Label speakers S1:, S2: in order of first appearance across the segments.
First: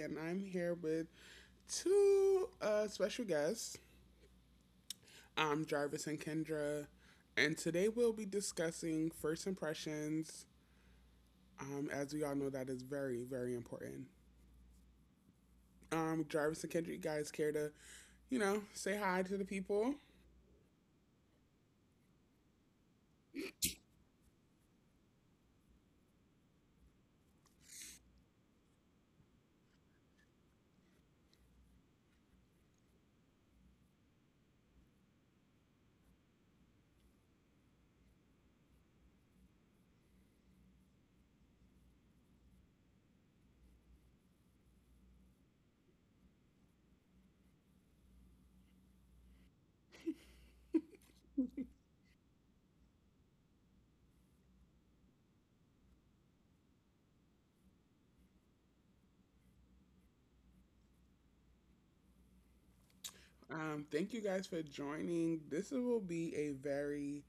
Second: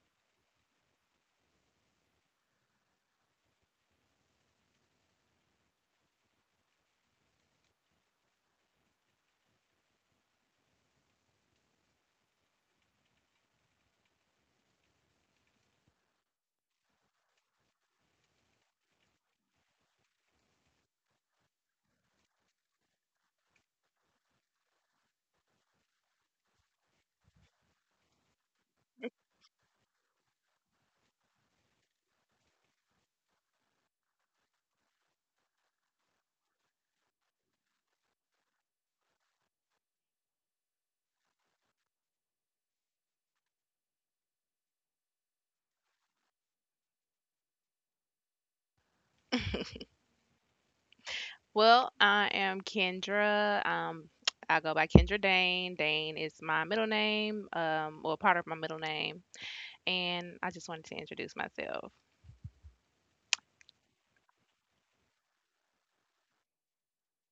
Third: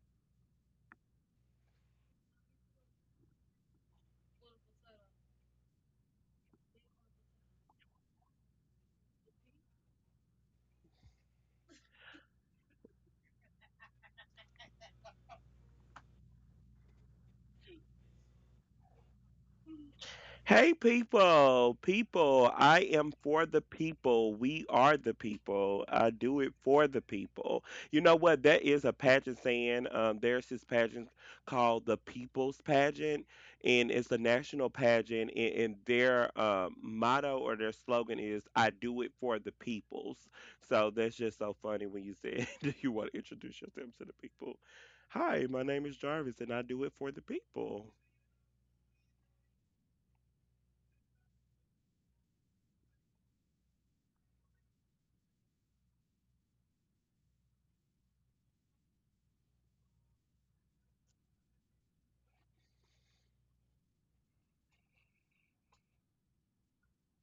S1: and I'm here with two special guests, Jarvis and Kendra. And today we'll be discussing first impressions. As we all know, that is very, very important. Jarvis and Kendra, you guys care to, say hi to the people.
S2: Hey, people, people, I am for the people. We are the people. I do it for the people. You know what? That is a pageant saying. There's this pageant called the People's Pageant, and it's a national pageant. And their motto or their slogan is, I do it for the peoples. So that's just so funny when you said, Do you want to introduce yourself to the people? Hi, my name is Jarvis, and I do it for the people.
S3: Well, I am Kendra. I go by Kendra Dane. Dane is my middle name, well, part of my middle name. And I just wanted to introduce myself.
S1: Thank you guys for joining. This will be a very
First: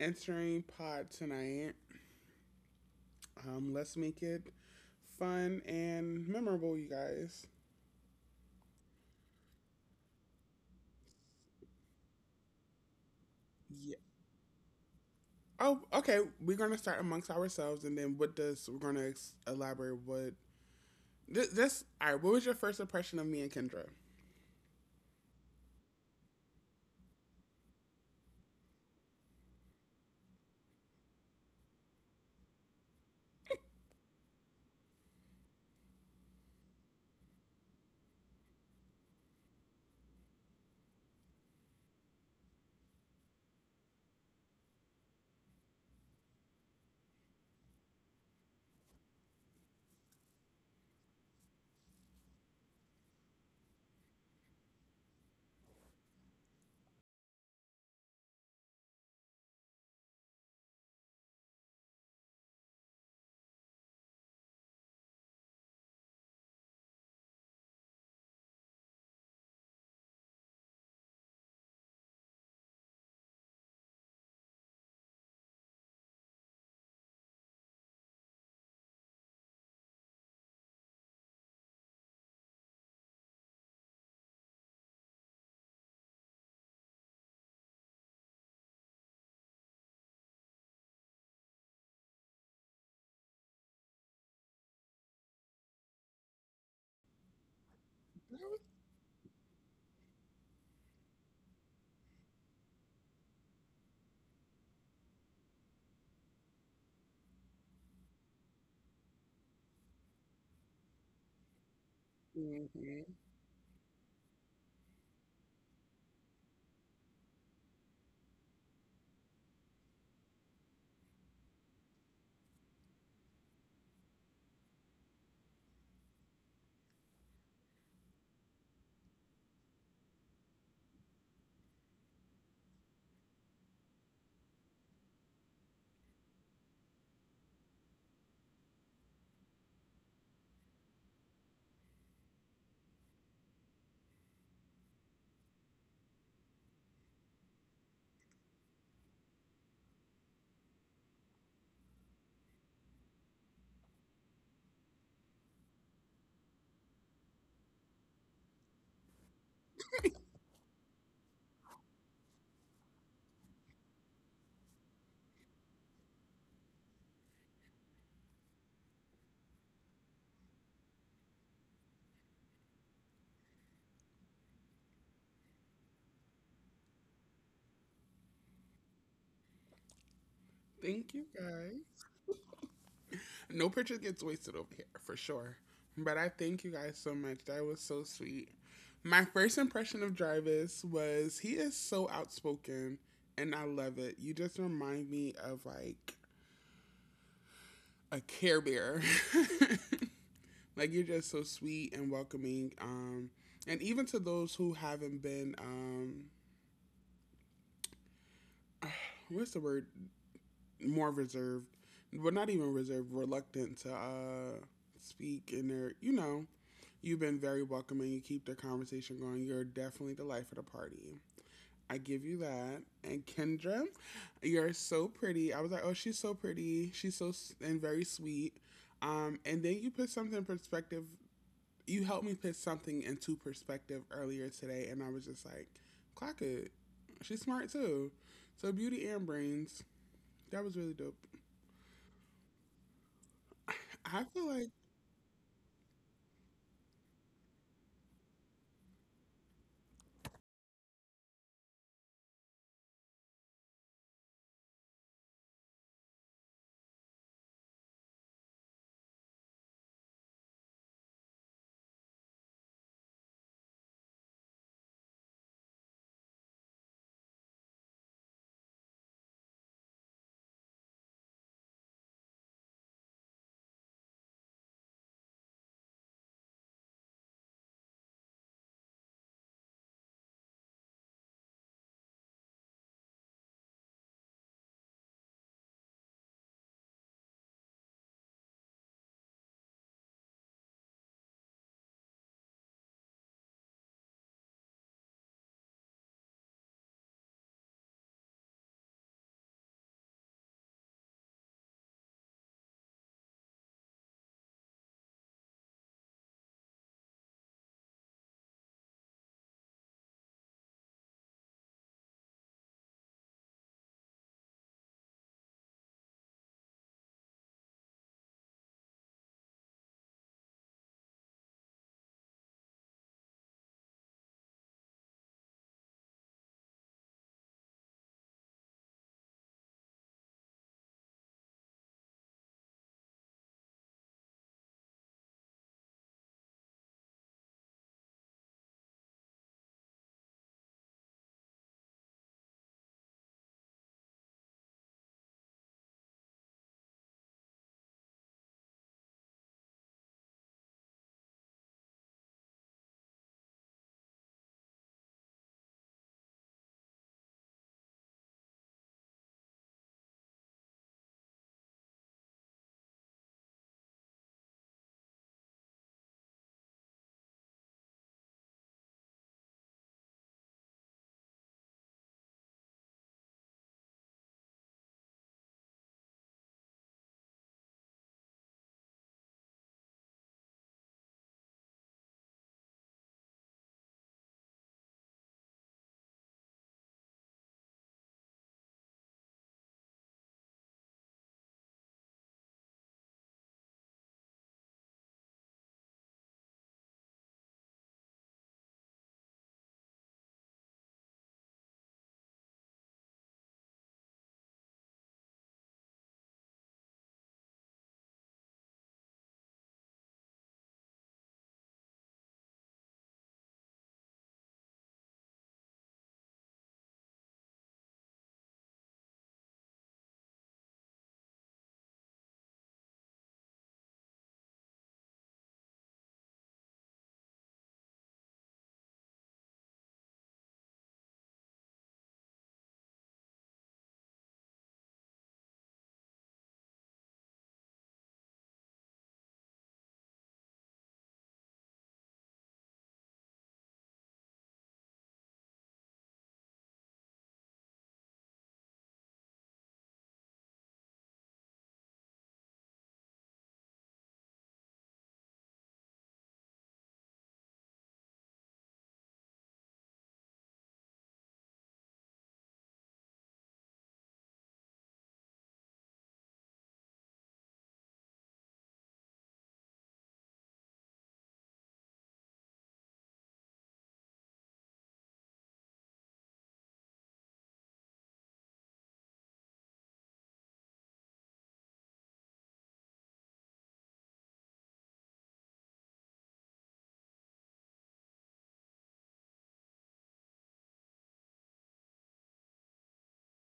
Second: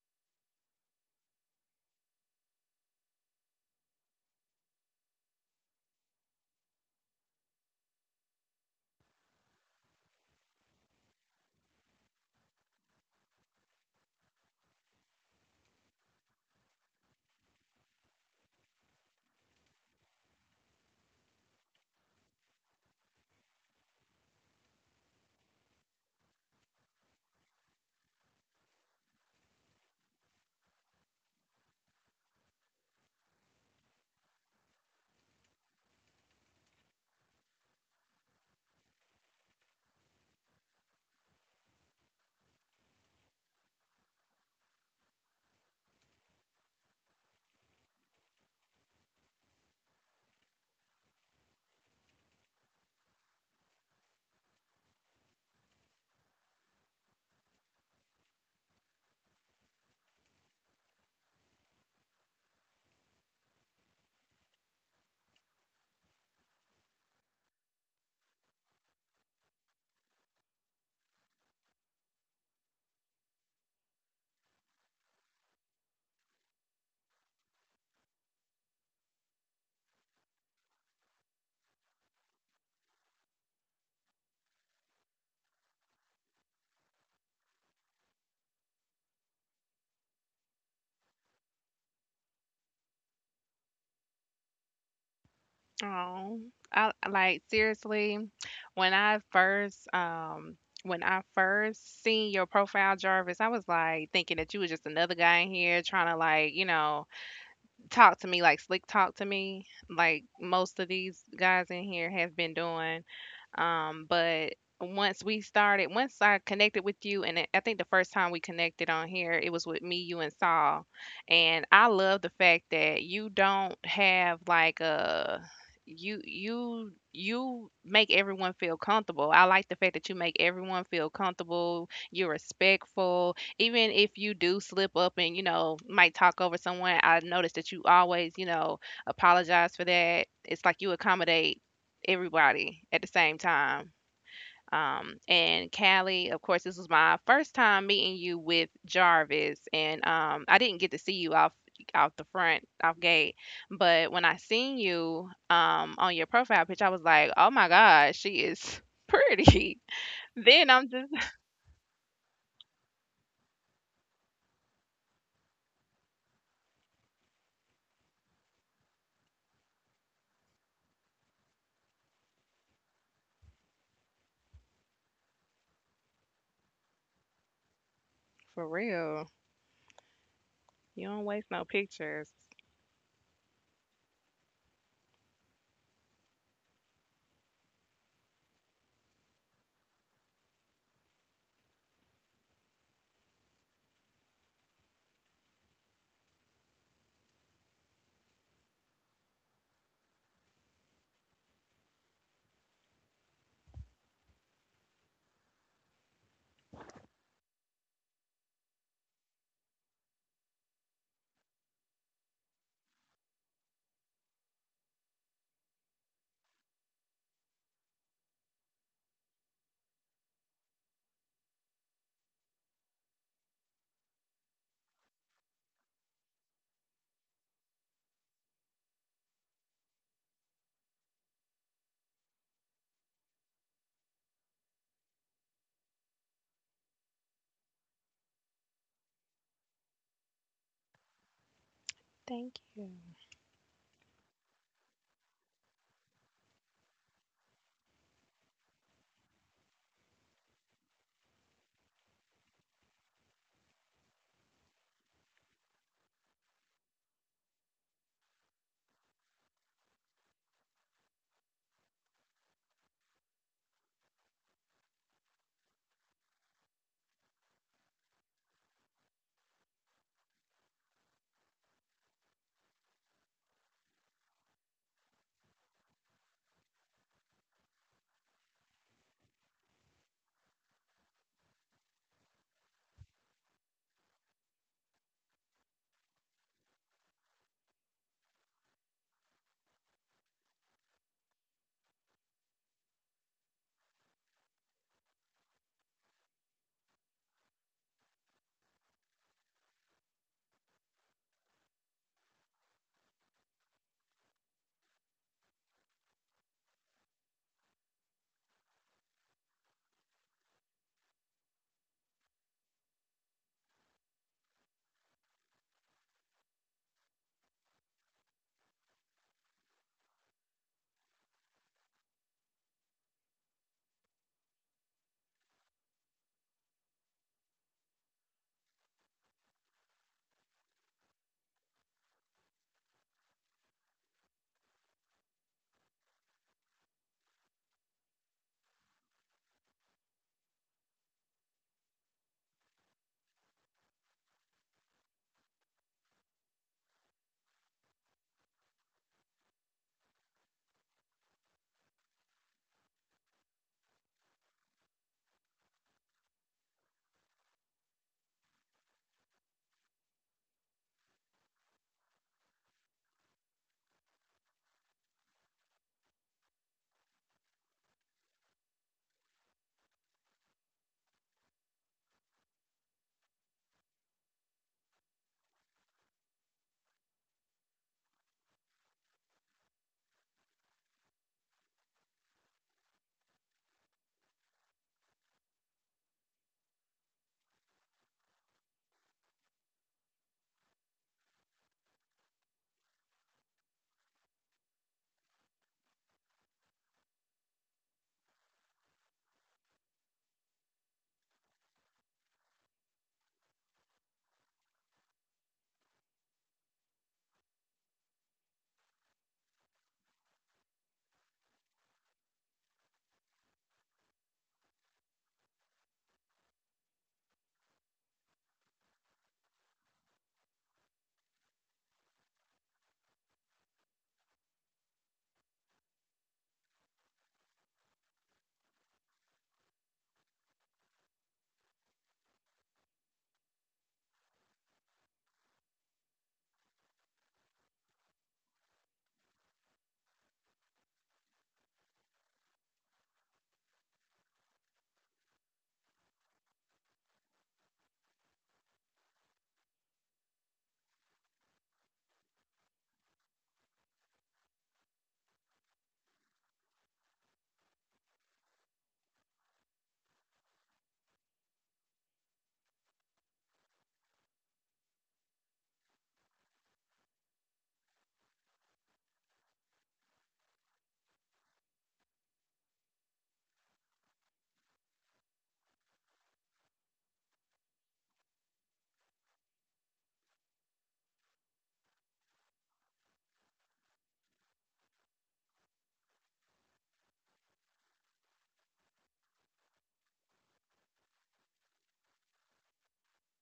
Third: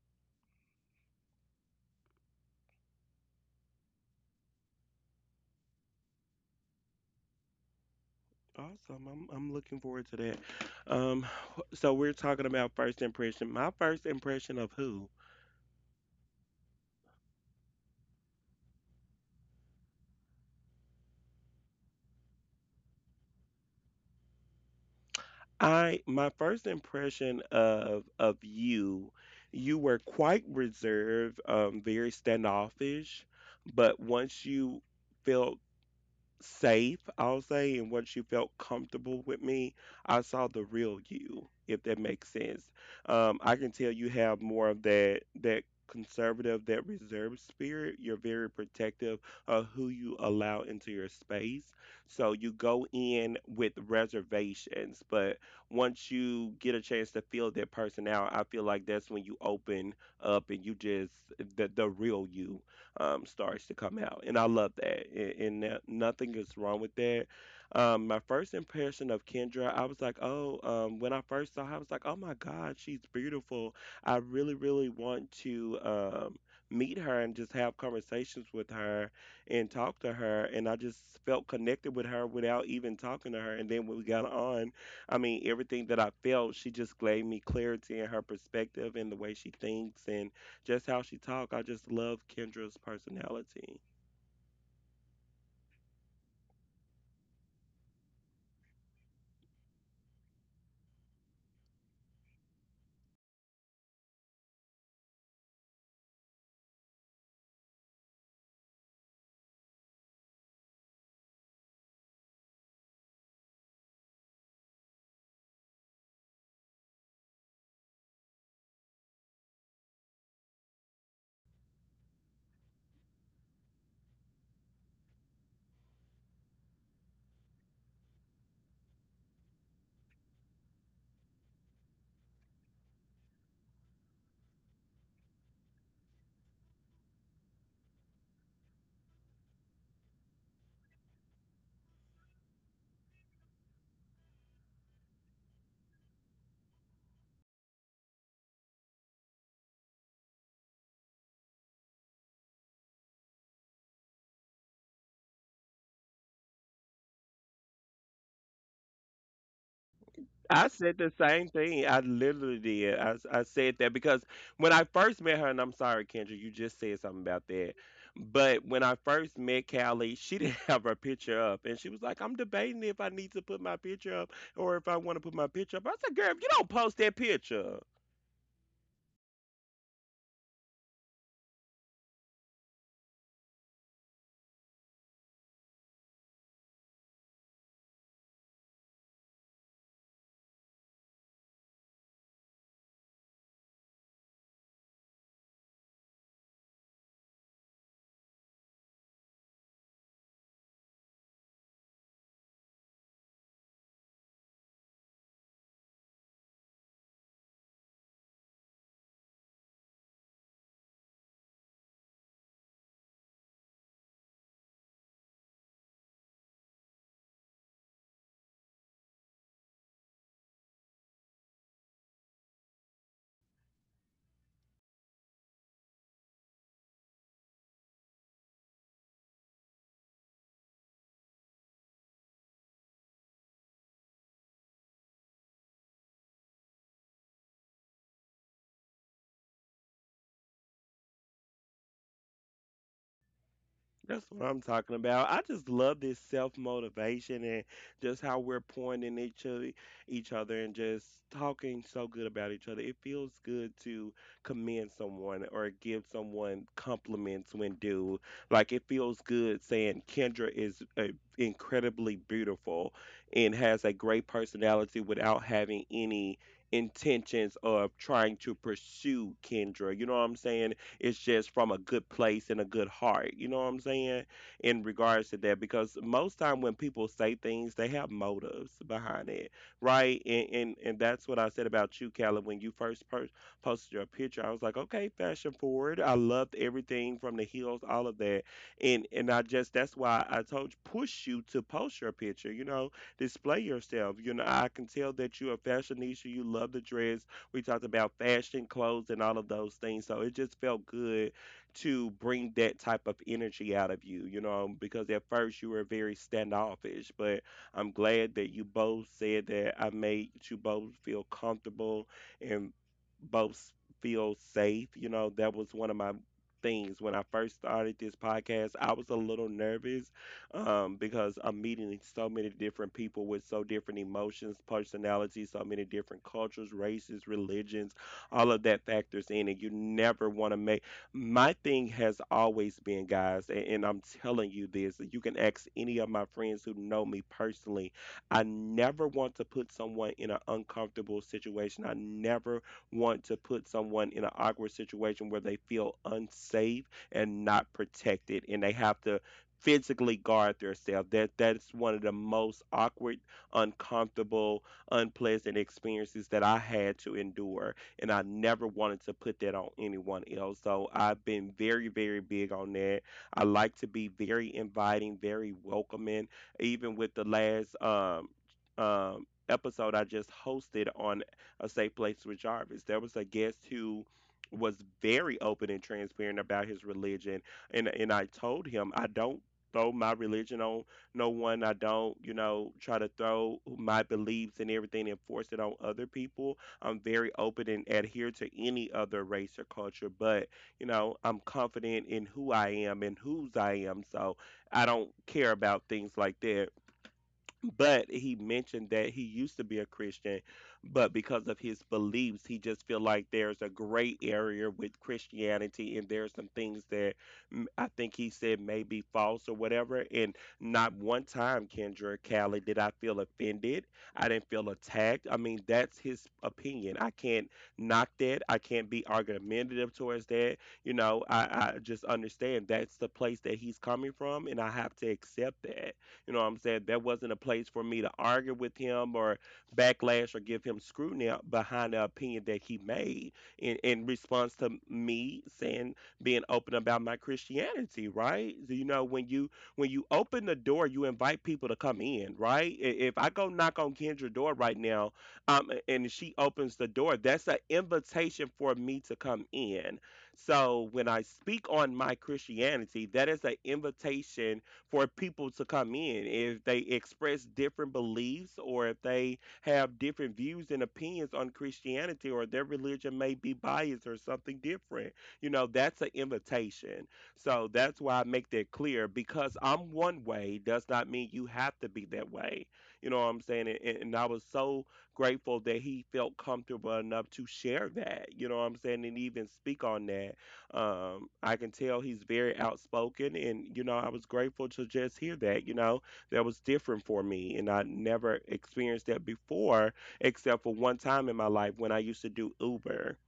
S1: interesting pod tonight. Let's make it fun and memorable, you guys.
S2: Awesome. I'm looking forward to that. Um, so we're talking about first impression. My first impression of who?
S1: Oh, okay. We're gonna start amongst ourselves, and then what does we're gonna elaborate what this. All right. What was your first impression of me and Kendra?
S2: I my first impression of you, you were quite reserved, very standoffish, but once you felt safe, I'll say, and once you felt comfortable with me, I saw the real you, if that makes sense. I can tell you have more of that conservative, that reserved spirit. You're very protective of who you allow into your space. So you go in with reservations, but once you get a chance to feel that person out, I feel like that's when you open up and you just the real you starts to come out, and I love that. And that nothing is wrong with that. My first impression of Kendra, I was like, oh, when I first saw her, I was like, oh my God, she's beautiful. I really, really want to meet her and just have conversations with her and talk to her. And I just felt connected with her without even talking to her. And then when we got on, I mean, everything that I felt, she just gave me clarity in her perspective and the way she thinks. And just how she talked. I just love Kendra's personality.
S3: Oh, I like seriously, when I first, um, when I first seen your profile, Jarvis, I was like thinking that you was just another guy in here trying to like, you know, talk to me like slick talk to me like most of these guys in here have been doing
S1: Hmm.
S3: but once we started once I connected with you and I think the first time we connected on here it was with me you and saul and I love the fact that you don't have like a you make everyone feel comfortable. I like the fact that you make everyone feel comfortable. You're respectful. Even if you do slip up and you know might talk over someone, I noticed that you always, you know, apologize for that. It's like you accommodate everybody at the same time. And Callie, of course, this was my first time meeting you with Jarvis, and I didn't get to see you off the front off gate, but when I seen you on your profile picture, I was like, oh my god, she is pretty.
S2: I
S3: Then I'm
S2: said
S3: just
S2: the same thing. I literally did. I said that because when I first met her, and I'm sorry, Kendra, you just said something about that. But when I first met Callie, she didn't have her picture up. And she was like, I'm debating if I need to put my picture up or if I want to put my picture up. I said, girl, if you don't post that picture.
S3: for real. You
S1: Thank
S3: don't
S1: you
S3: waste no
S1: guys.
S3: pictures.
S1: No picture gets wasted over here for sure. But I thank you guys so much. That was so sweet. My first impression of Jarvis was he is so outspoken, and I love it. You just remind me of like a Care Bear. Like you're just so sweet and welcoming. And even to those who haven't been, what's the word? More reserved, well, not even reserved, reluctant to speak. And they're, you know, you've been very welcoming. You keep the conversation going. You're definitely the life of the party. I give you that. And Kendra, you're so pretty. I was like, oh, she's so pretty. She's so and very sweet. And then you helped me put something into perspective earlier today, and I was just like, clock it. She's smart too. So beauty and brains. That was really dope.
S3: Thank
S2: That's
S1: I
S2: what
S1: feel
S2: I'm
S1: like
S2: talking about. I just love this self motivation and just how we're pointing each other and just talking so good about each other. It feels good to commend someone or give someone compliments when due. Like it feels good saying Kendra is incredibly beautiful and has a great personality without having any intentions of trying to pursue Kendra. You know what I'm saying? It's just from a good place and a good heart. You know what I'm saying? In regards to that, because most time when people say things, they have motives behind it, right? And that's what I said about you, Callie, when you first posted your picture. I was like, okay, fashion forward. I loved everything from the heels, all of that, and I just that's why I told you push you to post your picture. You know, display yourself. You know, I can tell that you're a fashionista. You love the dress we talked about fashion, clothes, and all of those things. So it just felt good to bring that type of energy out of you, you know, because at first you were very standoffish, but I'm glad that you both said that I made you both feel comfortable and both feel safe. You know, that was one of my things when I first started this podcast. I was a little nervous because I'm meeting so many different people with so different emotions, personalities, so many different cultures, races, religions, all of that factors in. And you never want to make my thing has always been, guys, and I'm telling you this you can ask any of my friends who know me personally. I never want to put someone in an uncomfortable situation. I never want to put someone in an awkward situation where they feel unsafe and not protected and they have to physically guard themselves. That's one of the most awkward, uncomfortable, unpleasant experiences that I had to endure, and I never wanted to put that on anyone else. So I've been very, very big on that. I like to be very inviting, very welcoming. Even with the last episode I just hosted on a safe place with Jarvis, there was a guest who was very open and transparent about his religion and I told him I don't throw my religion on no one. I don't, you know, try to throw my beliefs and everything and force it on other people. I'm very open and adhere to any other race or culture, but, you know, I'm confident in who I am and whose I am. So I don't care about things like that but he mentioned that he used to be a Christian but because of his beliefs he just feel like there's a gray area with Christianity and there's some things that I think he said may be false or whatever and not one time Kendra, Callie did I feel offended. I didn't feel attacked. I mean that's his opinion. I can't knock that. I can't be argumentative towards that. you know i, I just understand that's the place that he's coming from and I have to accept that. You know what I'm saying? That wasn't a place for me to argue with him or backlash or give him scrutiny behind the opinion that he made in response to me saying being open about my Christianity, right? So, you know, when you open the door, you invite people to come in, right? I- If I go knock on Kendra's door right now, and she opens the door, that's an invitation for me to come in. So when I speak on my Christianity, that is an invitation for people to come in. If they express different beliefs or if they have different views and opinions on Christianity or their religion may be biased or something different, you know, that's an invitation. So that's why I make that clear because I'm one way does not mean you have to be that way. You know what I'm saying? And I was so grateful that he felt comfortable enough to share that, you know what I'm saying, and even speak on that I can tell he's very outspoken, and you know, I was grateful to just hear that. You know, that was different for me, and I never experienced that before, except for one time in my life when I used to do Uber.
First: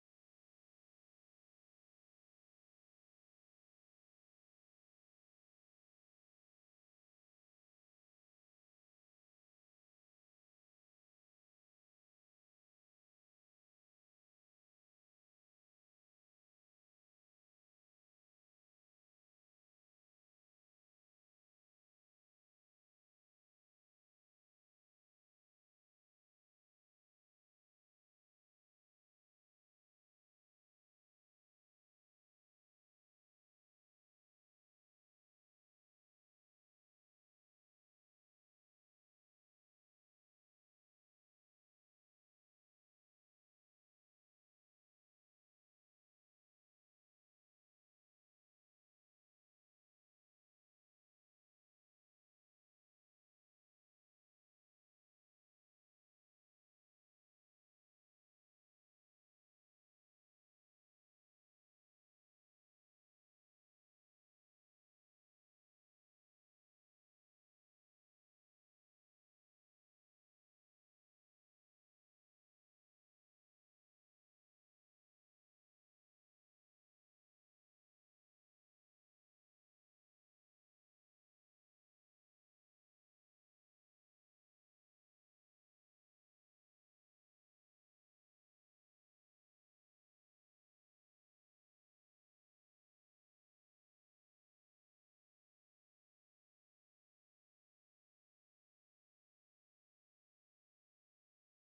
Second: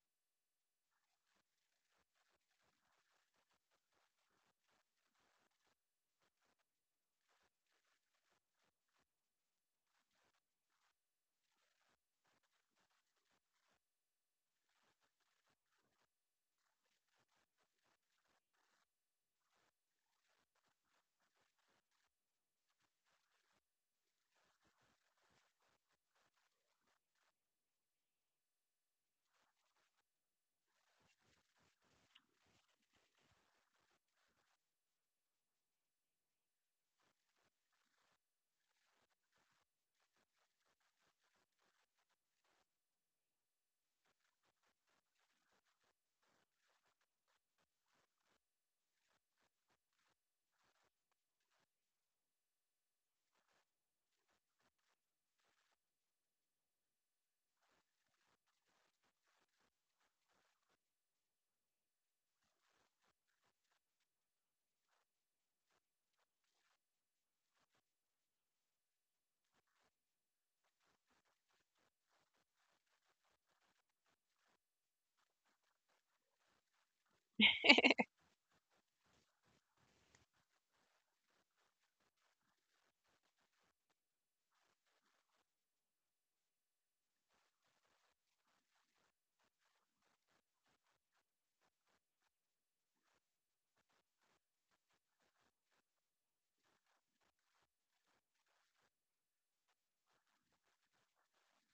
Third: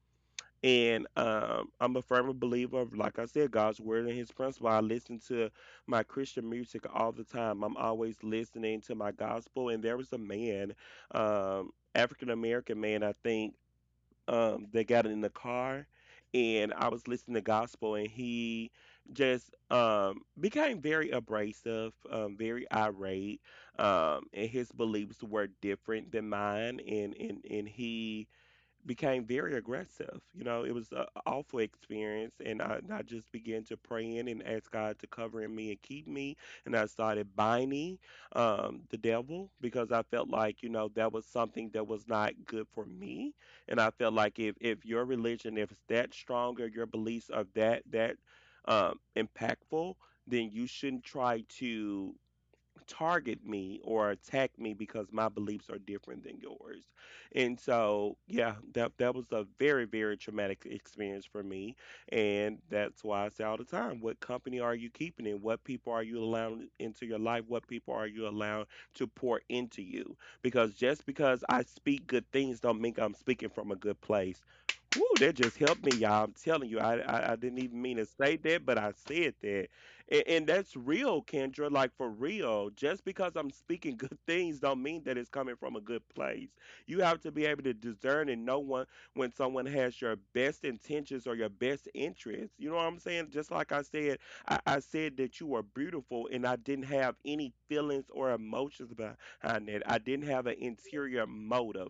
S2: And I'm a firm believer of, like I said, God's word and His principle. I listen to my Christian music all the time. I'm always listening to my gospel. And there was a man, African American man, I think that got in the car and I was listening to gospel and he just became very abrasive, very irate. And his beliefs were different than mine and he became very aggressive. You know, it was an awful experience, and I just began to pray in and ask God to cover in me and keep me. And I started binding the devil because I felt like you know that was something that was not good for me, and I felt like if your religion if it's that strong or your beliefs are that that impactful, then you shouldn't try to target me or attack me because my beliefs are different than yours. And so, yeah, that was a very very traumatic experience for me, and that's why I say all the time, what company are you keeping in? What people are you allowing into your life? What people are you allowing to pour into you? Because just because I speak good things don't mean I'm speaking from a good place. Woo, that just helped me, y'all. I'm telling you, I didn't even mean to say that, but I said that and that's real, Kendra. Like for real, just because I'm speaking good things don't mean that it's coming from a good place. You have to be able to discern and know one when someone has your best intentions or your best interests. You know what I'm saying? Just like I said, I said that you were beautiful, and I didn't have any feelings or emotions behind it. I didn't have an interior motive.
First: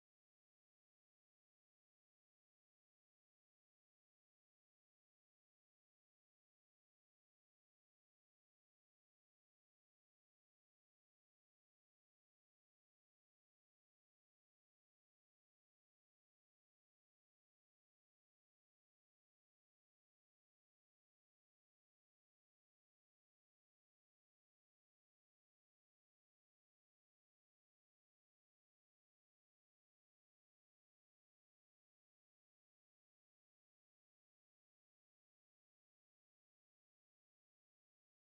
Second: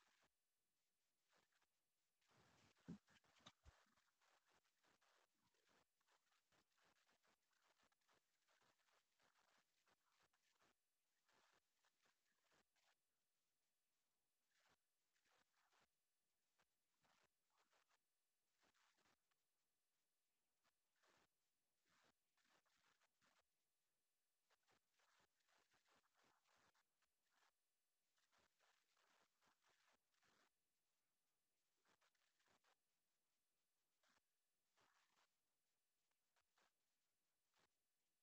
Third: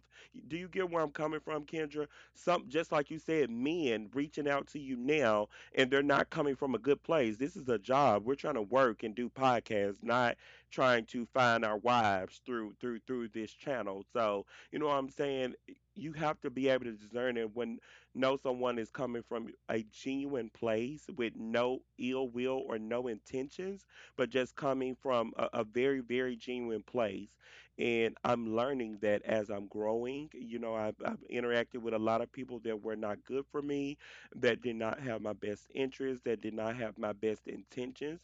S2: Do you get where I'm coming from, Kendra? Some just like you said, men reaching out to you now and they're not coming from a good place. This is a job. We're trying to work and do podcasts, not trying to find our wives through this channel. So, you know what I'm saying? You have to be able to discern it when know someone is coming from a genuine place with no ill will or no intentions, but just coming from a very, very genuine place. And I'm learning that as I'm growing, I've interacted with a lot of people that were not good for me that did not have my best interests, that did not have my best intentions.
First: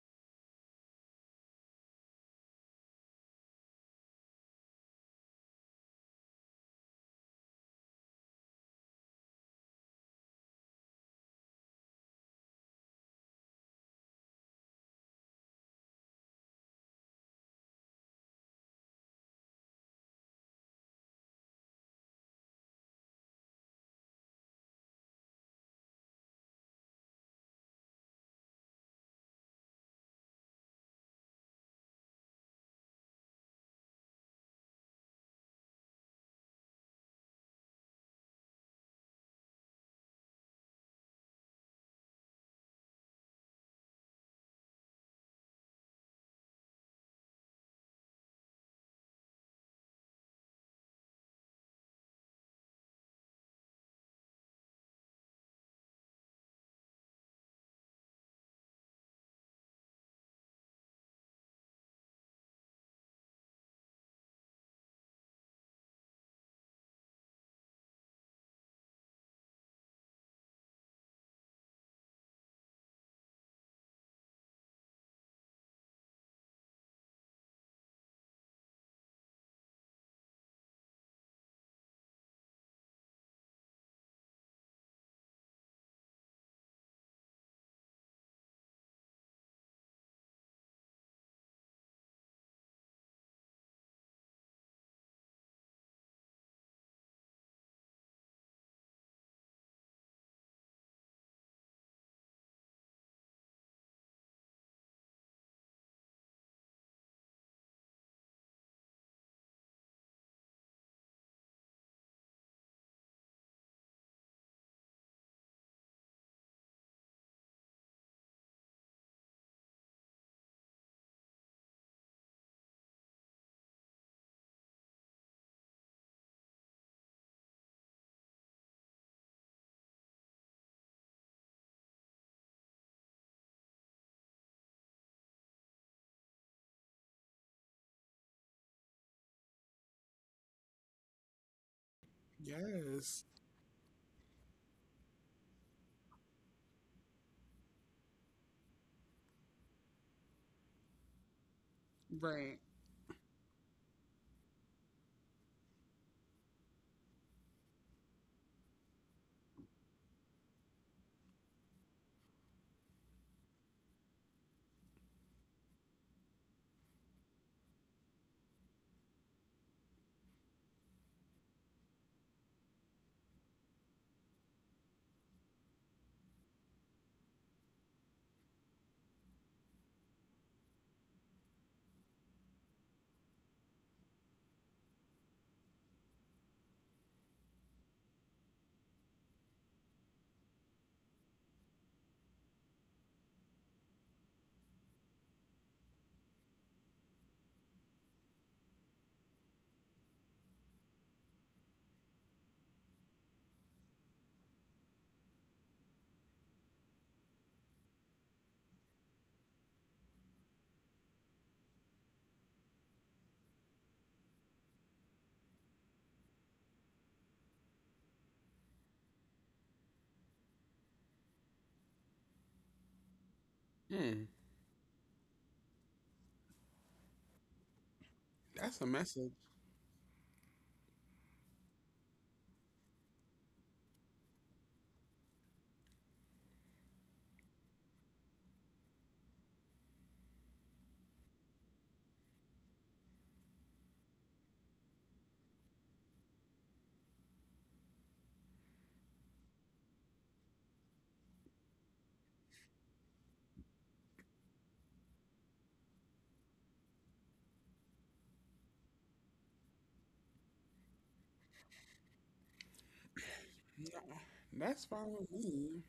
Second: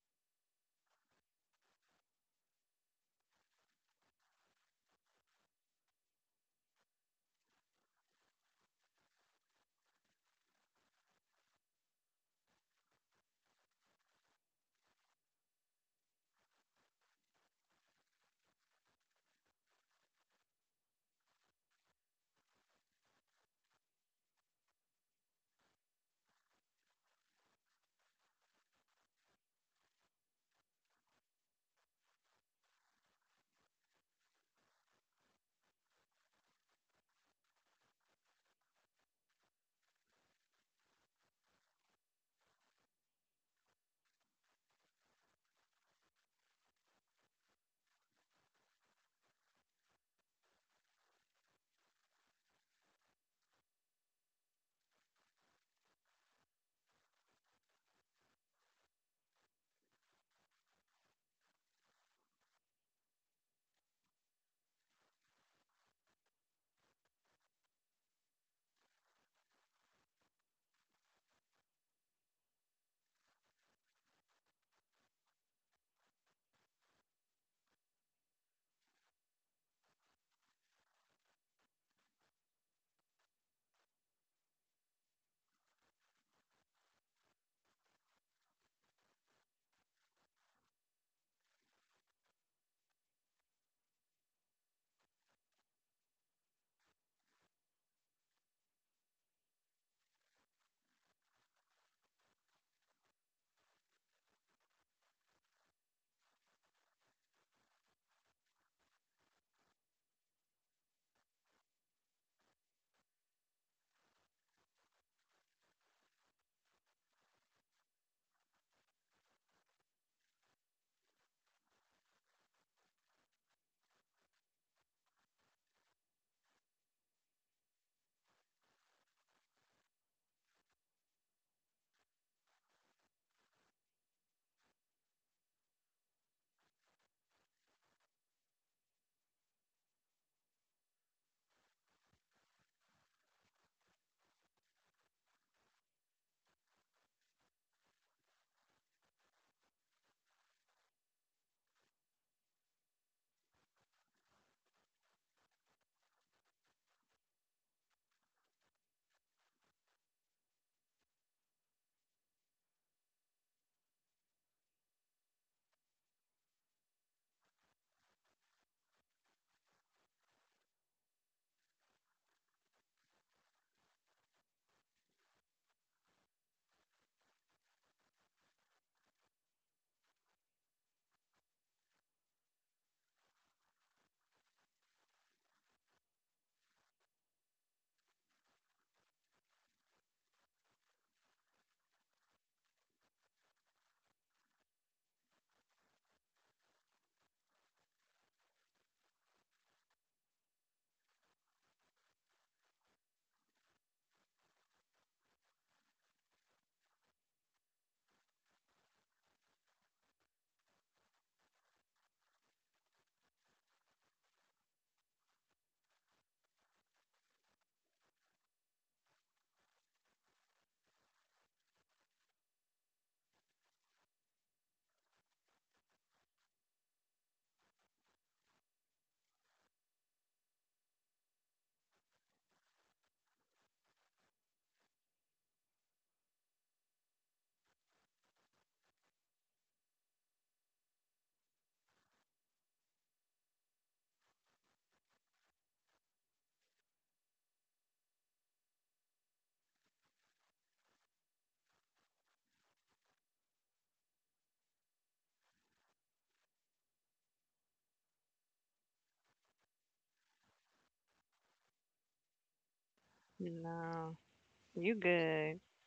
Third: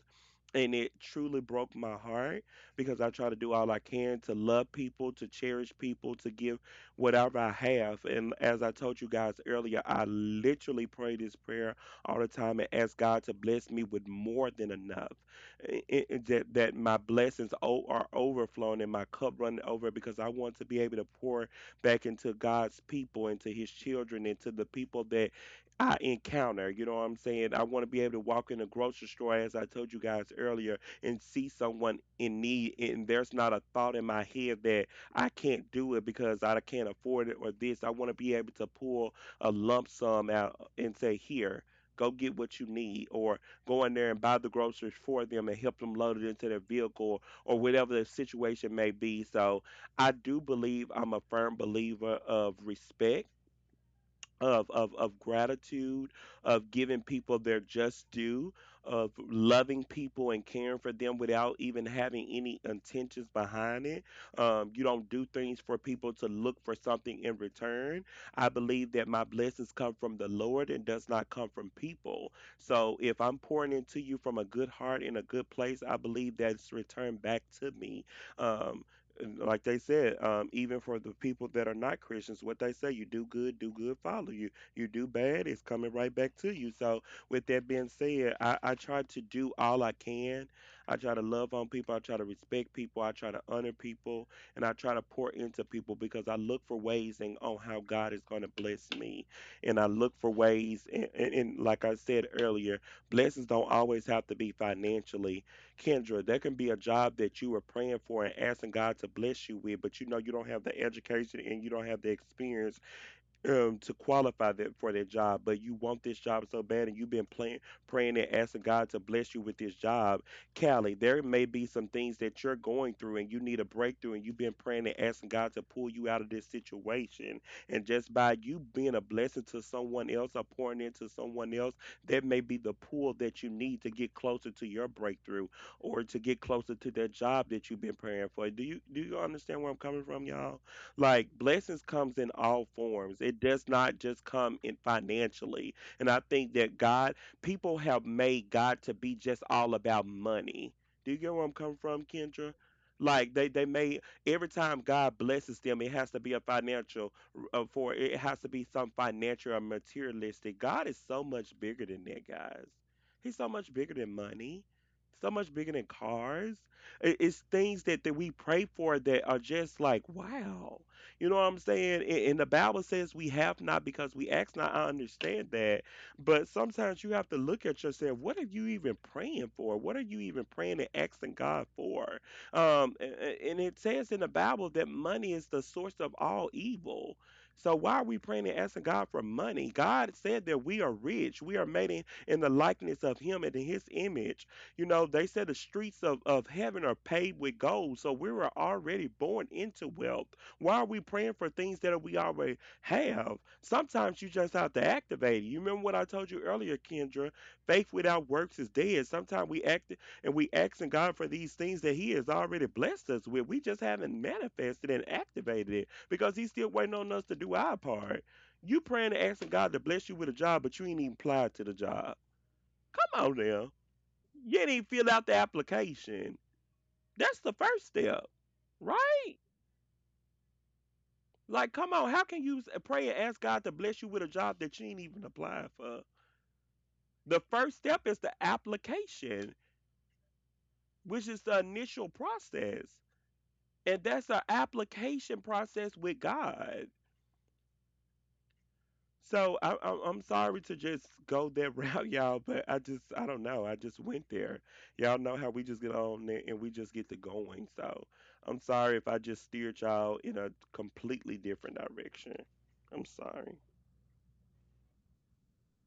S2: And it truly broke my heart because I try to do all I can to love people, to cherish people, to give whatever I have. And as I told you guys earlier, I literally pray this prayer all the time and ask God to bless me with more than enough. That my blessings are overflowing and my cup running over because I want to be able to pour back into God's people, into His children, into the people that I encounter. You know what I'm saying? I want to be able to walk in a grocery store, as I told you guys earlier, and see someone in need, and there's not a thought in my head that I can't do it because I can't afford it or this. I want to be able to pull a lump sum out and say, here. Go get what you need, or go in there and buy the groceries for them and help them load it into their vehicle or whatever the situation may be. So, I do believe I'm a firm believer of respect of gratitude, of giving people their just due, of loving people and caring for them without even having any intentions behind it. You don't do things for people to look for something in return. I believe that my blessings come from the Lord and does not come from people. So if I'm pouring into you from a good heart in a good place, I believe that's returned back to me. Um, and like they said, even for the people that are not Christians, what they say, you do good, do good, follow you. You do bad, it's coming right back to you. So, with that being said, I try to do all I can. I try to love on people. I try to respect people. I try to honor people. And I try to pour into people because I look for ways and on how God is going to bless me. And I look for ways. And like I said earlier, blessings don't always have to be financially, Kendra. That can be a job that you were praying for and asking God to bless you with, but you know you don't have the education and you don't have the experience to qualify that for that job, but you want this job so bad, and you've been praying and asking God to bless you with this job, Callie. There may be some things that you're going through, and you need a breakthrough, and you've been praying and asking God to pull you out of this situation. And just by you being a blessing to someone else or pouring into someone else, that may be the pull that you need to get closer to your breakthrough or to get closer to that job that you've been praying for. Do you understand where I'm coming from, y'all? Like blessings comes in all forms.
S1: yes,
S2: It does not just come in financially. And I think that people have made God to be just all about money. Do you get where I'm coming from, Kendra?
S1: right.
S2: Like they made every time God blesses them, it has to be a financial, for it has to be some financial or materialistic. God is so much bigger than that, guys. He's so much bigger than money, so much bigger than cars. It's things that we pray for that are just like wow. You know what I'm saying? And the Bible says we have not because we ask not. I understand that. But sometimes you have to look at yourself. What are you even praying for? What are you even praying and asking God for? Um, a- and it says in the Bible that money is the source of all evil. So why are we praying and asking God for money? God said that we are rich. We are made in the likeness of Him and in His image. You know, they said the streets of heaven are paved with gold. So we were already born into wealth. Why are we praying for things that we already have? Sometimes you just have to activate it. You remember what I told you earlier, Kendra? Faith without works is dead. Sometimes we act and we asking God for these things that He has already blessed us with. We just haven't manifested and activated it because He's still waiting on us to do our part. You praying and asking God to bless you with a job, but you ain't even applied to the job. Come on now.
S1: Mm,
S2: You didn't even fill out the application. That's the first step,
S1: that's a message.
S2: right? Like, come on, how can you pray and ask God to bless you with a job that you ain't even applying for? The first step is the application, which is the initial process. And that's an application process with God. So I'm sorry to just go that route, y'all, but I just, I don't know. I just went there. Y'all know how we just get on there and we just get to going. So I'm sorry if I just steered y'all in a completely different direction. I'm
S3: you.
S2: sorry.
S1: Nah,
S3: No,
S1: that's
S3: you
S1: fine with
S3: good.
S1: me.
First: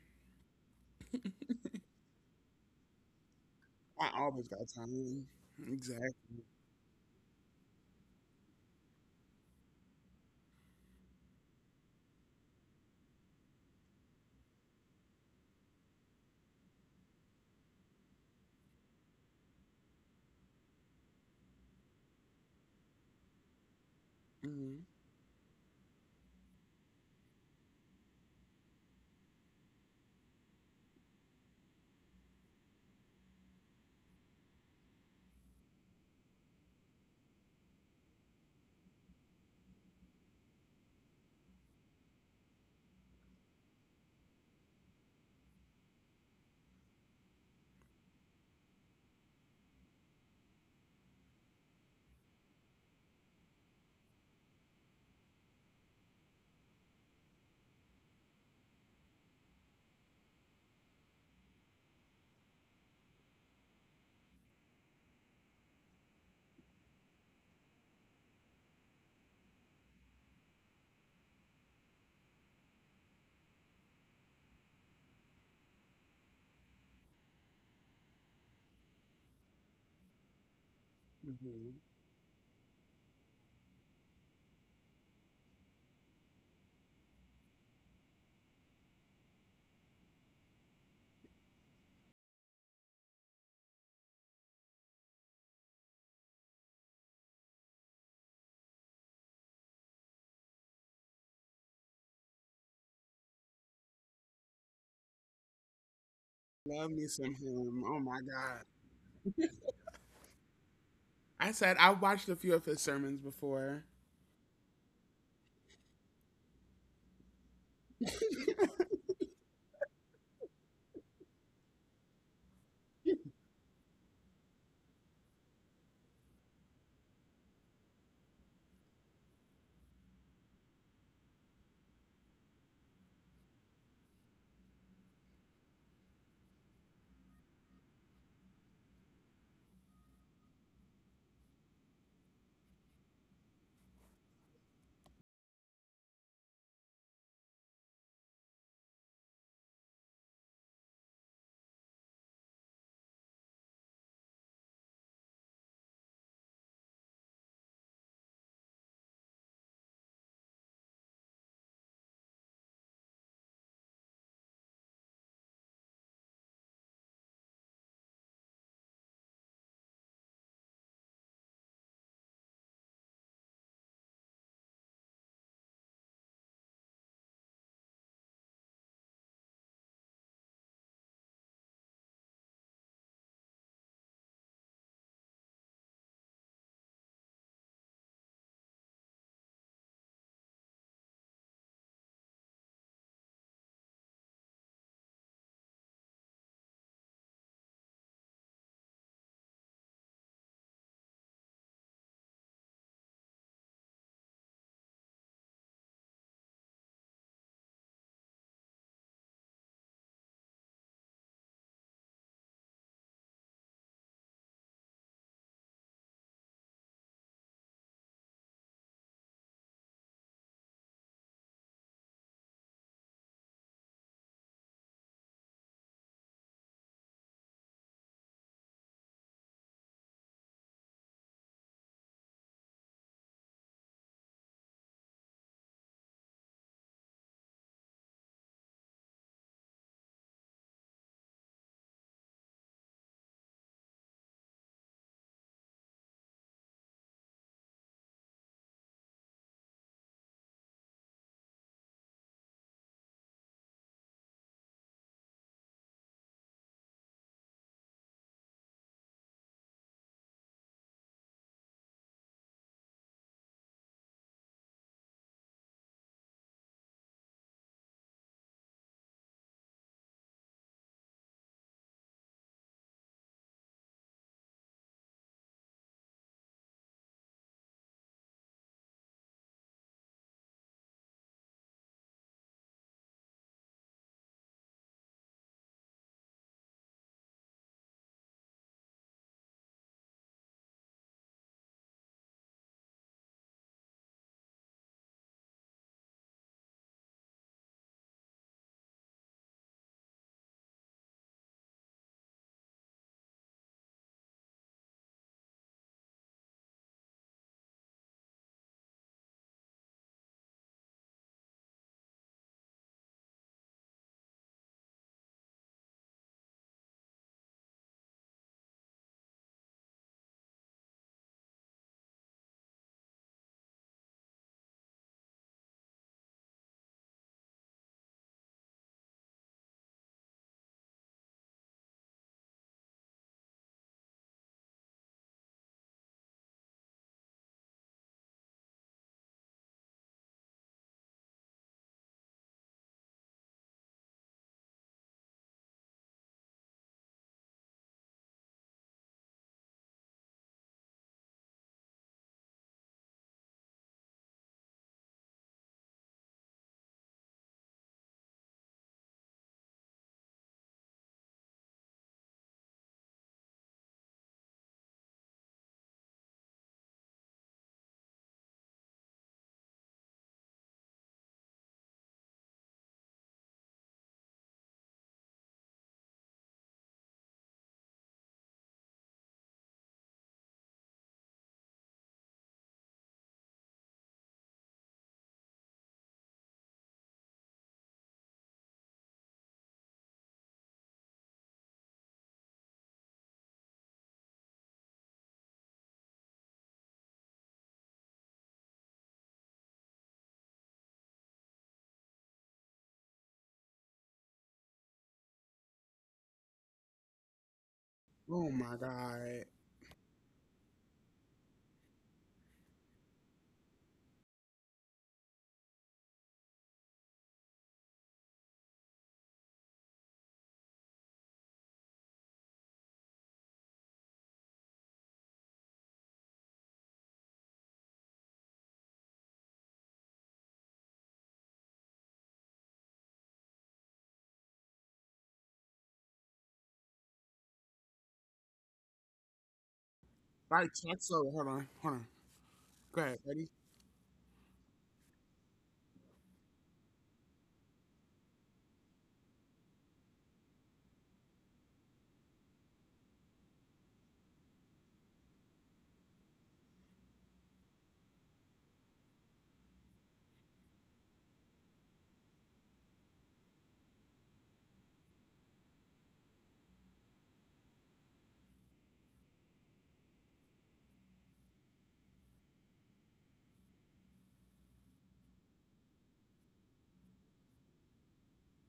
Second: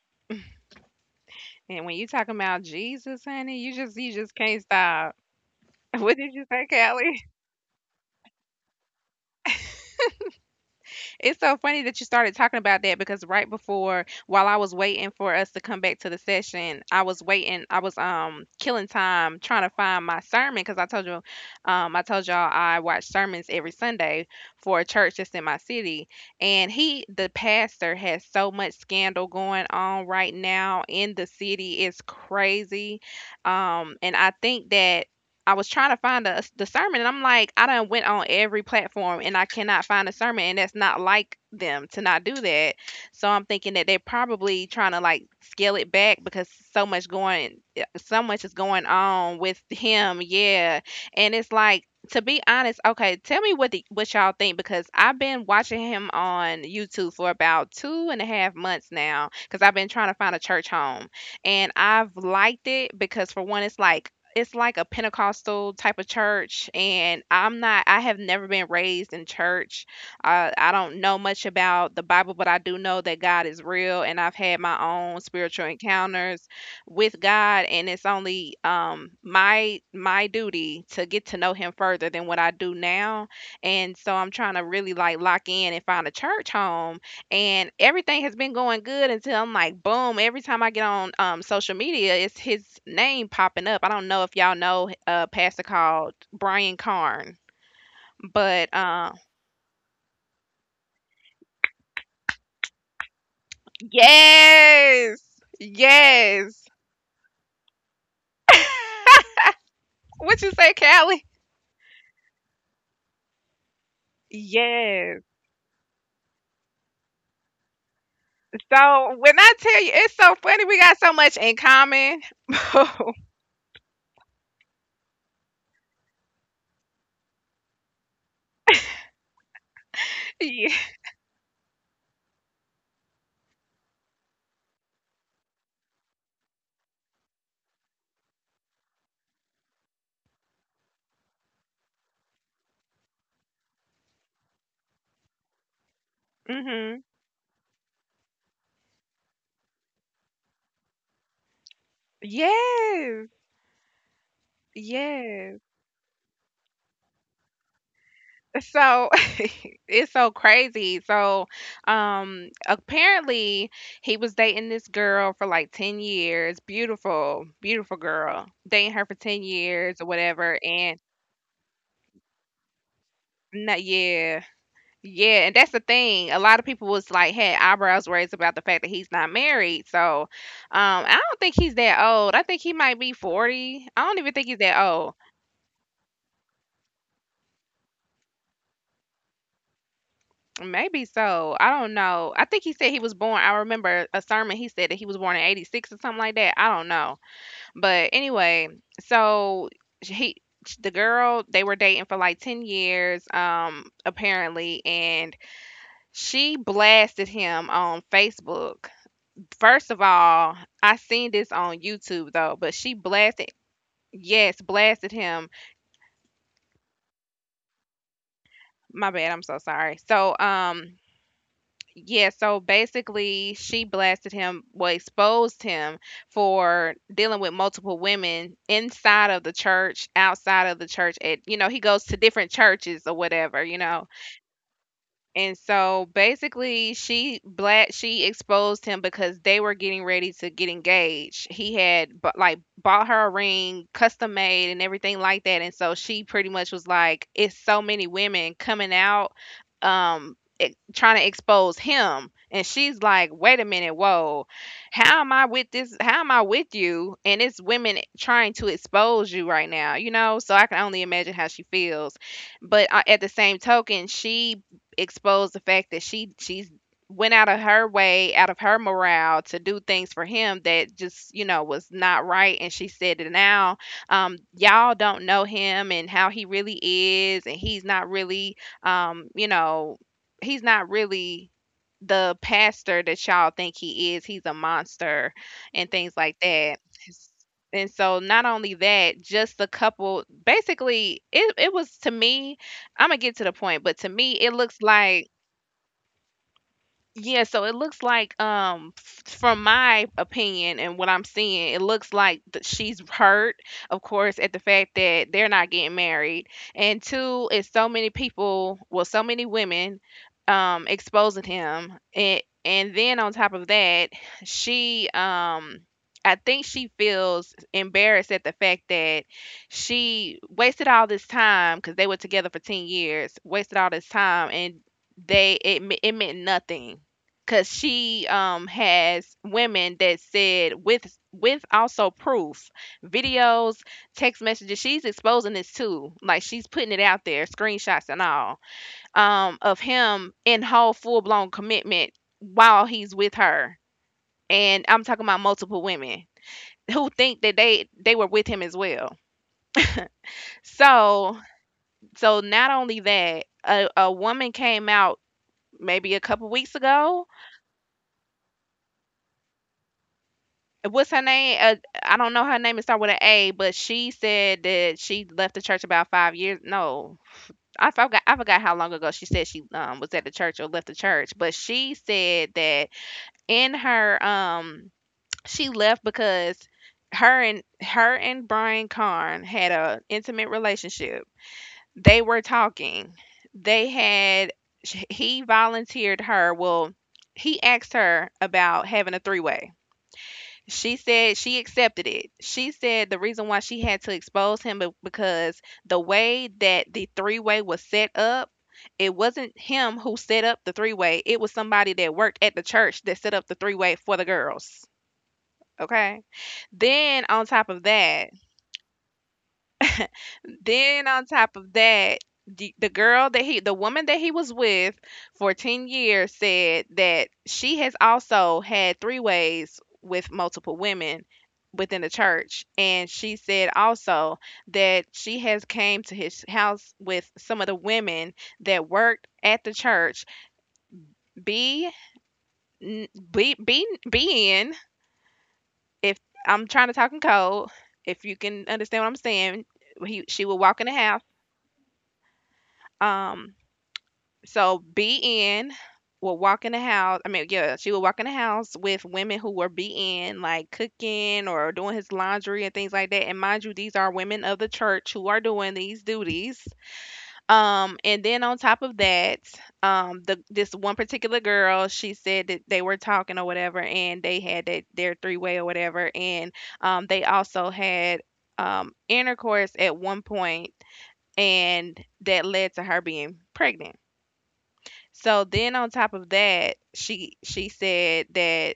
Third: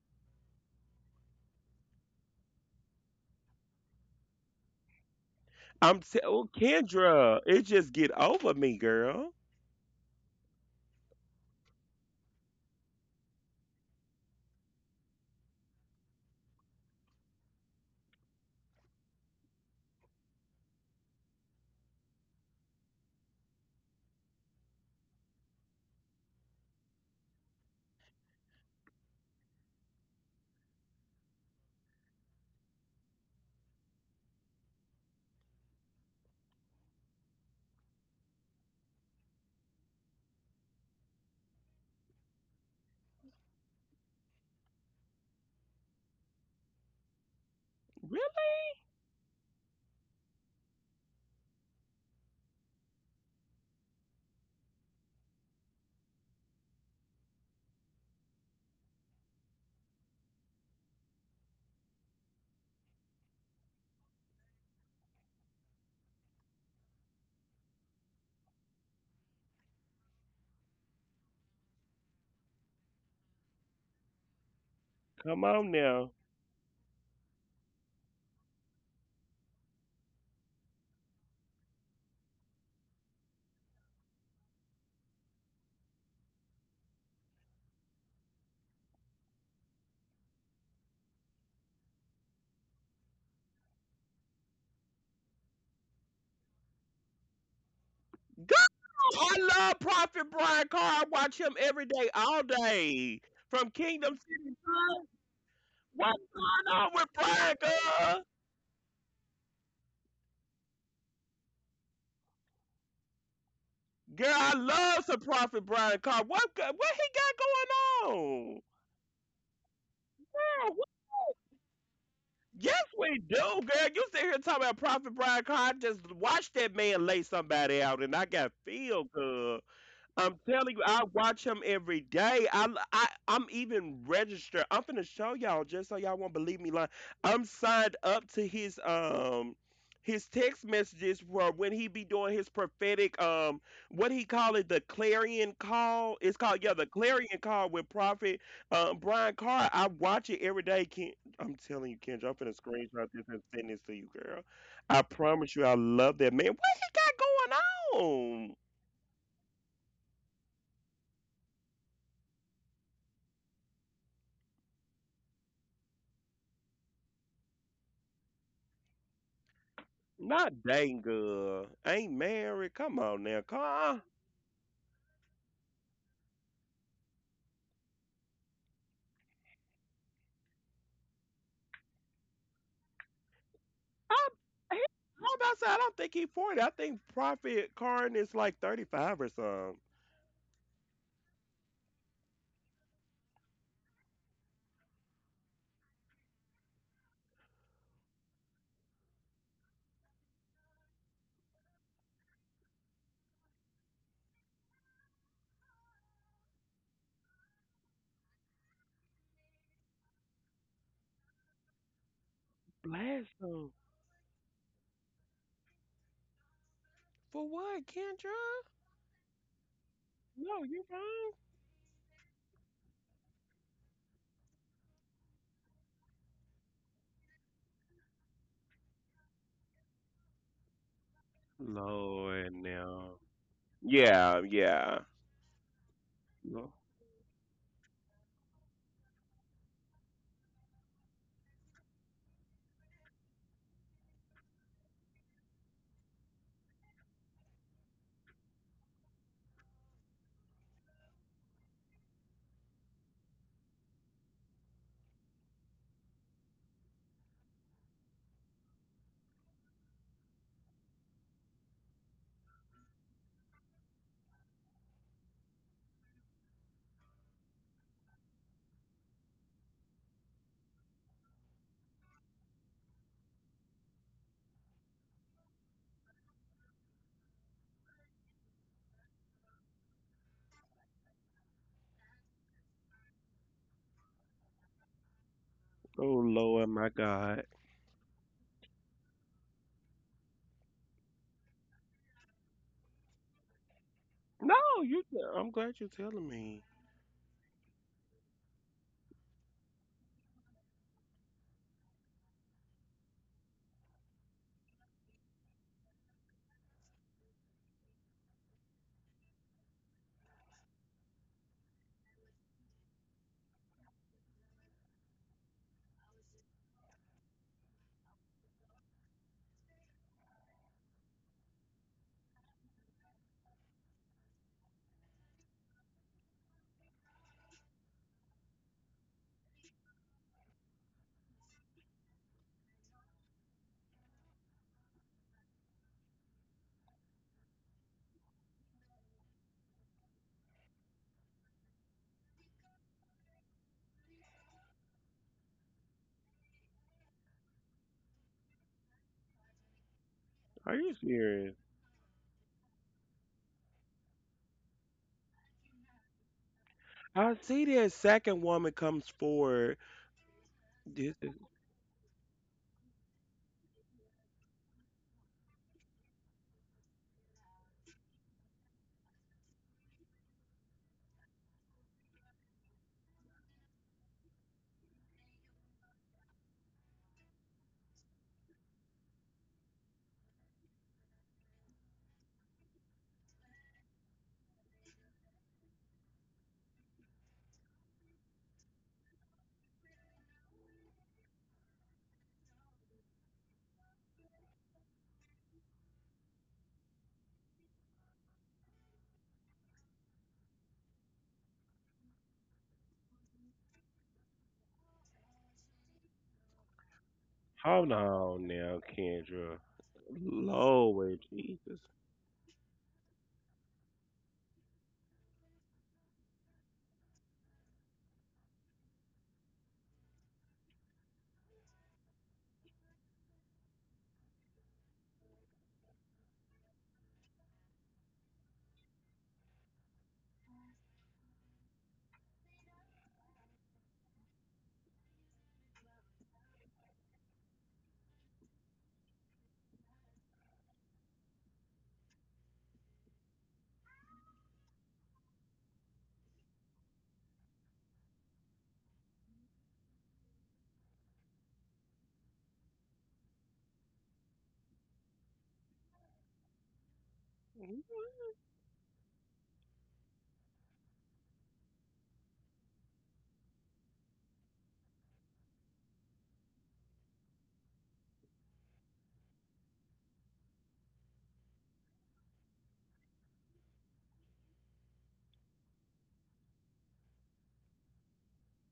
S3: And when you talking about Jesus, honey, you just
S1: I
S3: you just
S1: always
S3: can't
S1: got
S3: stop.
S1: time.
S3: What did
S1: Exactly.
S2: Oh
S3: you say, Callie?
S2: Kendra, it just get over me, girl.
S3: It's so funny that you started talking about that because right before, while I was waiting for us to come back to the session, I was waiting. I was killing time trying to find my sermon because I told you, I told y'all I watch sermons every Sunday for a
S1: Hmm.
S3: church that's in my city, and he, the pastor, has so much scandal going on right now in the city. It's crazy, and I think that I was trying to find the sermon, and I'm like, I done went on every platform, and I cannot find a sermon, and that's not like them to not do that. So I'm thinking that they're probably trying to like scale it back because so much going, yeah, so much
S2: Really?
S3: is going on with him, yeah. And it's like, to be honest, okay, tell me what the, what y'all think because I've been watching him on YouTube for about 2.5 months now because I've been trying to find a church home, and I've liked it because for one, it's like a Pentecostal type of church, and I'm not. I have never been raised in church. I don't know much about the Bible, but I do know that God is real, and I've had my own
S2: Come
S3: spiritual
S2: on now.
S3: encounters with God, and it's only my duty to get to know
S1: Hmm.
S3: Him further than what I do now. And so I'm trying to really like lock in and find a church home, and everything has been going good until I'm like, boom, every time I get on social media, it's his name popping up. I don't know if y'all know a pastor called Brian Carn,
S2: Girl,
S3: but
S2: I love Prophet Brian Carr. I watch him every day, all day. From Kingdom City, girl.
S3: yes,
S2: What's
S3: yes.
S2: going
S1: Love
S2: on
S1: me
S2: with
S1: some
S2: Brian
S1: him. Oh my
S2: Carr?
S1: god.
S3: What you say, Callie?
S1: I said I watched a few of his sermons before.
S2: Girl, I love
S3: Yes.
S2: some Prophet Brian Carr. What he got going on?
S3: So when I tell you, it's so funny.
S2: Girl,
S3: We
S2: what-
S3: got so much in common.
S2: Yes, we do, girl. You sit here talking about Prophet Brian Carr. I just watched that man lay somebody out, and I got feel good. I'm
S3: Yeah.
S2: telling you, I watch him every day. I'm even registered. I'm finna show y'all just so y'all won't believe me. Like I'm signed up to his text messages for when he be doing his prophetic what he call it the clarion call. It's called, yeah, the
S3: Hmm.
S2: clarion call with Prophet Brian Carr. I watch it every day. I'm telling you, Kendra, I'm finna screenshot this
S3: Yes.
S2: and send this to you, girl. I promise
S3: Yes.
S2: you, I love that man. What he got going on?
S3: So it's so crazy. So apparently he was dating this girl for like 10 years. Beautiful, beautiful girl. Dating her for 10 years or whatever,
S2: Not
S3: and
S2: dang good. Ain't married. Come on now,
S3: not
S2: Car.
S3: yeah. Yeah, and that's the thing. A lot of people was like had eyebrows raised about the fact that he's not married. So I don't think he's that old. I think he might be 40. I don't even think he's that
S2: I'm, he-
S3: old.
S2: I'm about to say I don't think he 40. I think Prophet Karn is like 35 or something.
S3: Maybe so. I don't know. I think he said he was born. I remember a sermon. He said that he was born in '86 or something like that. I don't know. But anyway, so he, the girl, they were dating for like 10 years, apparently, and she blasted him on Facebook. First of all, I seen this on YouTube though, but she
S2: Blast
S3: blasted,
S2: him.
S3: yes, blasted him.
S2: For what, Kendra?
S3: My bad. I'm so sorry. So,
S2: No, you're fine.
S3: yeah, so basically, she blasted him, well, exposed him for dealing with multiple women inside of the church, outside of the church. At you know, he goes to different
S2: Lord,
S3: churches or
S2: now.
S3: whatever, you know,
S2: Yeah, yeah.
S3: and so
S2: No.
S3: basically she black she exposed him because they were getting ready to get engaged. He had like bought her a ring, custom made and everything like that. And so she pretty much was like it's so many women coming out trying to expose him. And she's like, "Wait a minute, whoa. How am I with this? How am I with you and it's women trying to expose you right now, you know?" So I can only imagine how she feels, but at the same token she exposed the fact that she's went out of her way, out of her morale to do things for him that just, you know, was not right. And she said that now y'all don't know him and how he really is. And he's not really, you know, he's not really the pastor that y'all think he is. He's a monster and
S2: Oh
S3: things like
S2: Lord,
S3: that.
S2: my God.
S3: And so not only that, just the couple basically it was to me Imma get to the point, but to me, it
S2: No,
S3: looks
S2: you.
S3: like
S2: I'm glad you're telling me.
S3: yeah, so it looks like, from my opinion and what I'm seeing, it looks like that she's hurt, of course, at the fact that they're not getting married, and two is so many people, well, so many women, exposing him, and then on top of that, she, um, I think she feels embarrassed at the fact that she wasted all this time because they were together for 10 years, wasted all this time, and it meant nothing because she has women that said with also proof, videos, text messages. She's exposing this too, like she's putting it out there, screenshots and all of him in whole full-blown commitment while he's with her, and I'm talking about multiple women who think that they were with him as well.
S2: Are you
S3: So
S2: serious?
S3: so not only that, a woman came out maybe a couple weeks ago.
S2: I see that second woman comes forward.
S3: What's
S2: This
S3: her
S2: is
S3: name? I don't know her name. It start with an A, but she said that she left the church about 5 years. No, I forgot. I forgot how long ago she said she was at the church or left the church. But she said that in her she left because her and Brian Karn had a intimate relationship. They were talking. They had he volunteered her. Well, he asked her about having a three way. She said she accepted it. She said the reason why she had to expose him because the way that the three way was set up, it wasn't him who set up the three way. It was somebody that worked at the church that set up the three way for the girls. Okay. Then on top of
S2: Hold
S3: that,
S2: on
S1: Oh my
S2: now,
S1: god.
S2: Kendra.
S3: then
S2: Lord
S3: on top of
S2: Jesus.
S3: that, the girl that he, the woman that he was with for 10 years said that she has also had three ways with multiple women within the church, and she said also that she has came to his house with some of the women that worked at the church be n- be being if I'm trying to talk in code, if you can understand what I'm saying, he she would
S1: Like
S3: walk in the
S1: talks
S3: house
S1: so. Hold on. Hold on. Go ahead.
S3: um so BN will walk in the house. I mean, yeah, she would walk in the house with women who were BN, like cooking or doing his laundry and things like that. And mind you, these are women of the church who are doing these duties. And then on top of that, the this one particular girl, she said that they were talking or whatever, and they had that their three way or whatever, and they also had intercourse at one point, and that led to her being pregnant. So then on top of that, she said that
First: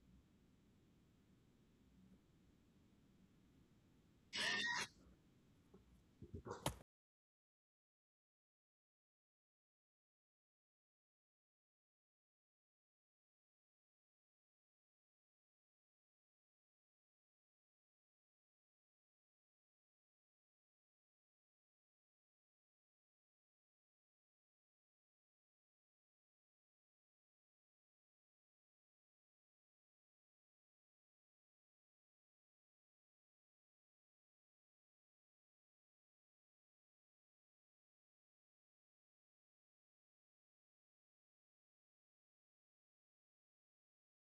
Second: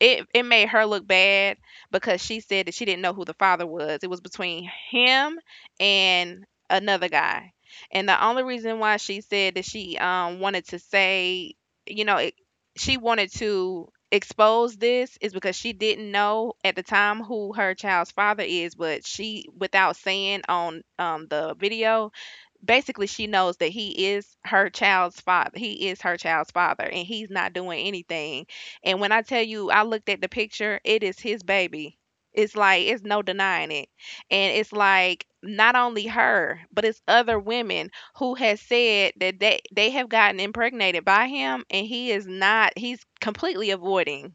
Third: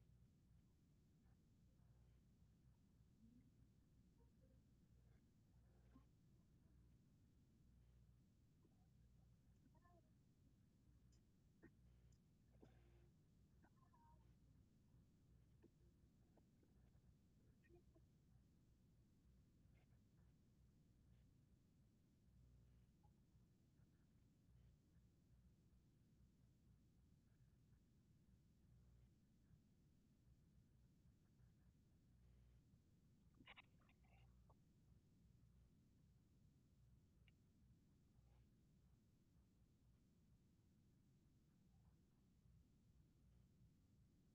S3: it made her look bad because she said that she didn't know who the father was. It was between him and another guy. And the only reason why she said that she wanted to say, you know, she wanted to expose this is because she didn't know at the time who her child's father is, but she without saying on the video, basically she knows that he is her child's father. He is her child's father and he's not doing anything. And when I tell you, I looked at the picture, it is his baby. It's like it's no denying it. And it's like not only her, but it's other women who has said that they have gotten impregnated by him and he is not he's completely avoiding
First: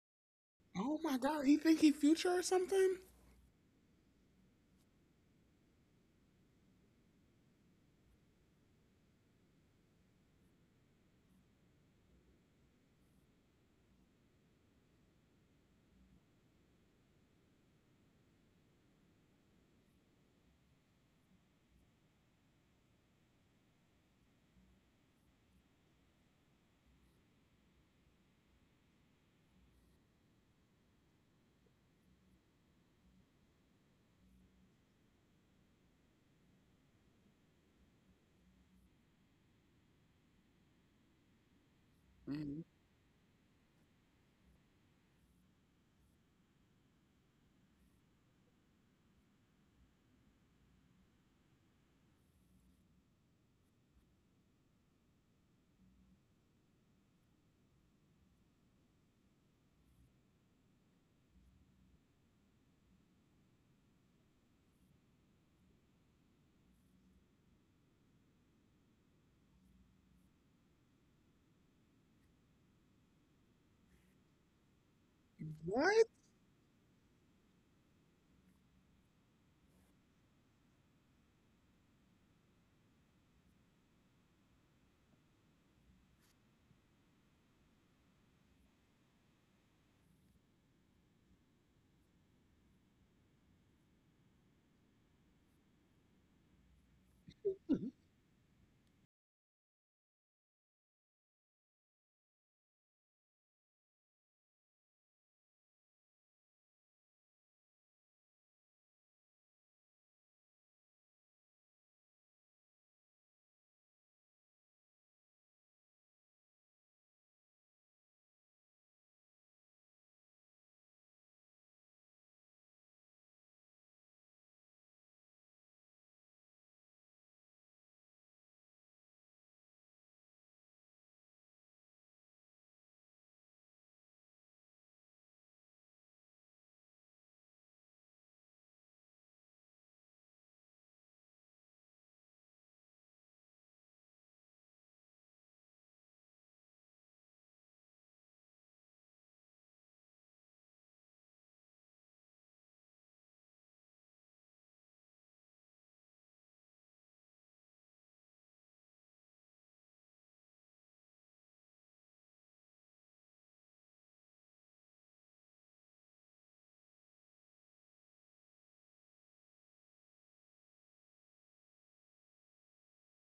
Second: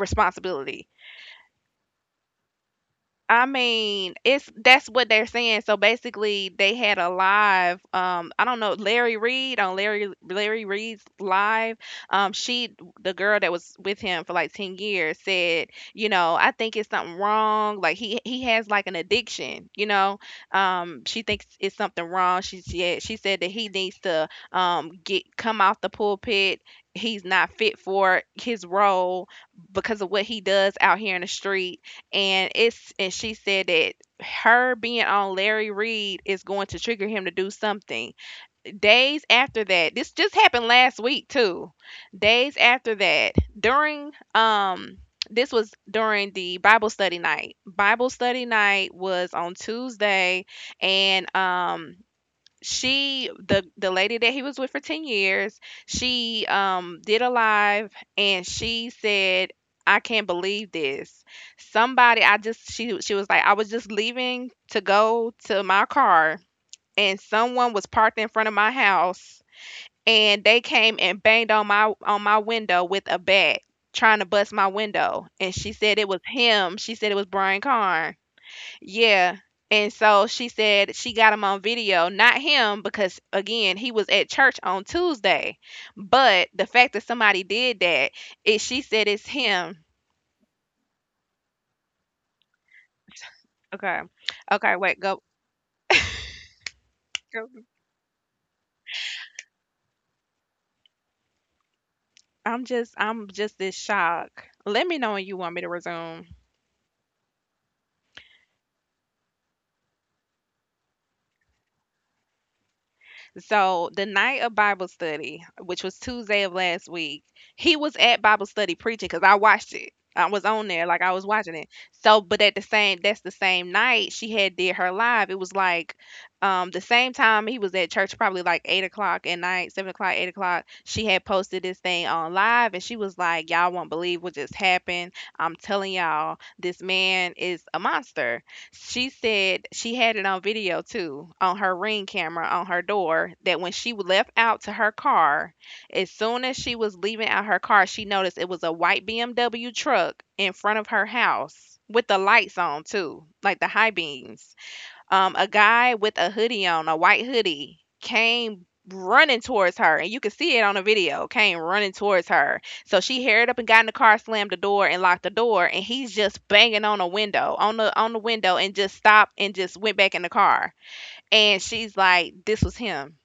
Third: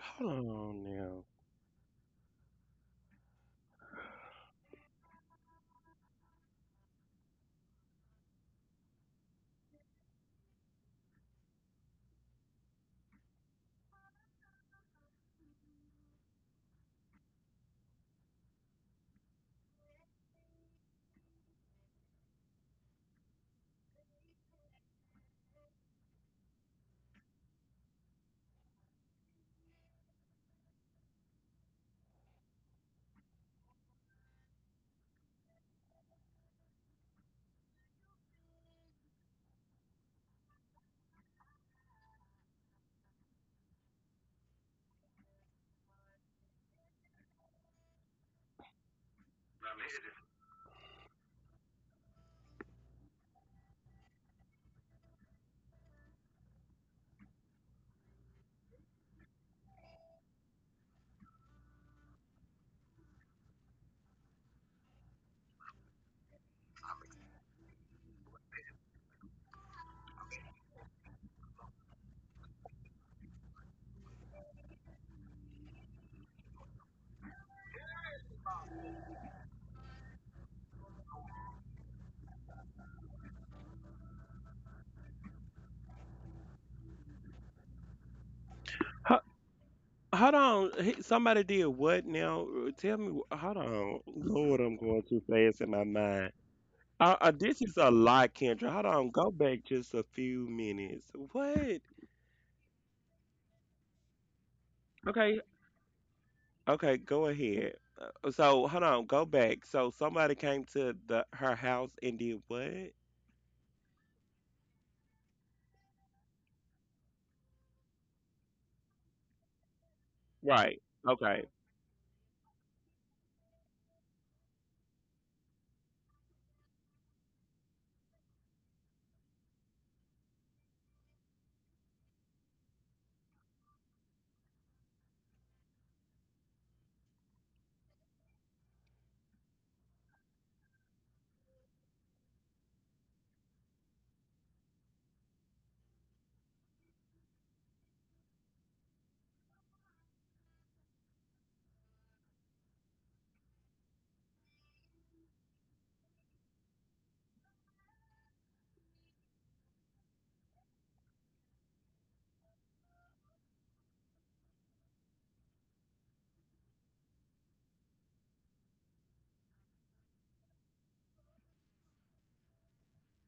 S2: Hold on
S1: Oh my
S2: now.
S1: god, he think he future or something?
S3: I mean, it's that's what they're saying. So basically, they had a live. I don't know Larry Reed, on Larry Reed's live. She— the girl that was with him for like 10 years said, you know, I think it's something wrong. Like he has like an addiction. She thinks it's something wrong. She said that he needs to get— come off the pulpit. He's not fit for his role because of what he does out here in the street. And it's and she said that her being on Larry Reed is going to trigger him to do something. Days after that— this just happened last week too. Days
S1: Hmm.
S3: after that, during this was during the Bible study night. Bible study night was on Tuesday, and she— the lady that he was with for 10 years, she did a live, and she said, "I can't believe this. Somebody— I just—" She was like, "I was just leaving to go to my car, and someone was parked in front of my house, and they came and banged on my window with a bat, trying to bust my window." And she said
S1: What?
S3: it was him. She said it was Brian Carn. Yeah. And so she said she got him on video— not him, because again, he was at church on Tuesday. But the fact that somebody did that, it she said
S2: Ho-
S3: it's him.
S2: Hold on. Somebody did what now? Tell me. Hold on.
S3: Okay.
S2: Lord, I'm
S3: Okay, wait,
S2: going too
S3: go.
S2: fast in my mind. This
S3: go-
S2: is a lot, Kendra. Hold on. Go back just a few minutes. What?
S3: I'm just— I'm just this shock. Let me know when you
S2: Okay.
S3: want me to resume.
S2: Okay. Go ahead. So hold on. Go back. So somebody came to the her house and did what?
S3: So the night of Bible study, which was Tuesday of last week, he was at Bible study preaching because I watched it. I was on
S2: Right.
S3: there, like, I was
S2: Okay.
S3: watching it. So, but at the same— that's the same night she had did her live. It was like the same time he was at church, probably like 8 o'clock at night, 7 o'clock, 8 o'clock. She had posted this thing on live, and she was like, "Y'all won't believe what just happened. I'm telling y'all, this man is a monster." She said she had it on video too, on her ring camera on her door, that when she left out to her car, as soon as she was leaving out her car, she noticed it was a white BMW truck in front of her house with the lights on too, like the high beams. A guy with a hoodie on, a white hoodie, came running towards her, and you can see it on the video. Came running towards her, so she hurried up and got in the car, slammed the door, and locked the door. And he's just banging on a window, on the window, and just stopped and just went back in the car. And she's like, "This was him.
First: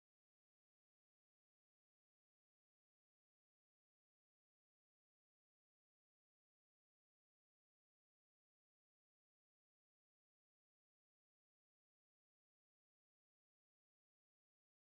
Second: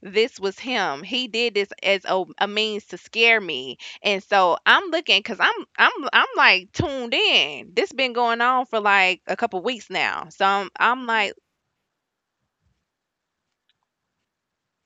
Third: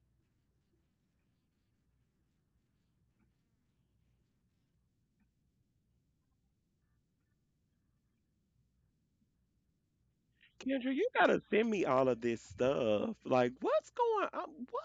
S3: This was him. He did this as a means to scare me." And so I'm looking, because I'm— I'm like tuned in. This been going on for like a couple weeks now, so I'm—
S2: Kendra,
S3: I'm
S2: you
S3: like—
S2: gotta send me all of this stuff. Like, what's going on? What?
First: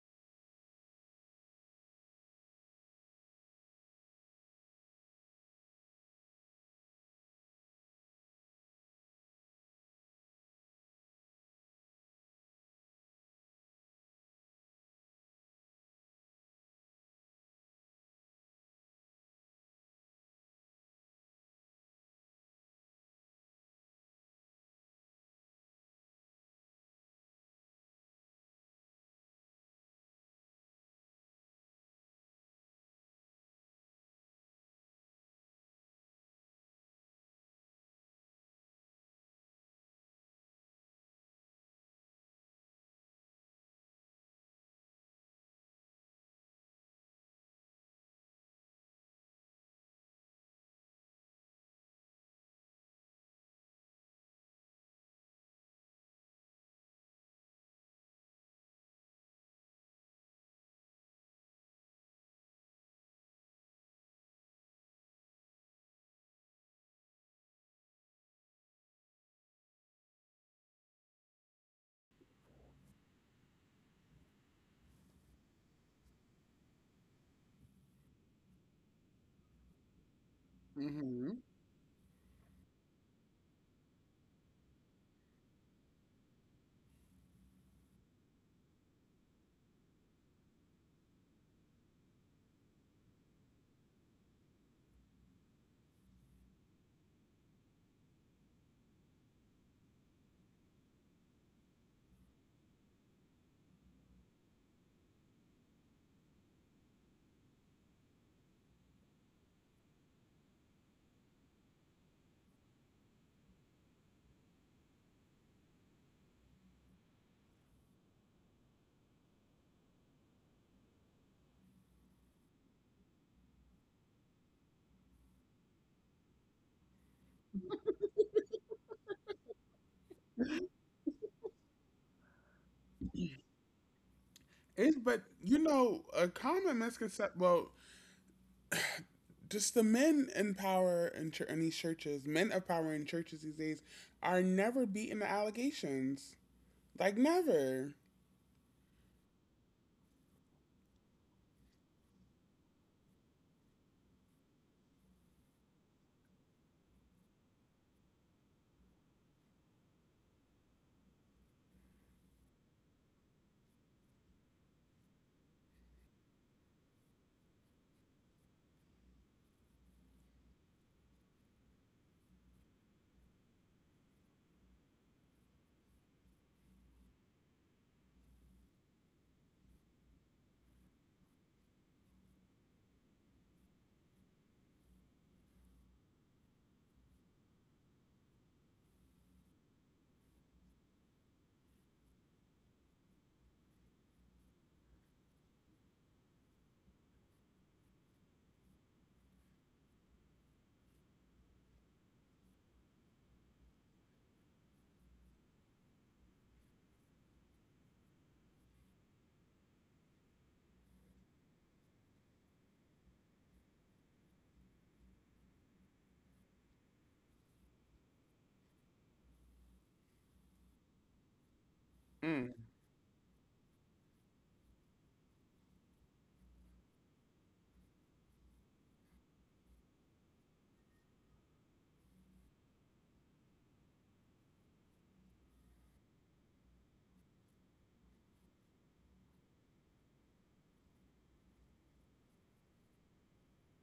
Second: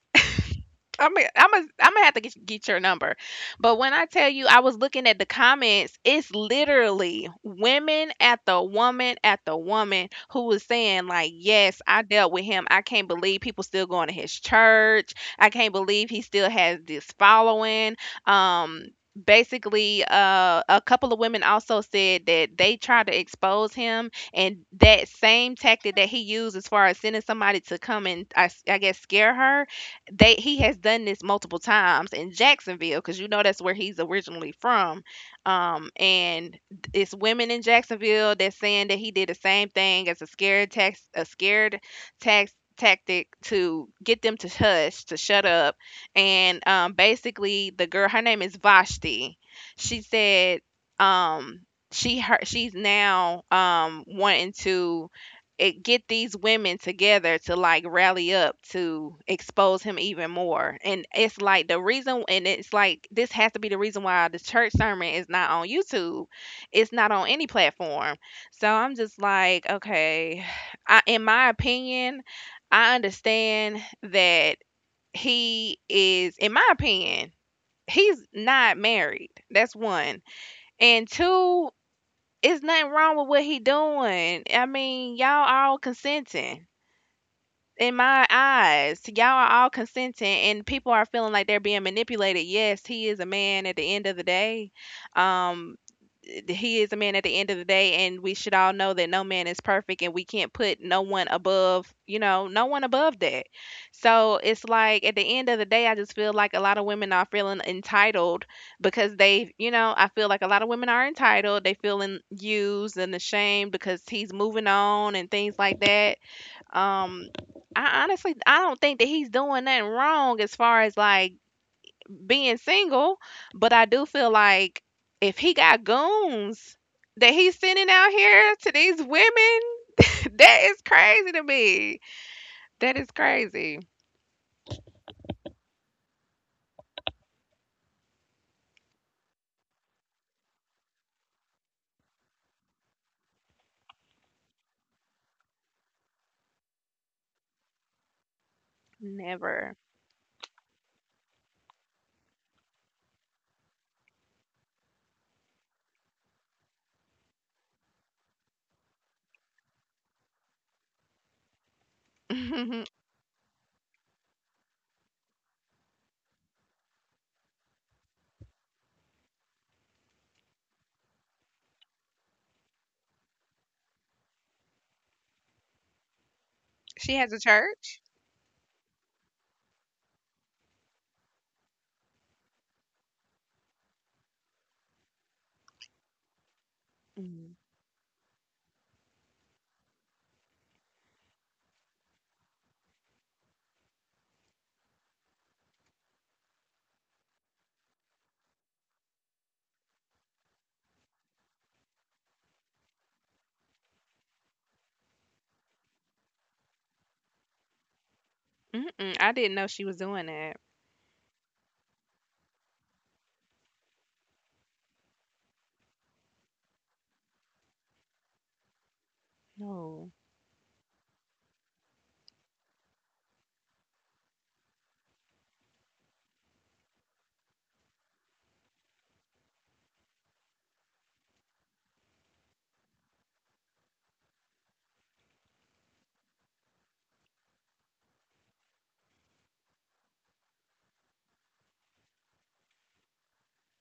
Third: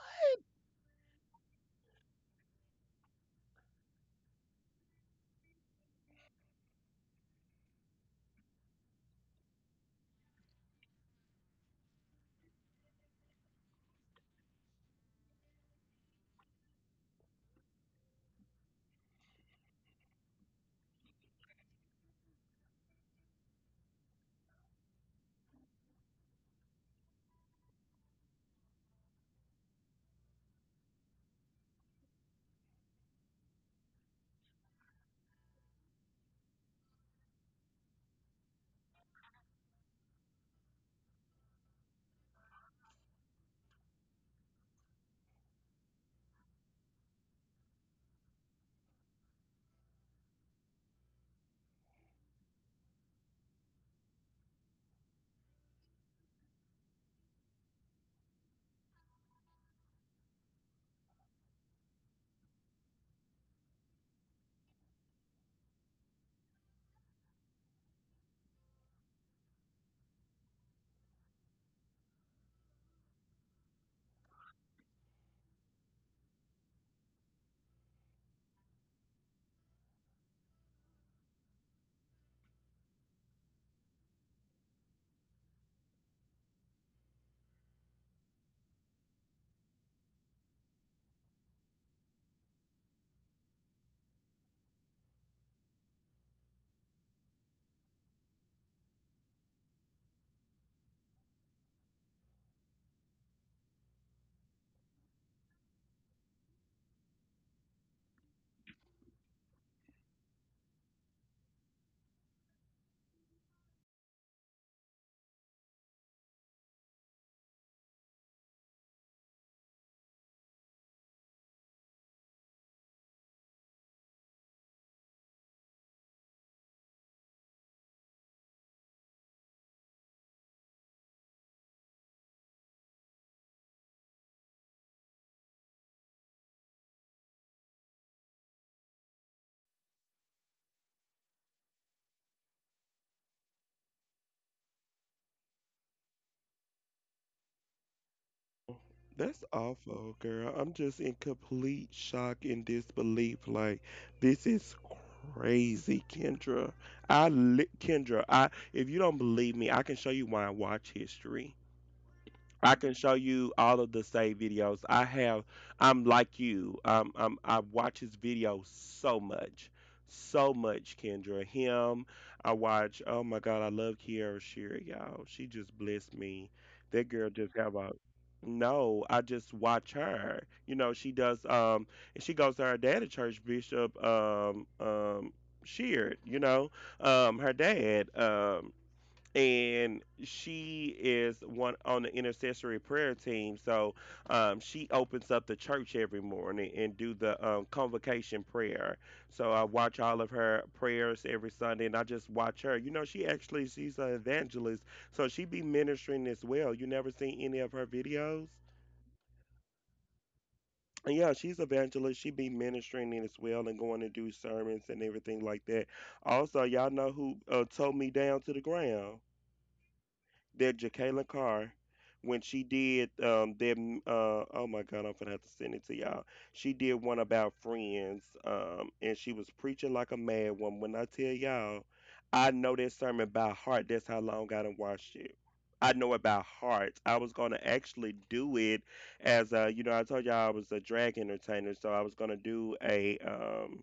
S3: I'm gonna have to get your number. But when I tell you, I was looking at the comments, it's literally women— at the woman who was saying, like, yes, I dealt with him. I can't believe people still going to his church. I can't believe he still has this following. Um, Basically, a couple of women also said that they tried to expose him, and that same tactic that he used as far as sending somebody to come and, I guess, scare her— they he has done this multiple times in Jacksonville, because you know that's where he's originally from. And It's women in Jacksonville that's saying that he did the same thing as a scared tax— a scared tax tactic to get them to hush, to shut up. And basically the girl— her name is Vashti. She said, um, she— she's now, wanting to— it get these women together to, like, rally up to expose him even more. And it's like the reason— and it's like this has to be the reason why the church sermon is not on YouTube. It's not on any platform. So I'm just like, okay, I, in my opinion, I understand that he is— in my opinion, he's not married. That's one. And
S1: Hmm.
S3: two, it's nothing wrong with what he doing. I mean, y'all all consenting. In my eyes, y'all are all consenting, and people are feeling like they're being manipulated. Yes, he is a man at the end of the day. Um, he is a man at the end of the day, and we should all know that no man is perfect, and we can't put no one above, you know, no one above that. So it's like at the end of the day, I just feel like a lot of women are feeling entitled because they, you know, I feel like a lot of women are entitled. They feeling used and ashamed because he's moving on and things like that. um, I honestly— I don't think that he's doing nothing wrong as far as like being single, but I do feel like if he got goons that he's sending out here to these women, that is crazy to me. That is crazy.
S1: It's but you know a common misconception. Well, just the men in power in, in these churches, men of power in churches these days, are never beating the allegations. Like never.
S2: That's
S3: Never.
S2: awful, girl. I'm just in complete shock and disbelief. Like, this is crazy, Kendra. Kendra, I if you don't believe me, I can show you my watch history. I
S3: She
S2: can show you all of the save videos I have. I'm like you. I watch his videos so much, so much. Kendra, him. I watch. Oh my God, I love Kiara Shear, y'all. She just blessed me. That girl
S3: has a
S2: just have a.
S3: church.
S2: No, I just watch her. You know, she does. And she goes to her dad at church, Bishop. Sheard. You know, her
S3: Mm.
S2: dad. And she is one on the intercessory prayer team. So she opens up the church every morning and do the convocation prayer. So I watch all of her prayers every Sunday, and I just watch her. You know, she's an evangelist, so she be ministering as well. You never seen any of her videos?
S3: Mm-mm, I didn't know she was doing that.
S2: And yeah, she's evangelist. She be ministering in as well and going to do sermons and everything like that. Also, y'all know who towed me down to the ground?
S3: No.
S2: That Jacqueline Carr when
S1: Mm.
S2: she did that oh my god, I'm gonna have to send it to y'all. She did one about friends, and she was preaching like a mad one. When I tell y'all, I know that sermon by heart. That's how long I done watched it. I know it by heart. I was gonna actually do it as a I told y'all I was a drag entertainer, so I was gonna do a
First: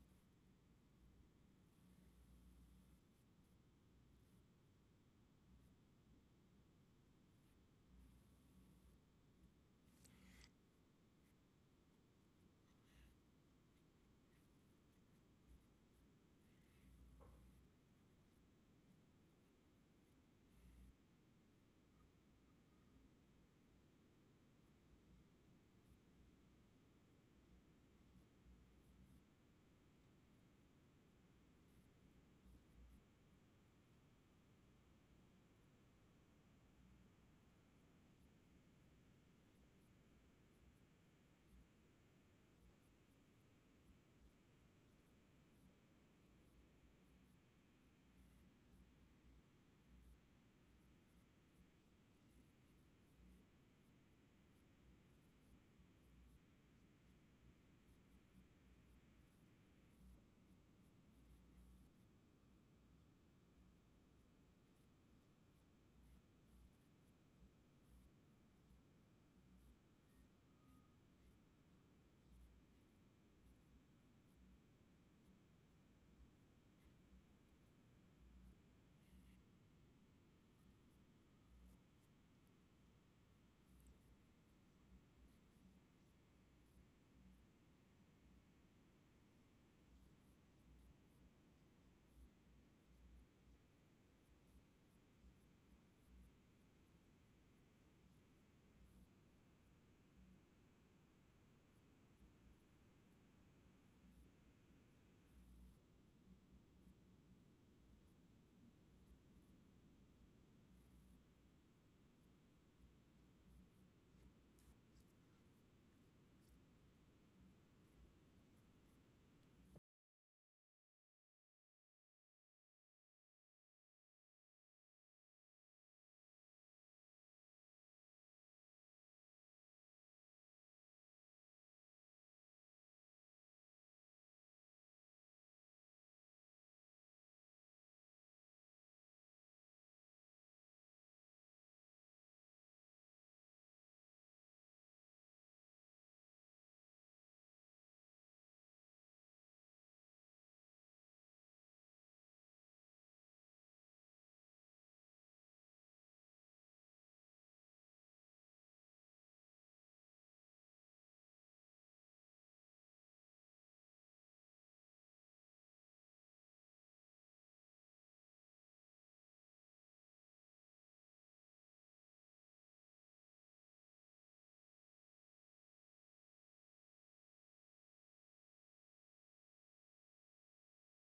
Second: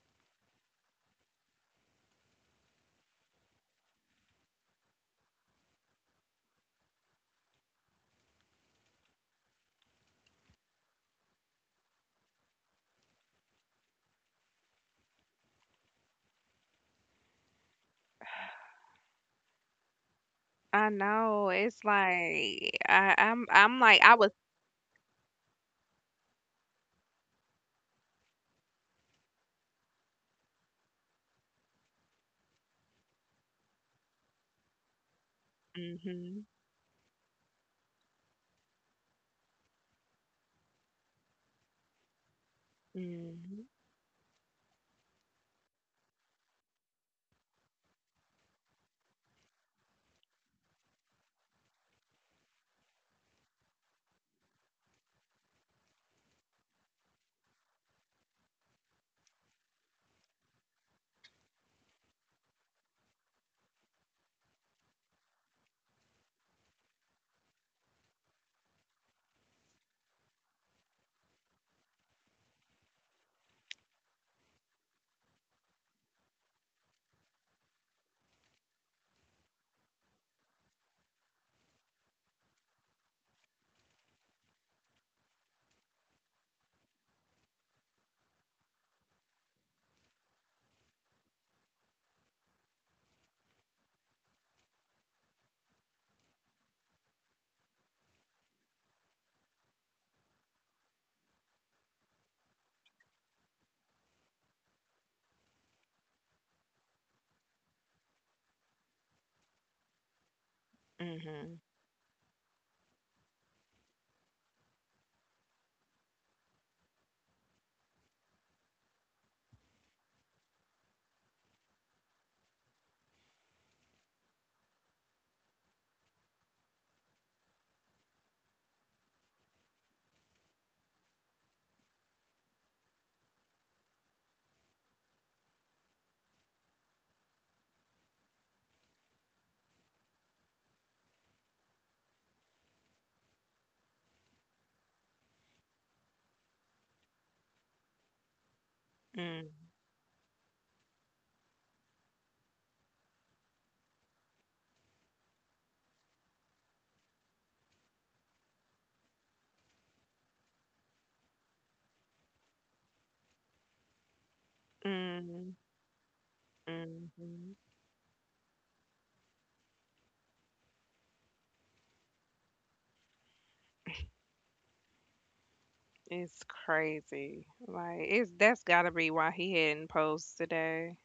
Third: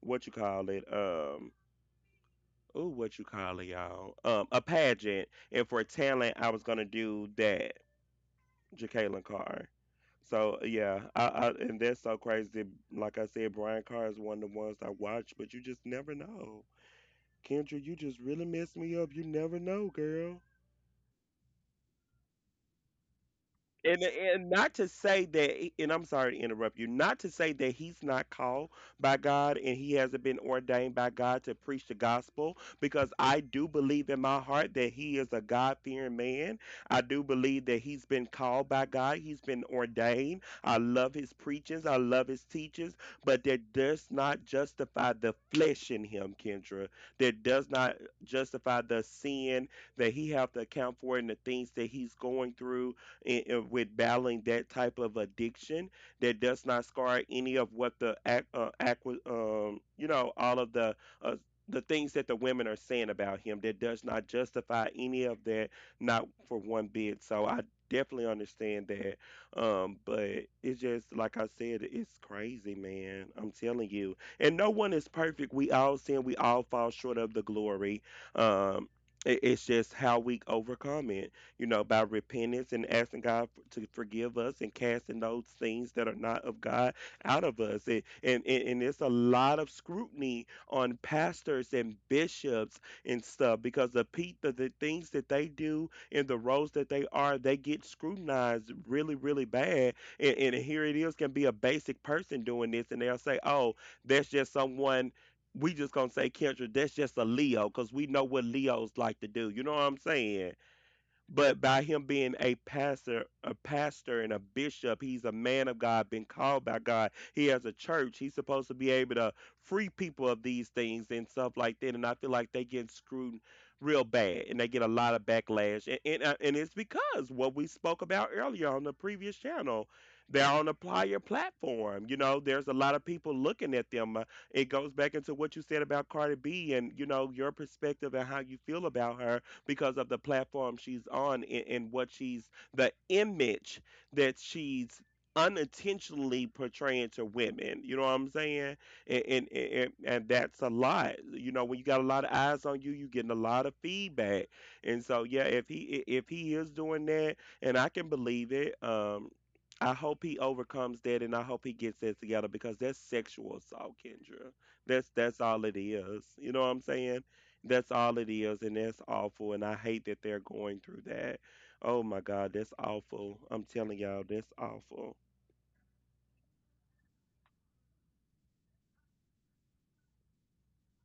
S2: what you call it ooh, what you call it, y'all? A pageant. And for talent, I was gonna do that, Ja'Kalen Carr. So yeah, I and that's so crazy. Like I said, Brian Carr is one of the ones I watch, but you just never know. Kendra, you just really messed me up. You never know, girl.
S3: I know. It's like I'm— I'm like
S2: And
S3: I was.
S2: and not to say that, and I'm sorry to interrupt you, not to say that he's not called by God and he hasn't been ordained by God to preach the gospel, because I do believe in my heart that he is a God fearing
S3: Hmm.
S2: man. I do believe that he's been called by God, he's been ordained. I love his preachings, I love his teachings, but
S3: Hmm.
S2: that does not justify the flesh in him, Kendra. That does not justify the sin that he have to account for and the things that he's going through with battling that type of addiction. That does not scar any of what the all of uh, the things that the women are saying about him. That does not justify any of that, not for one bit. So I definitely understand that. But it's just like I said, it's crazy, man, I'm telling you. And no one is perfect, we all sin, we all fall short of the glory. um it's just how we overcome it, you know, by repentance and asking God to forgive us and casting those things that are not of God out of us. And it's a lot of scrutiny on pastors and bishops and stuff because the things that they do and the roles that they are, they get scrutinized really, really bad. And here it is, can be a basic person doing this, and they'll say, oh, that's just someone, we just gonna say, Kendra, that's just a Leo, cause we know what Leos like to do. You know what I'm saying? But by him being a pastor and a bishop, he's a man of God, been called by God. He has a church. He's supposed to be able to free people of these things and stuff like that. And I feel like they get screwed real bad and they get a lot of backlash. And it's because what we spoke about earlier on the previous channel, they're on a player platform. You know, there's a lot of people looking at them. It goes back into what you said about Cardi B and you know your perspective and how you feel about her because of the platform she's on, and what she's, the image that she's unintentionally portraying to women. You know what I'm saying? And and,
S3: Hmm.
S2: and and that's a lot. You know, when you got a lot of eyes on you, you getting a lot of feedback. And so yeah, if he is doing that, and I can believe it, I hope he overcomes that, and I hope he gets that together because that's sexual assault, Kendra. That's
S3: Hmm.
S2: all it is. You know what I'm saying?
S3: Hmm.
S2: That's all it is, and that's awful. And I hate that they're going through that. Oh my God, that's awful. I'm telling y'all, that's awful.
S3: It's crazy. Like it's that's gotta be why he hadn't posed today.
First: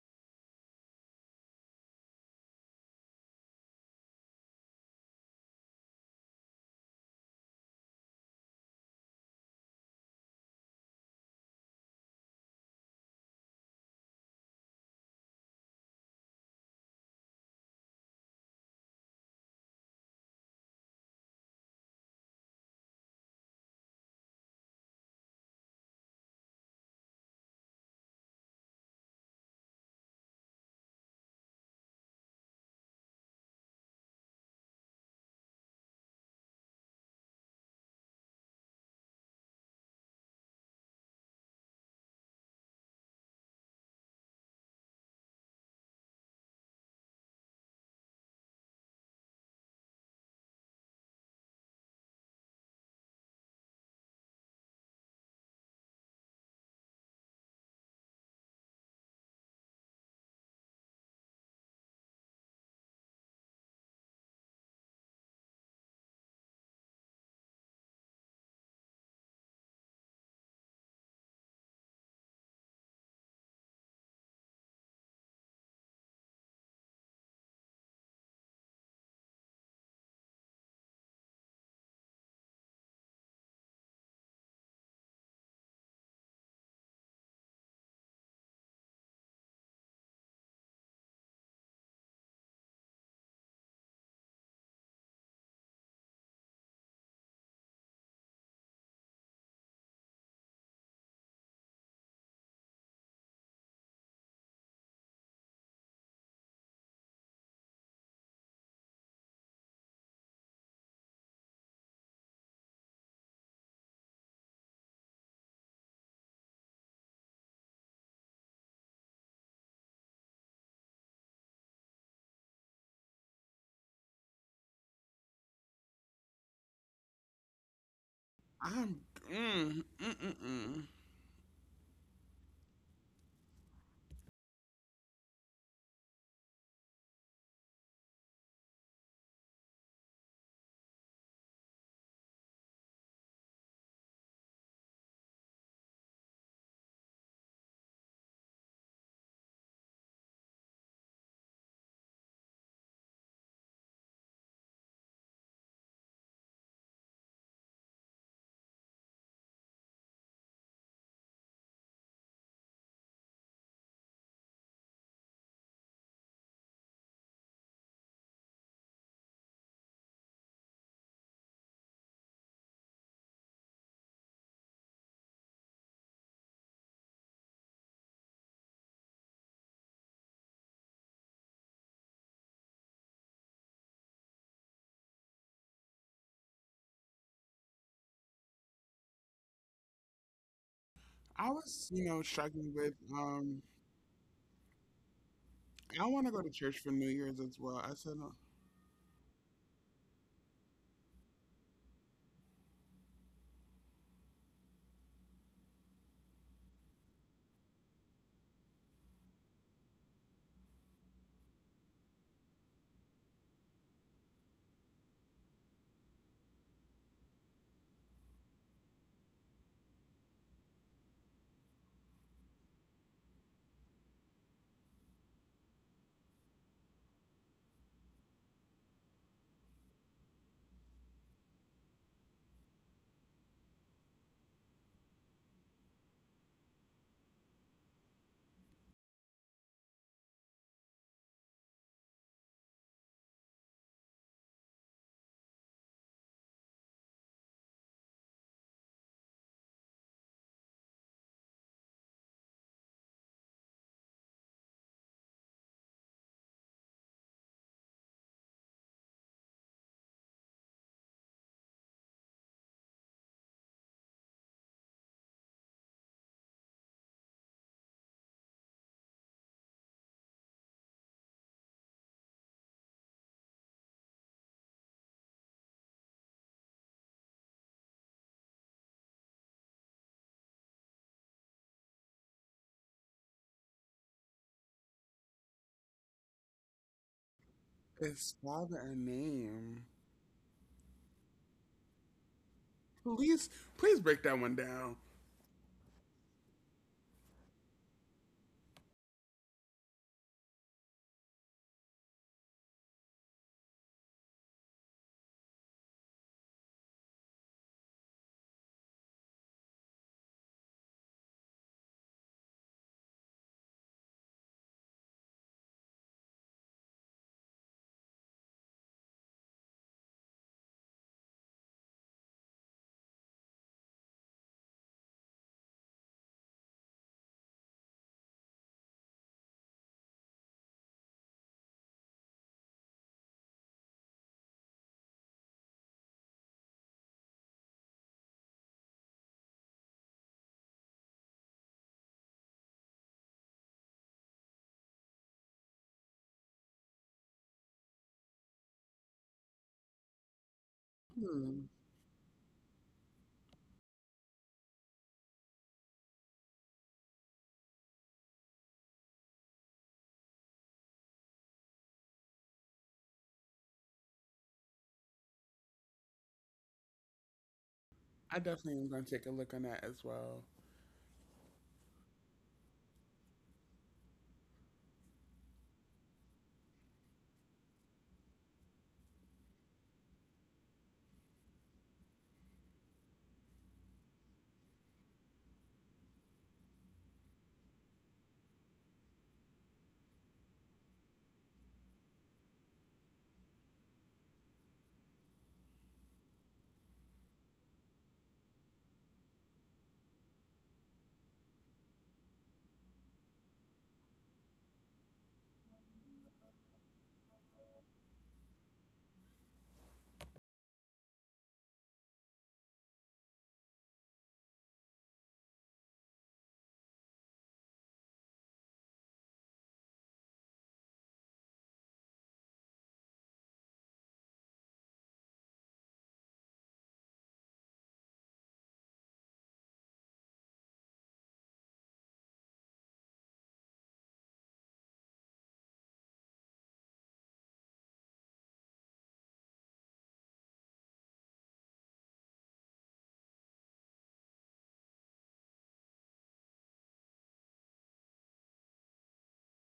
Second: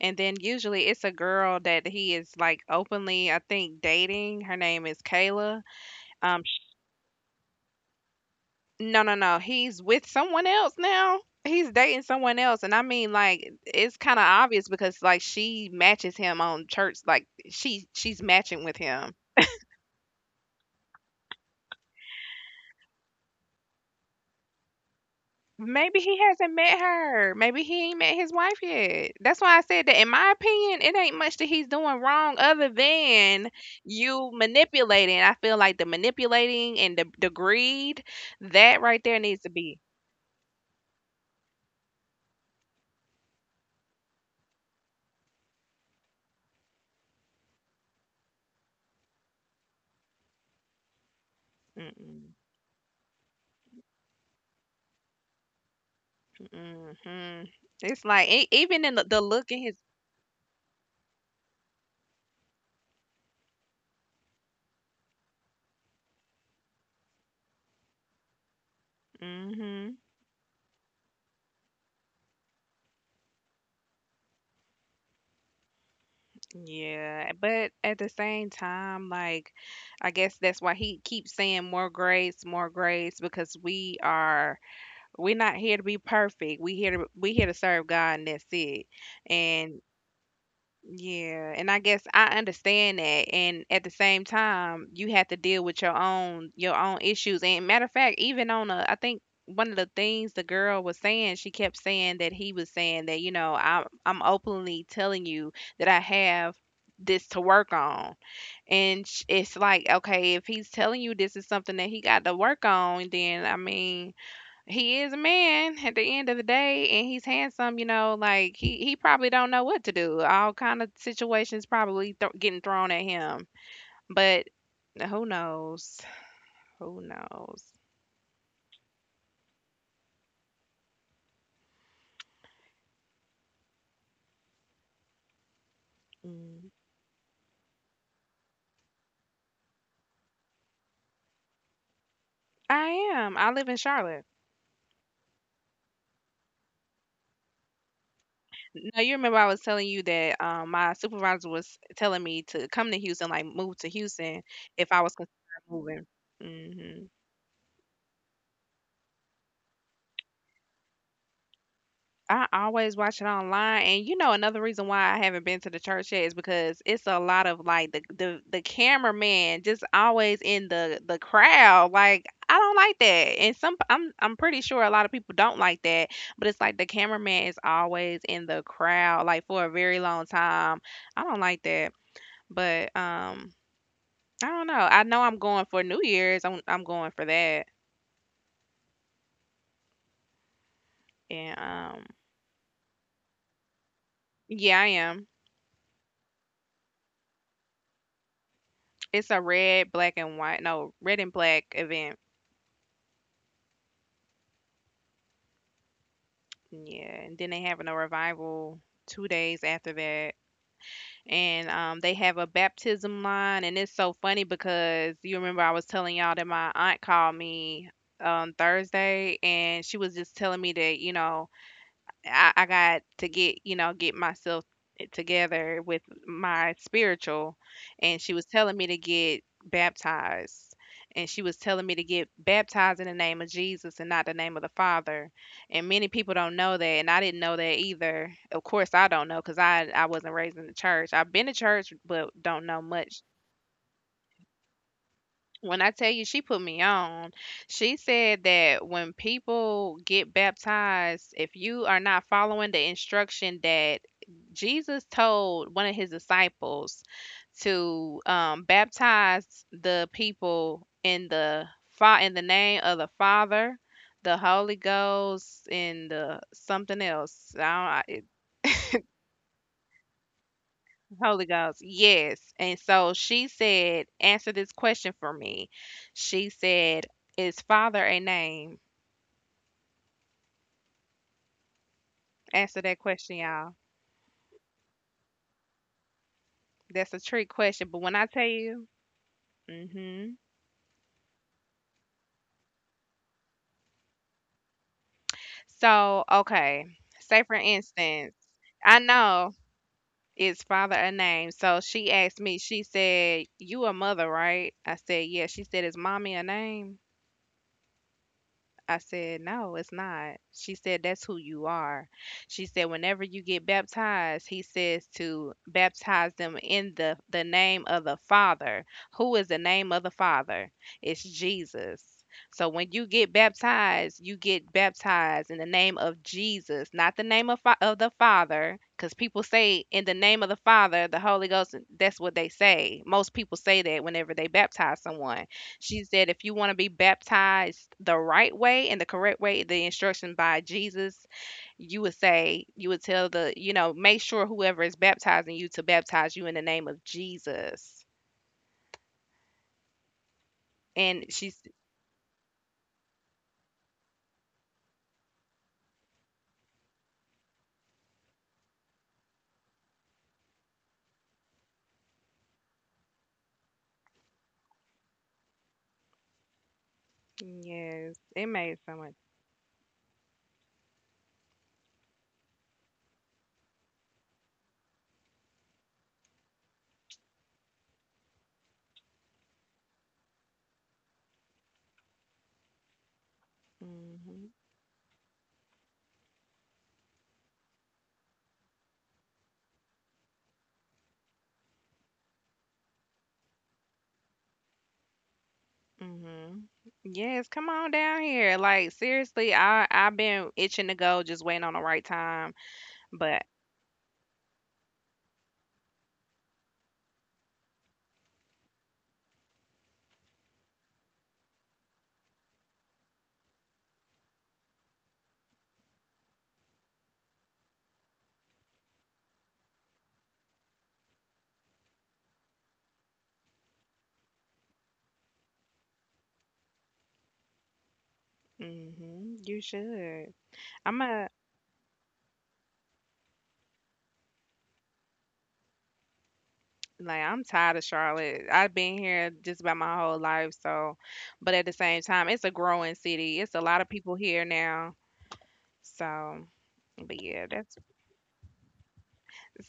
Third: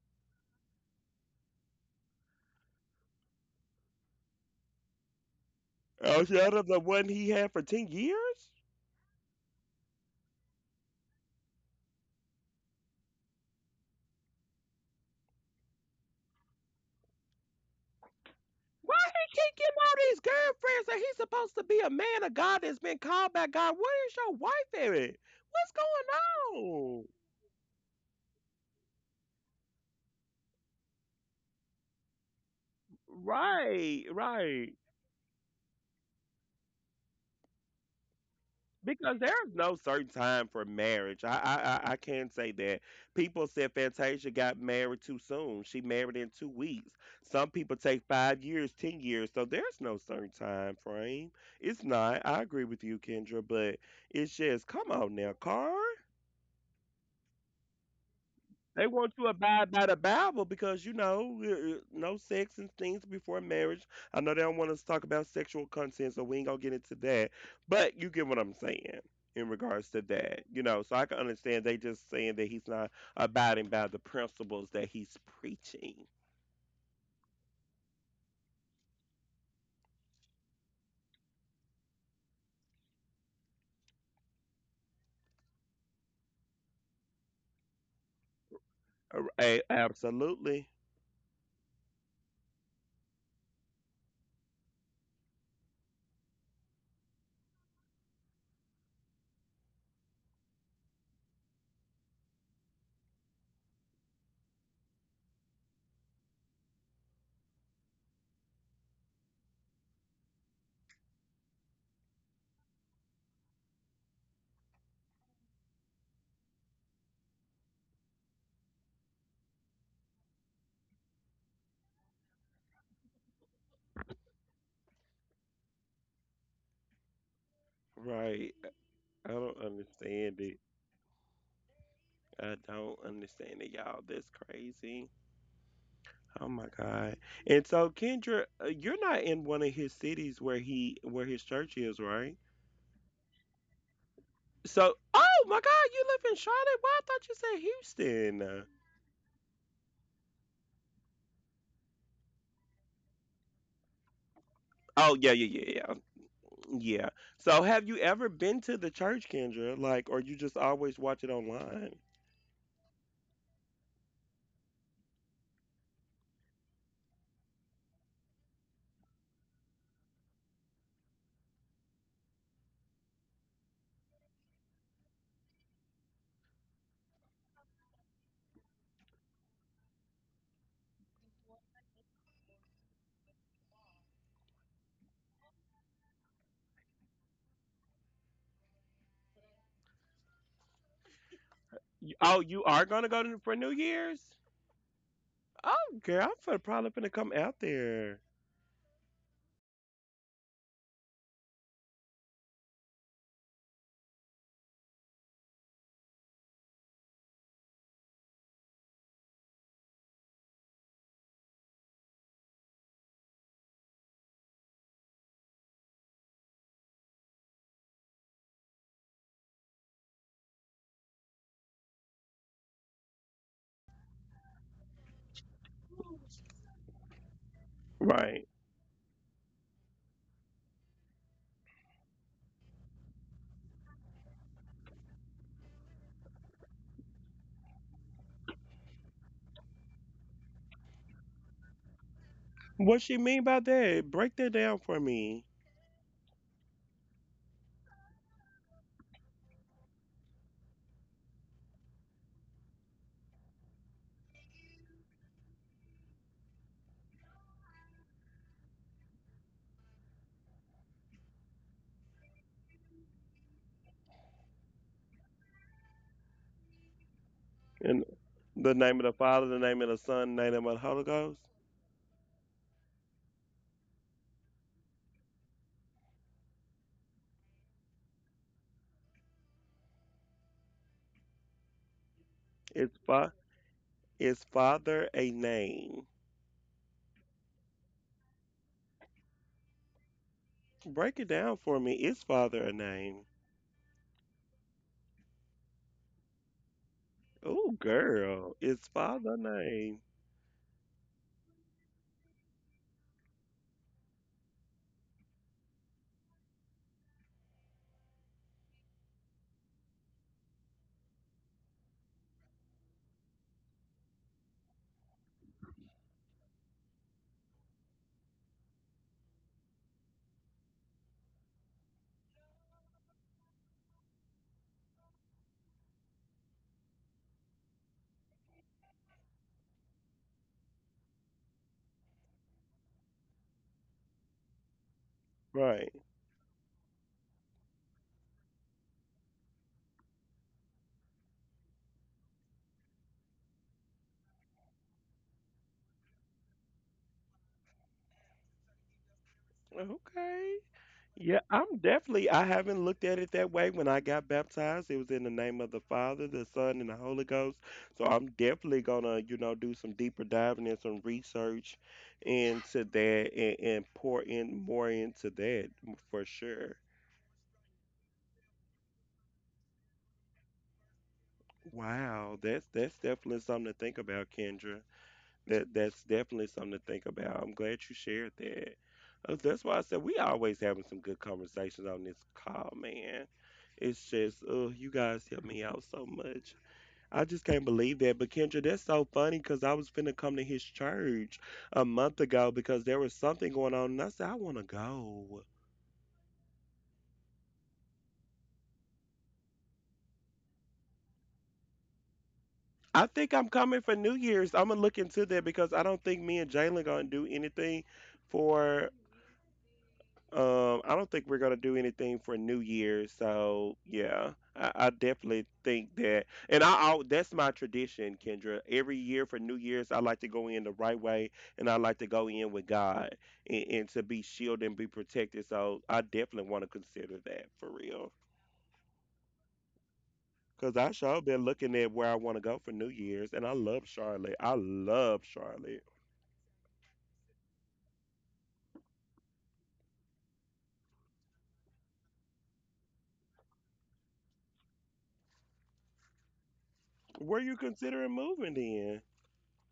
S3: And then usually it's a girl that he is, like, openly, I think, dating. Her name is Kayla.
S2: Oh,
S3: Um,
S2: shut
S3: sh-
S2: up, the one he had for 10 years?
S3: no, no, no. He's with someone else now. He's dating someone else, and I mean, like, it's kind of obvious because, like, she matches him on church. Like she's matching with
S2: Why
S3: him.
S2: he keep getting all these girlfriends that he's supposed to be a man of God, that's been called by God? Where is your wife at? What's
S3: Maybe he hasn't
S2: going
S3: met
S2: on?
S3: her. Maybe he ain't met his wife yet. That's why I said that in my opinion, it ain't much that he's doing wrong other than
S2: Right,
S3: you
S2: right.
S3: manipulating. I feel like the manipulating and the greed, that right there
S2: Because
S3: needs to
S2: there's no
S3: be.
S2: certain time for marriage. I can say that. People said Fantasia got married too soon. She married in 2 weeks. Some people take 5 years, 10 years. So there's no certain time frame. It's not.
S3: Mm-mm,
S2: I agree with you, Kendra, but it's just, come on now, Carl.
S3: mm-hmm. It's like e- even
S2: They
S3: in
S2: want
S3: the
S2: you to
S3: look in
S2: abide
S3: his.
S2: by the Bible because, you know, no sex and things before marriage. I know they don't want us to talk about sexual content, so we ain't gonna get into that. But you get what I'm saying in regards
S3: Hmm.
S2: to that, you know. So I can understand they just saying that he's not abiding by the principles that he's preaching.
S3: Yeah, but at the same time, like, I guess that's why he keeps saying more grace, because we are— we're not here to be perfect. We here to serve God, and that's it.
S2: A-
S3: And
S2: Absolutely
S3: yeah, and I guess I understand that. And at the same time, you have to deal with your own issues. And matter of fact, even on a— I think one of the things the girl was saying, she kept saying that he was saying that, you know, I'm openly telling you that I have this to work on. And it's like, okay, if he's telling you this is something that he got to work on, then, I mean, he is a man at the end of the day, and he's handsome, you know, like, he probably don't know what to do. All kind of situations probably getting thrown at him. But who knows? Who knows?
S2: right.
S1: I'm.
S2: I don't
S1: Mm, mm, mm,
S2: understand it.
S1: mm.
S2: I don't understand it, y'all. That's crazy. Oh
S3: Mm.
S2: my God. And so Kendra, you're not in one of his cities where he where his church is, right?
S3: I am. I live in Charlotte.
S2: So, oh my God, you live in Charlotte? Why I thought you said Houston.
S3: Now you remember I was telling you that, my supervisor was telling me to come to Houston, like, move to Houston if I was
S2: Oh
S3: considering
S2: yeah, yeah, yeah, yeah.
S3: moving. Hmm.
S2: Yeah. So have you ever been to the church, Kendra? Like, or you just always watch it online?
S3: I always watch it online, and you know another reason why I haven't been to the church yet is because it's a lot of like the cameraman just always in the crowd. Like, I don't like that, and some— I'm— I'm pretty sure a lot of people don't like that. But it's like the cameraman is always in the crowd, like, for a very long time. I don't like that, but I don't know. I know I'm going for New Year's. I'm going for that,
S1: I
S3: and
S1: was, you know,
S2: Oh, you
S1: struggling
S2: are
S1: with.
S2: gonna go to, for New Year's?
S3: yeah, I am.
S1: I
S2: Oh,
S1: want
S2: girl,
S1: to go
S2: I'm
S1: to
S2: fin-
S1: church for
S2: probably
S1: New
S2: gonna
S1: Year's
S2: come
S1: as
S2: out
S1: well. I said,
S2: there.
S3: It's a red, black, and white— no, red and black event. Yeah, and then they having a revival 2 days after that, and they have a baptism line, and it's so funny because you remember I was telling y'all that my aunt called me on Thursday, and she was just telling me that, you know, I got to get, you know, get myself— eh, together with my spiritual. And she was
S2: Right.
S3: telling me to get baptized. And she was telling me to get baptized in the name of Jesus and not the name of the Father. And many people don't know that. And I didn't know that either. Of course, I don't know because I wasn't raised in the church. I've been to church, but don't know
S2: What she
S3: much.
S2: mean by that? Break that down for me.
S3: When I tell you she put me on, she said that when people get baptized, if you are not following the instruction that Jesus told one of his disciples to baptize the people in the in the name of the Father, the Holy Ghost, and the something else. I
S2: In
S3: don't, I-
S2: the name of the Father, the name of the Son, the name of the Holy
S3: Holy
S2: Ghost.
S3: Ghost, yes. And so she said, "Answer this question for me." She said, "Is Father a name?" Answer
S2: Is,
S3: that question,
S2: fa-
S3: y'all.
S2: is father a name?
S3: That's a trick question, but when I
S1: Is
S3: tell
S1: father
S3: you,
S1: a name?"
S3: mhm.
S2: Break it down for me. Is father a name?
S1: Please, please break that one down.
S3: So, okay. Say for
S2: Oh,
S3: instance,
S2: girl. Is
S3: I
S2: father a
S3: know
S2: name?
S3: it's father a name. So she asked me, she said, "You a mother, right?" I said, "Yeah." She said, "Is mommy a name?" I said, "No, it's not." She said, "That's who you are." She said, "Whenever you get baptized, he says to baptize them in the name of the Father. Who is the name of the Father? It's Jesus. So when you get baptized in the name of Jesus, not the name of, of the Father, because people say in the name of the Father, the Holy Ghost." That's what they say. Most people say that whenever they baptize someone.
S2: Right.
S3: She said, if you want to be baptized the right way and the correct way, the instruction by Jesus, you would say, you would tell the, make sure whoever is baptizing you to baptize you in the name of Jesus.
S2: Okay.
S3: And
S2: Yeah,
S3: she's,
S1: Hmm.
S2: I'm definitely, I haven't looked at it that way. When I got baptized, it was in the name of the Father, the Son, and the Holy Ghost. So I'm definitely gonna, you know, do some deeper diving and some research into that, and pour in more into that for sure.
S3: yes,
S1: I
S3: it made
S1: definitely am
S3: so
S1: going to
S3: much.
S1: take a look on that as well.
S2: Wow, that's definitely something to think about, Kendra. That's definitely something to think about. I'm glad you shared that. That's why I said we always having some good conversations on this call, man. It's just,
S3: Mhm.
S2: oh, you guys help me out so much. I just can't believe that. But Kendra, that's so funny because I was finna come to his church a month ago because there was something going on, and I said I want to go.
S3: Mhm. Yes, come on down here. Like seriously, I've been itching to go, just waiting on the right time.
S2: I think
S3: But
S2: I'm coming for New Year's. I'm gonna look into that because I don't think me and Jalen gonna do anything for, I don't think we're gonna do anything for New Year's, so yeah, I definitely think that, and I, that's my tradition, Kendra. Every year for New Year's, I like to go in the right way, and I like to go in with God, and to be shielded and be protected. So I definitely want to consider that for real,
S3: mhm, you should.
S2: because I
S3: I'm
S2: sure
S3: a
S2: been looking at where I want to go for New Year's, and I love Charlotte. I love Charlotte.
S3: Like I'm tired of Charlotte. I've been here just about my whole life, so but at the same time, it's a growing city. It's a lot of people here now. So, but
S2: Where
S3: yeah,
S2: you
S3: that's
S2: considering moving then?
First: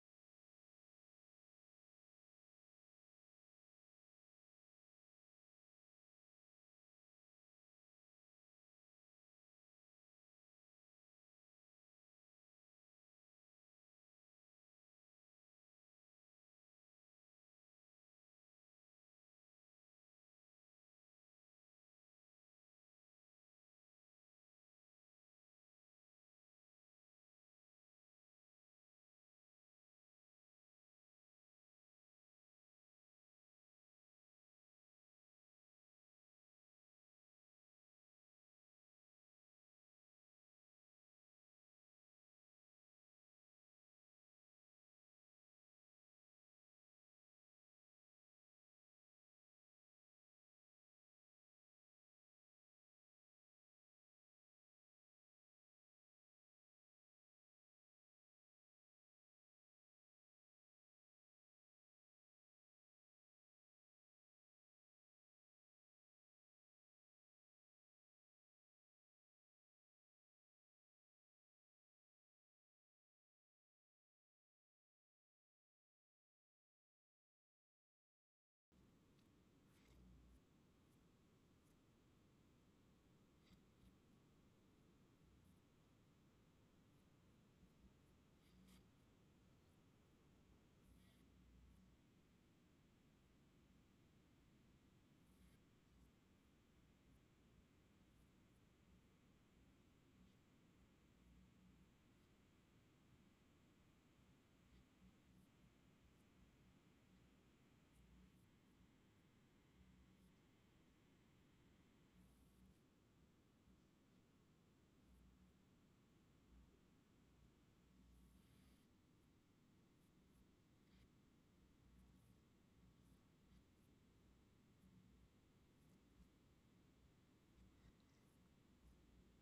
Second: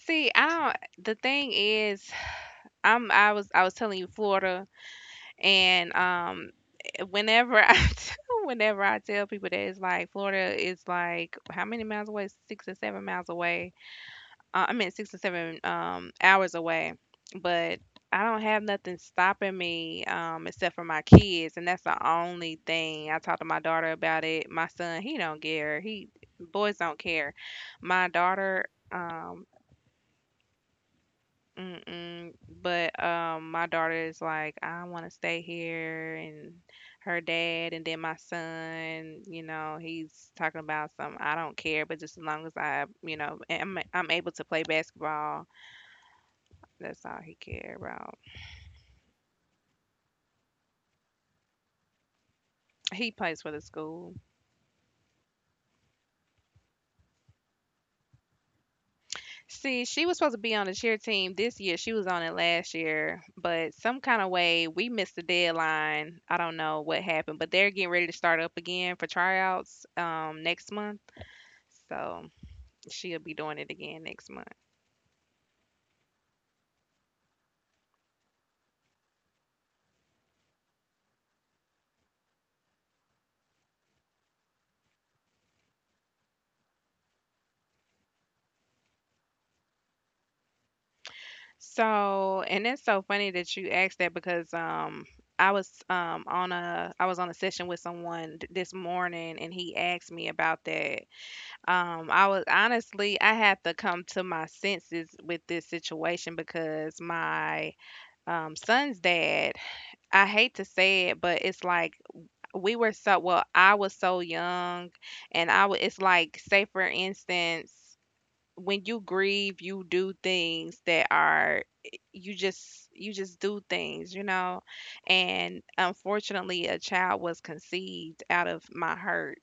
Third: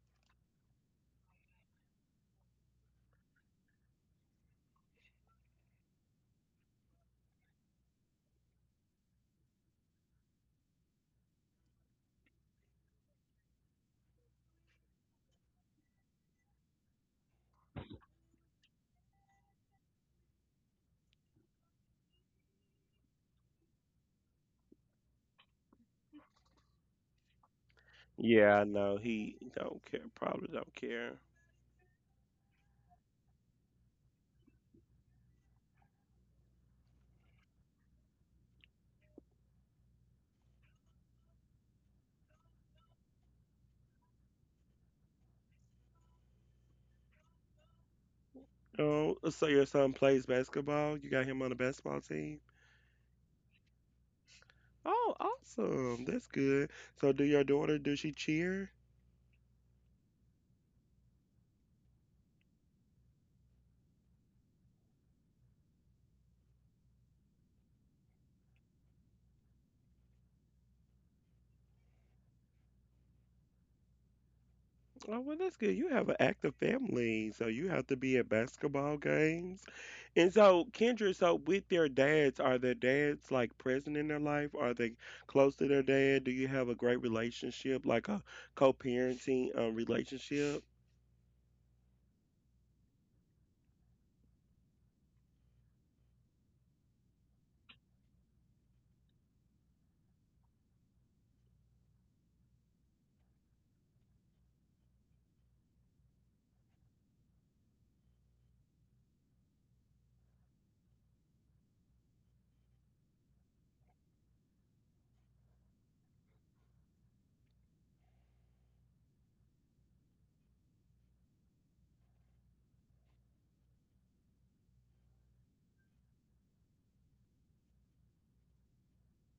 S3: see, I don't the thing is I was telling you Florida, and whenever I whenever I tell people that, it's like Florida is like how many miles away? 6 or 7 miles away. I meant 6 and 7 hours away, but I don't have nothing stopping me except for my kids, and that's the only thing. I talked to my daughter about it. My son, he don't care. He boys don't care. My
S2: Yeah, I
S3: daughter,
S2: know he
S3: um,
S2: don't care. Probably don't care.
S3: mm-mm, but my daughter is like, I want to stay here, and her dad, and then my son. He's talking about some. I don't care, but just as long as I, you know, am I'm able to play basketball. That's all he cared about.
S2: Oh, so your son plays basketball? You got him on the basketball team?
S3: He plays for the school.
S2: Oh, awesome. That's good. So do your daughter, does she cheer?
S3: See, she was supposed to be on the cheer team this year. She was on it last year, but some kind of way we missed the deadline. I don't know what happened, but they're getting ready to start up again for tryouts next month. So she'll be doing it again next month.
S2: Oh, well, that's good. You have an active family, so you have to be at basketball games. And so, Kendra, so with their dads, are their dads like present in their life? Are they close to their dad? Do you have a great relationship, like a co-parenting relationship?
S3: So, and it's so funny that you asked that because I was on a I was on a session with someone this morning, and he asked me about that. I was Honestly, I had to come to my senses with this situation because my son's dad, I hate to say it, but it's like well, I was so young, and I was, it's like, say for instance, when you grieve, you do things that are, you just do things, you know? And unfortunately, a child was conceived out of my hurt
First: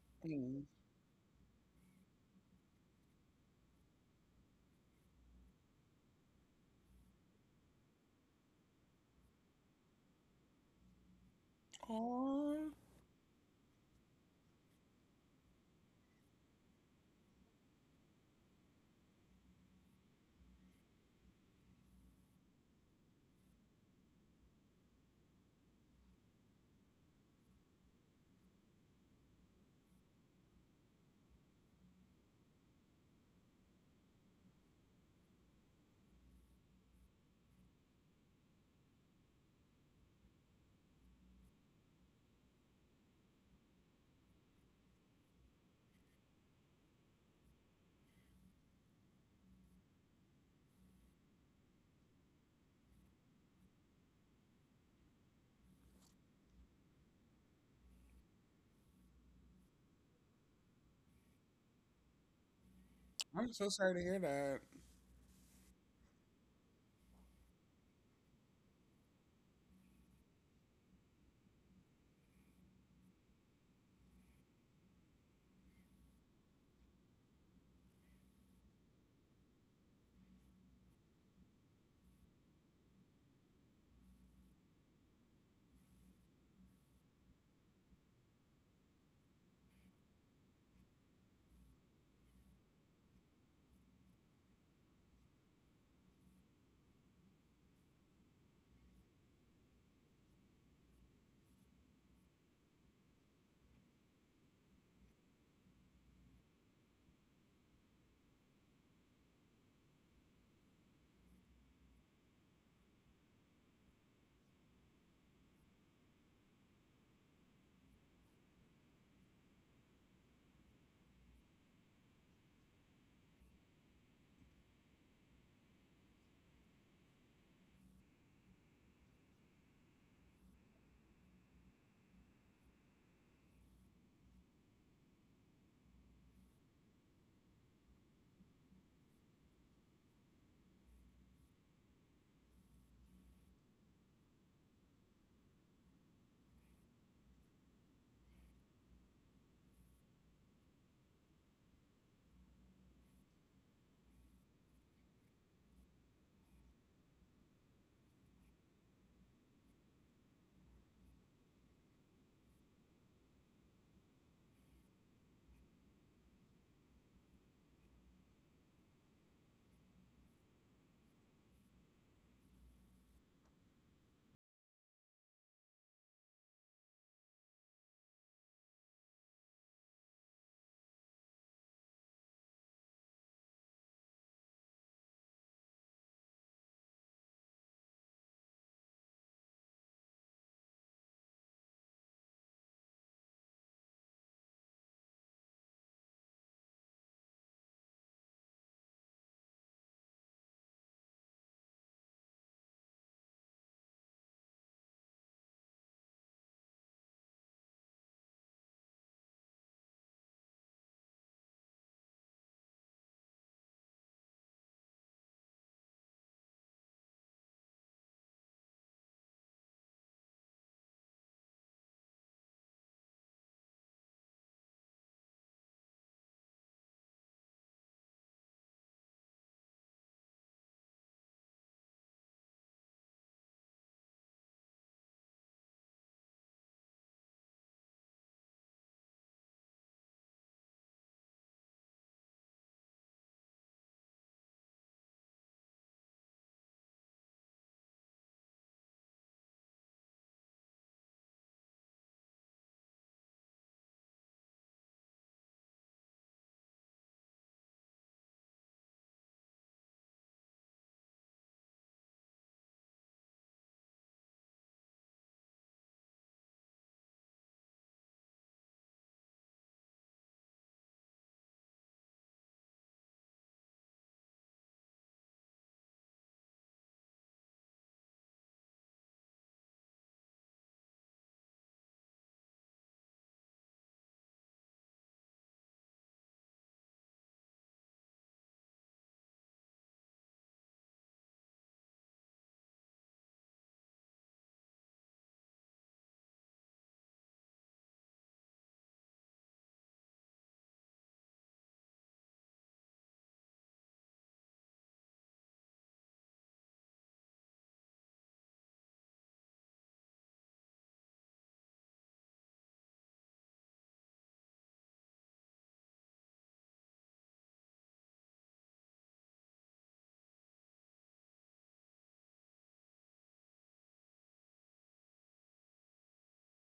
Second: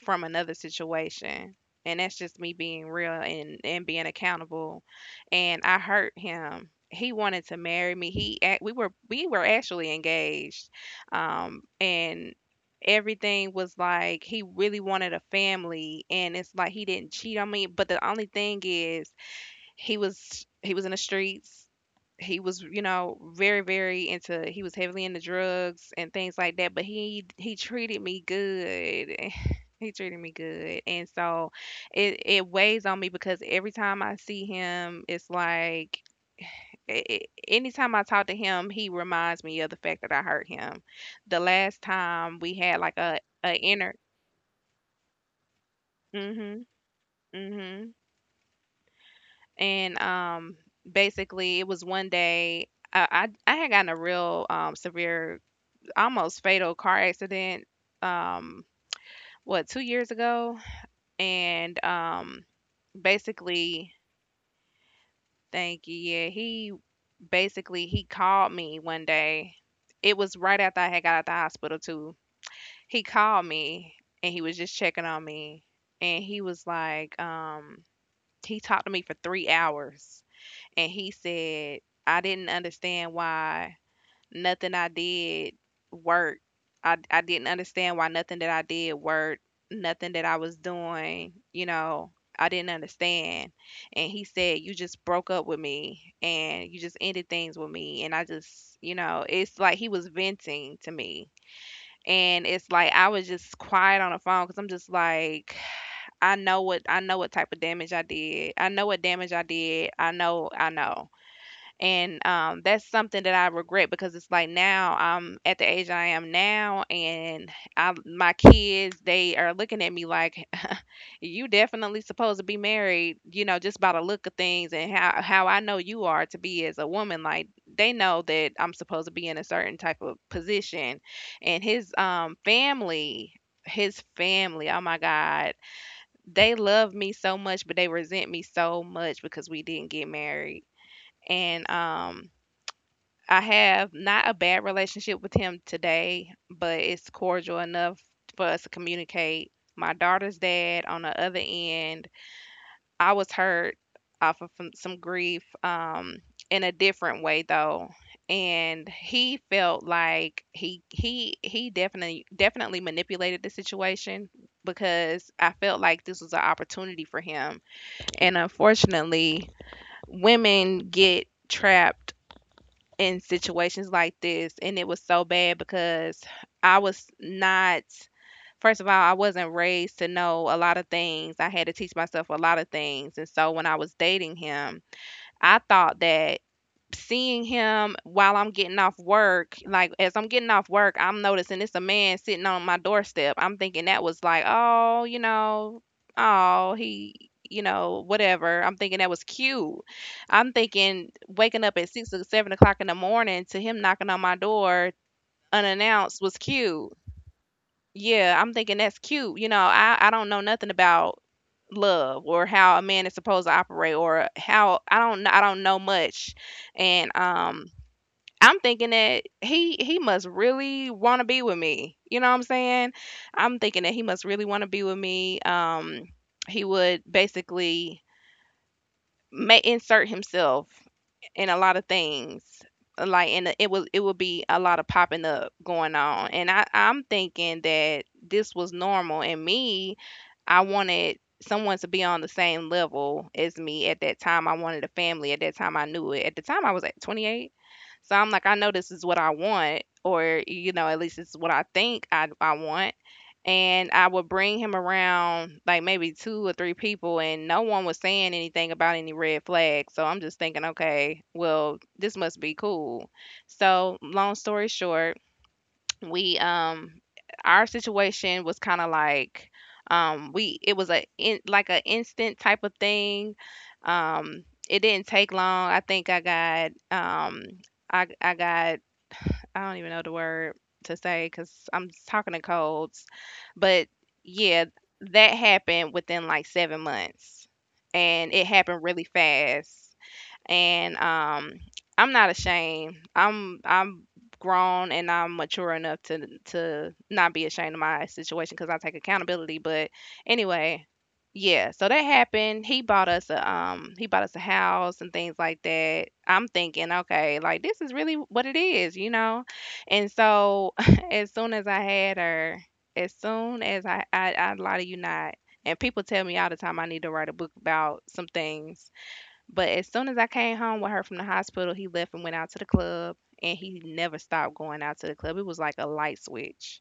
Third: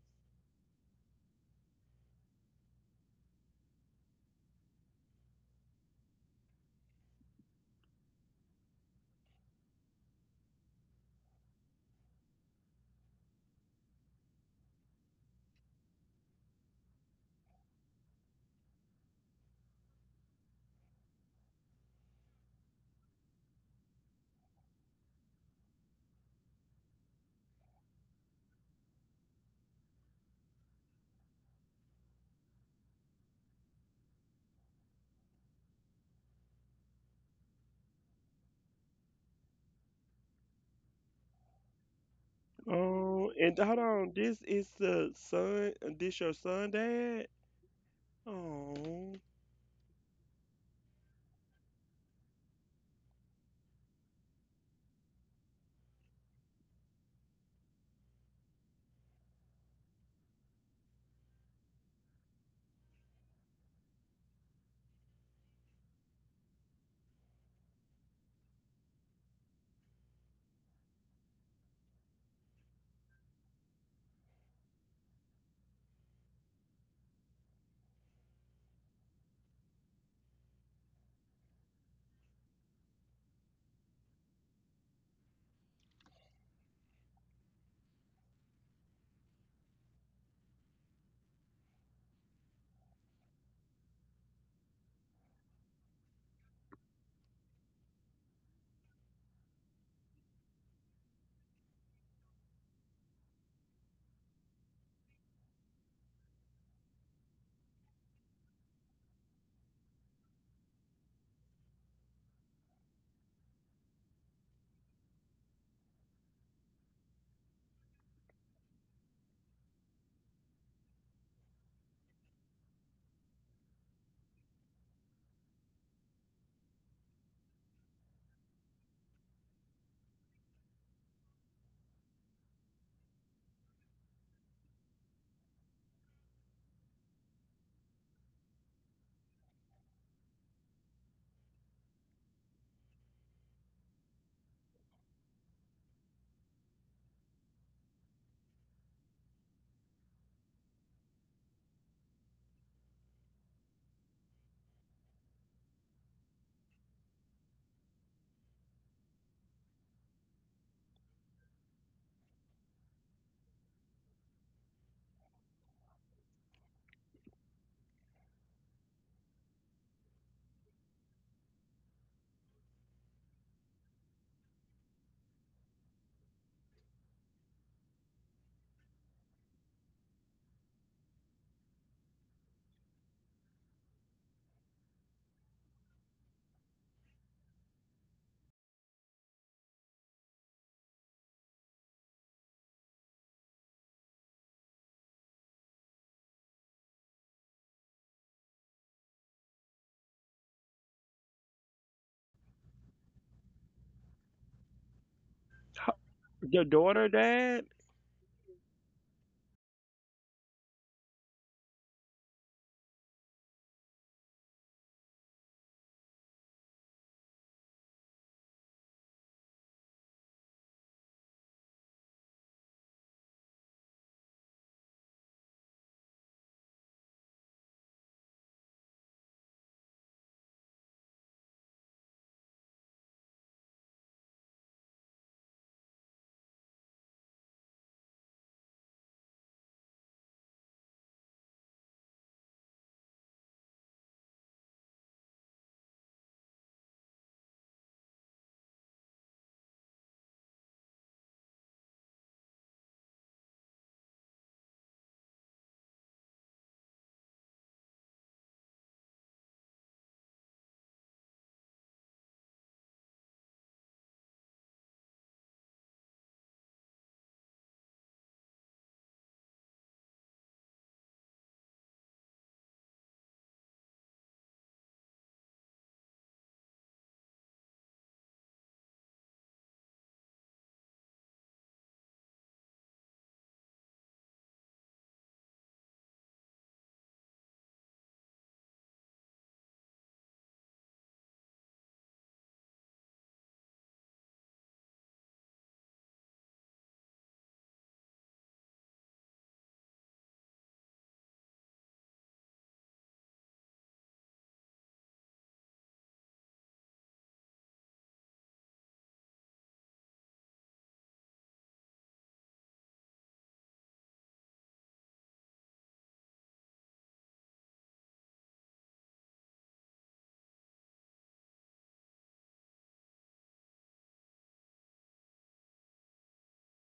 S3: from another
S1: Mm.
S3: situation. And that's just me being real and, being accountable. And I hurt him. He wanted to marry me. We were actually engaged. And
S1: Aw,
S3: everything was like he really wanted a family, and it's like he didn't cheat on me, but the only thing is he was in the streets. He was you know very very into He was heavily into drugs and things like that, but he treated me good. He treated me good. And so it weighs on me because every time I see him, it's like anytime I talk to him, he reminds me of the fact that I hurt him. The last time we had like a
S2: Oh, and
S3: a
S2: hold
S3: inner
S2: on, this is the son, this your
S3: mhm
S2: son, dad?
S3: mhm.
S2: Oh.
S3: And basically it was one day I, I had gotten a real severe, almost fatal car accident, um what, 2 years ago. And
S1: I'm so
S3: basically,
S1: sorry to hear that.
S3: thank you. Yeah, he basically he called me one day. It was right after I had got out the hospital too. He called me, and he was just checking on me, and he was like, he talked to me for 3 hours. And he said, "I didn't understand why nothing I did worked. I didn't understand why nothing that I did worked, nothing that I was doing, I didn't understand." And he said, "You just broke up with me, and you just ended things with me." And I just, you know, it's like he was venting to me. And it's like I was just quiet on the phone because I'm just like, I know what type of damage I did. I know what damage I did. I know, I know. And, that's something that I regret because it's like now I'm at the age I am now, and I my kids, they are looking at me like, "You definitely supposed to be married," just by the look of things and how I know you are to be as a woman. Like, they know that I'm supposed to be in a certain type of position. And his family, oh my God, they love me so much, but they resent me so much because we didn't get married. And I have not a bad relationship with him today, but it's cordial enough for us to communicate. My daughter's dad, on the other end, I was hurt off of some grief, in a different way though, and he felt like he definitely definitely manipulated the situation because I felt like this was an opportunity for him, and unfortunately, women get trapped in situations like this. And it was so bad because I was not first of all, I wasn't raised to know a lot of things. I had to teach myself a lot of things. And so when I was dating him, I thought that seeing him while I'm getting off work, like as I'm getting off work, I'm noticing it's a man sitting on my doorstep. I'm thinking that was like, oh, you know, oh, he, you know, whatever. I'm thinking that was cute. I'm thinking waking up at 6 or 7 o'clock in the morning to him knocking on my door unannounced was
S2: Your
S3: cute.
S2: daughter, dad,
S3: Yeah, I'm thinking that's cute. I don't know nothing about love or how a man is supposed to operate or how I don't know much. And I'm thinking that he must really want to be with me. You know what I'm saying? I'm thinking that he must really want to be with me. He would basically may insert himself in a lot of things. Like, and it would be a lot of popping up going on. And I'm thinking that this was normal, and me, I wanted someone to be on the same level as me at that time. I wanted a family at that time, I knew it. At the time, I was at 28. So I'm like, I know this is what I want, or at least it's what I think I want. And I would bring him around like maybe two or three people, and no one was saying anything about any red flags. So I'm just thinking, okay, well, this must be cool. So long story short, we our situation was kind of like we it was a in, like a instant type of thing. um it didn't take long. I think I got I got, I don't even know the word to say cuz I'm talking in codes, but yeah, that happened within like 7 months, and it happened really fast. And I'm not ashamed. I'm grown, and I'm mature enough to not be ashamed of my situation because I take accountability. But anyway, yeah. So that happened. He bought us a house and things like that. I'm thinking, okay, like this is really what it is. And so as soon as I had her, as soon as I lie to you not. And people tell me all the time I need to write a book about some things but as soon as I came home with her from the hospital, he left and went out to the club, and he never stopped going out to the club. It was like a light switch.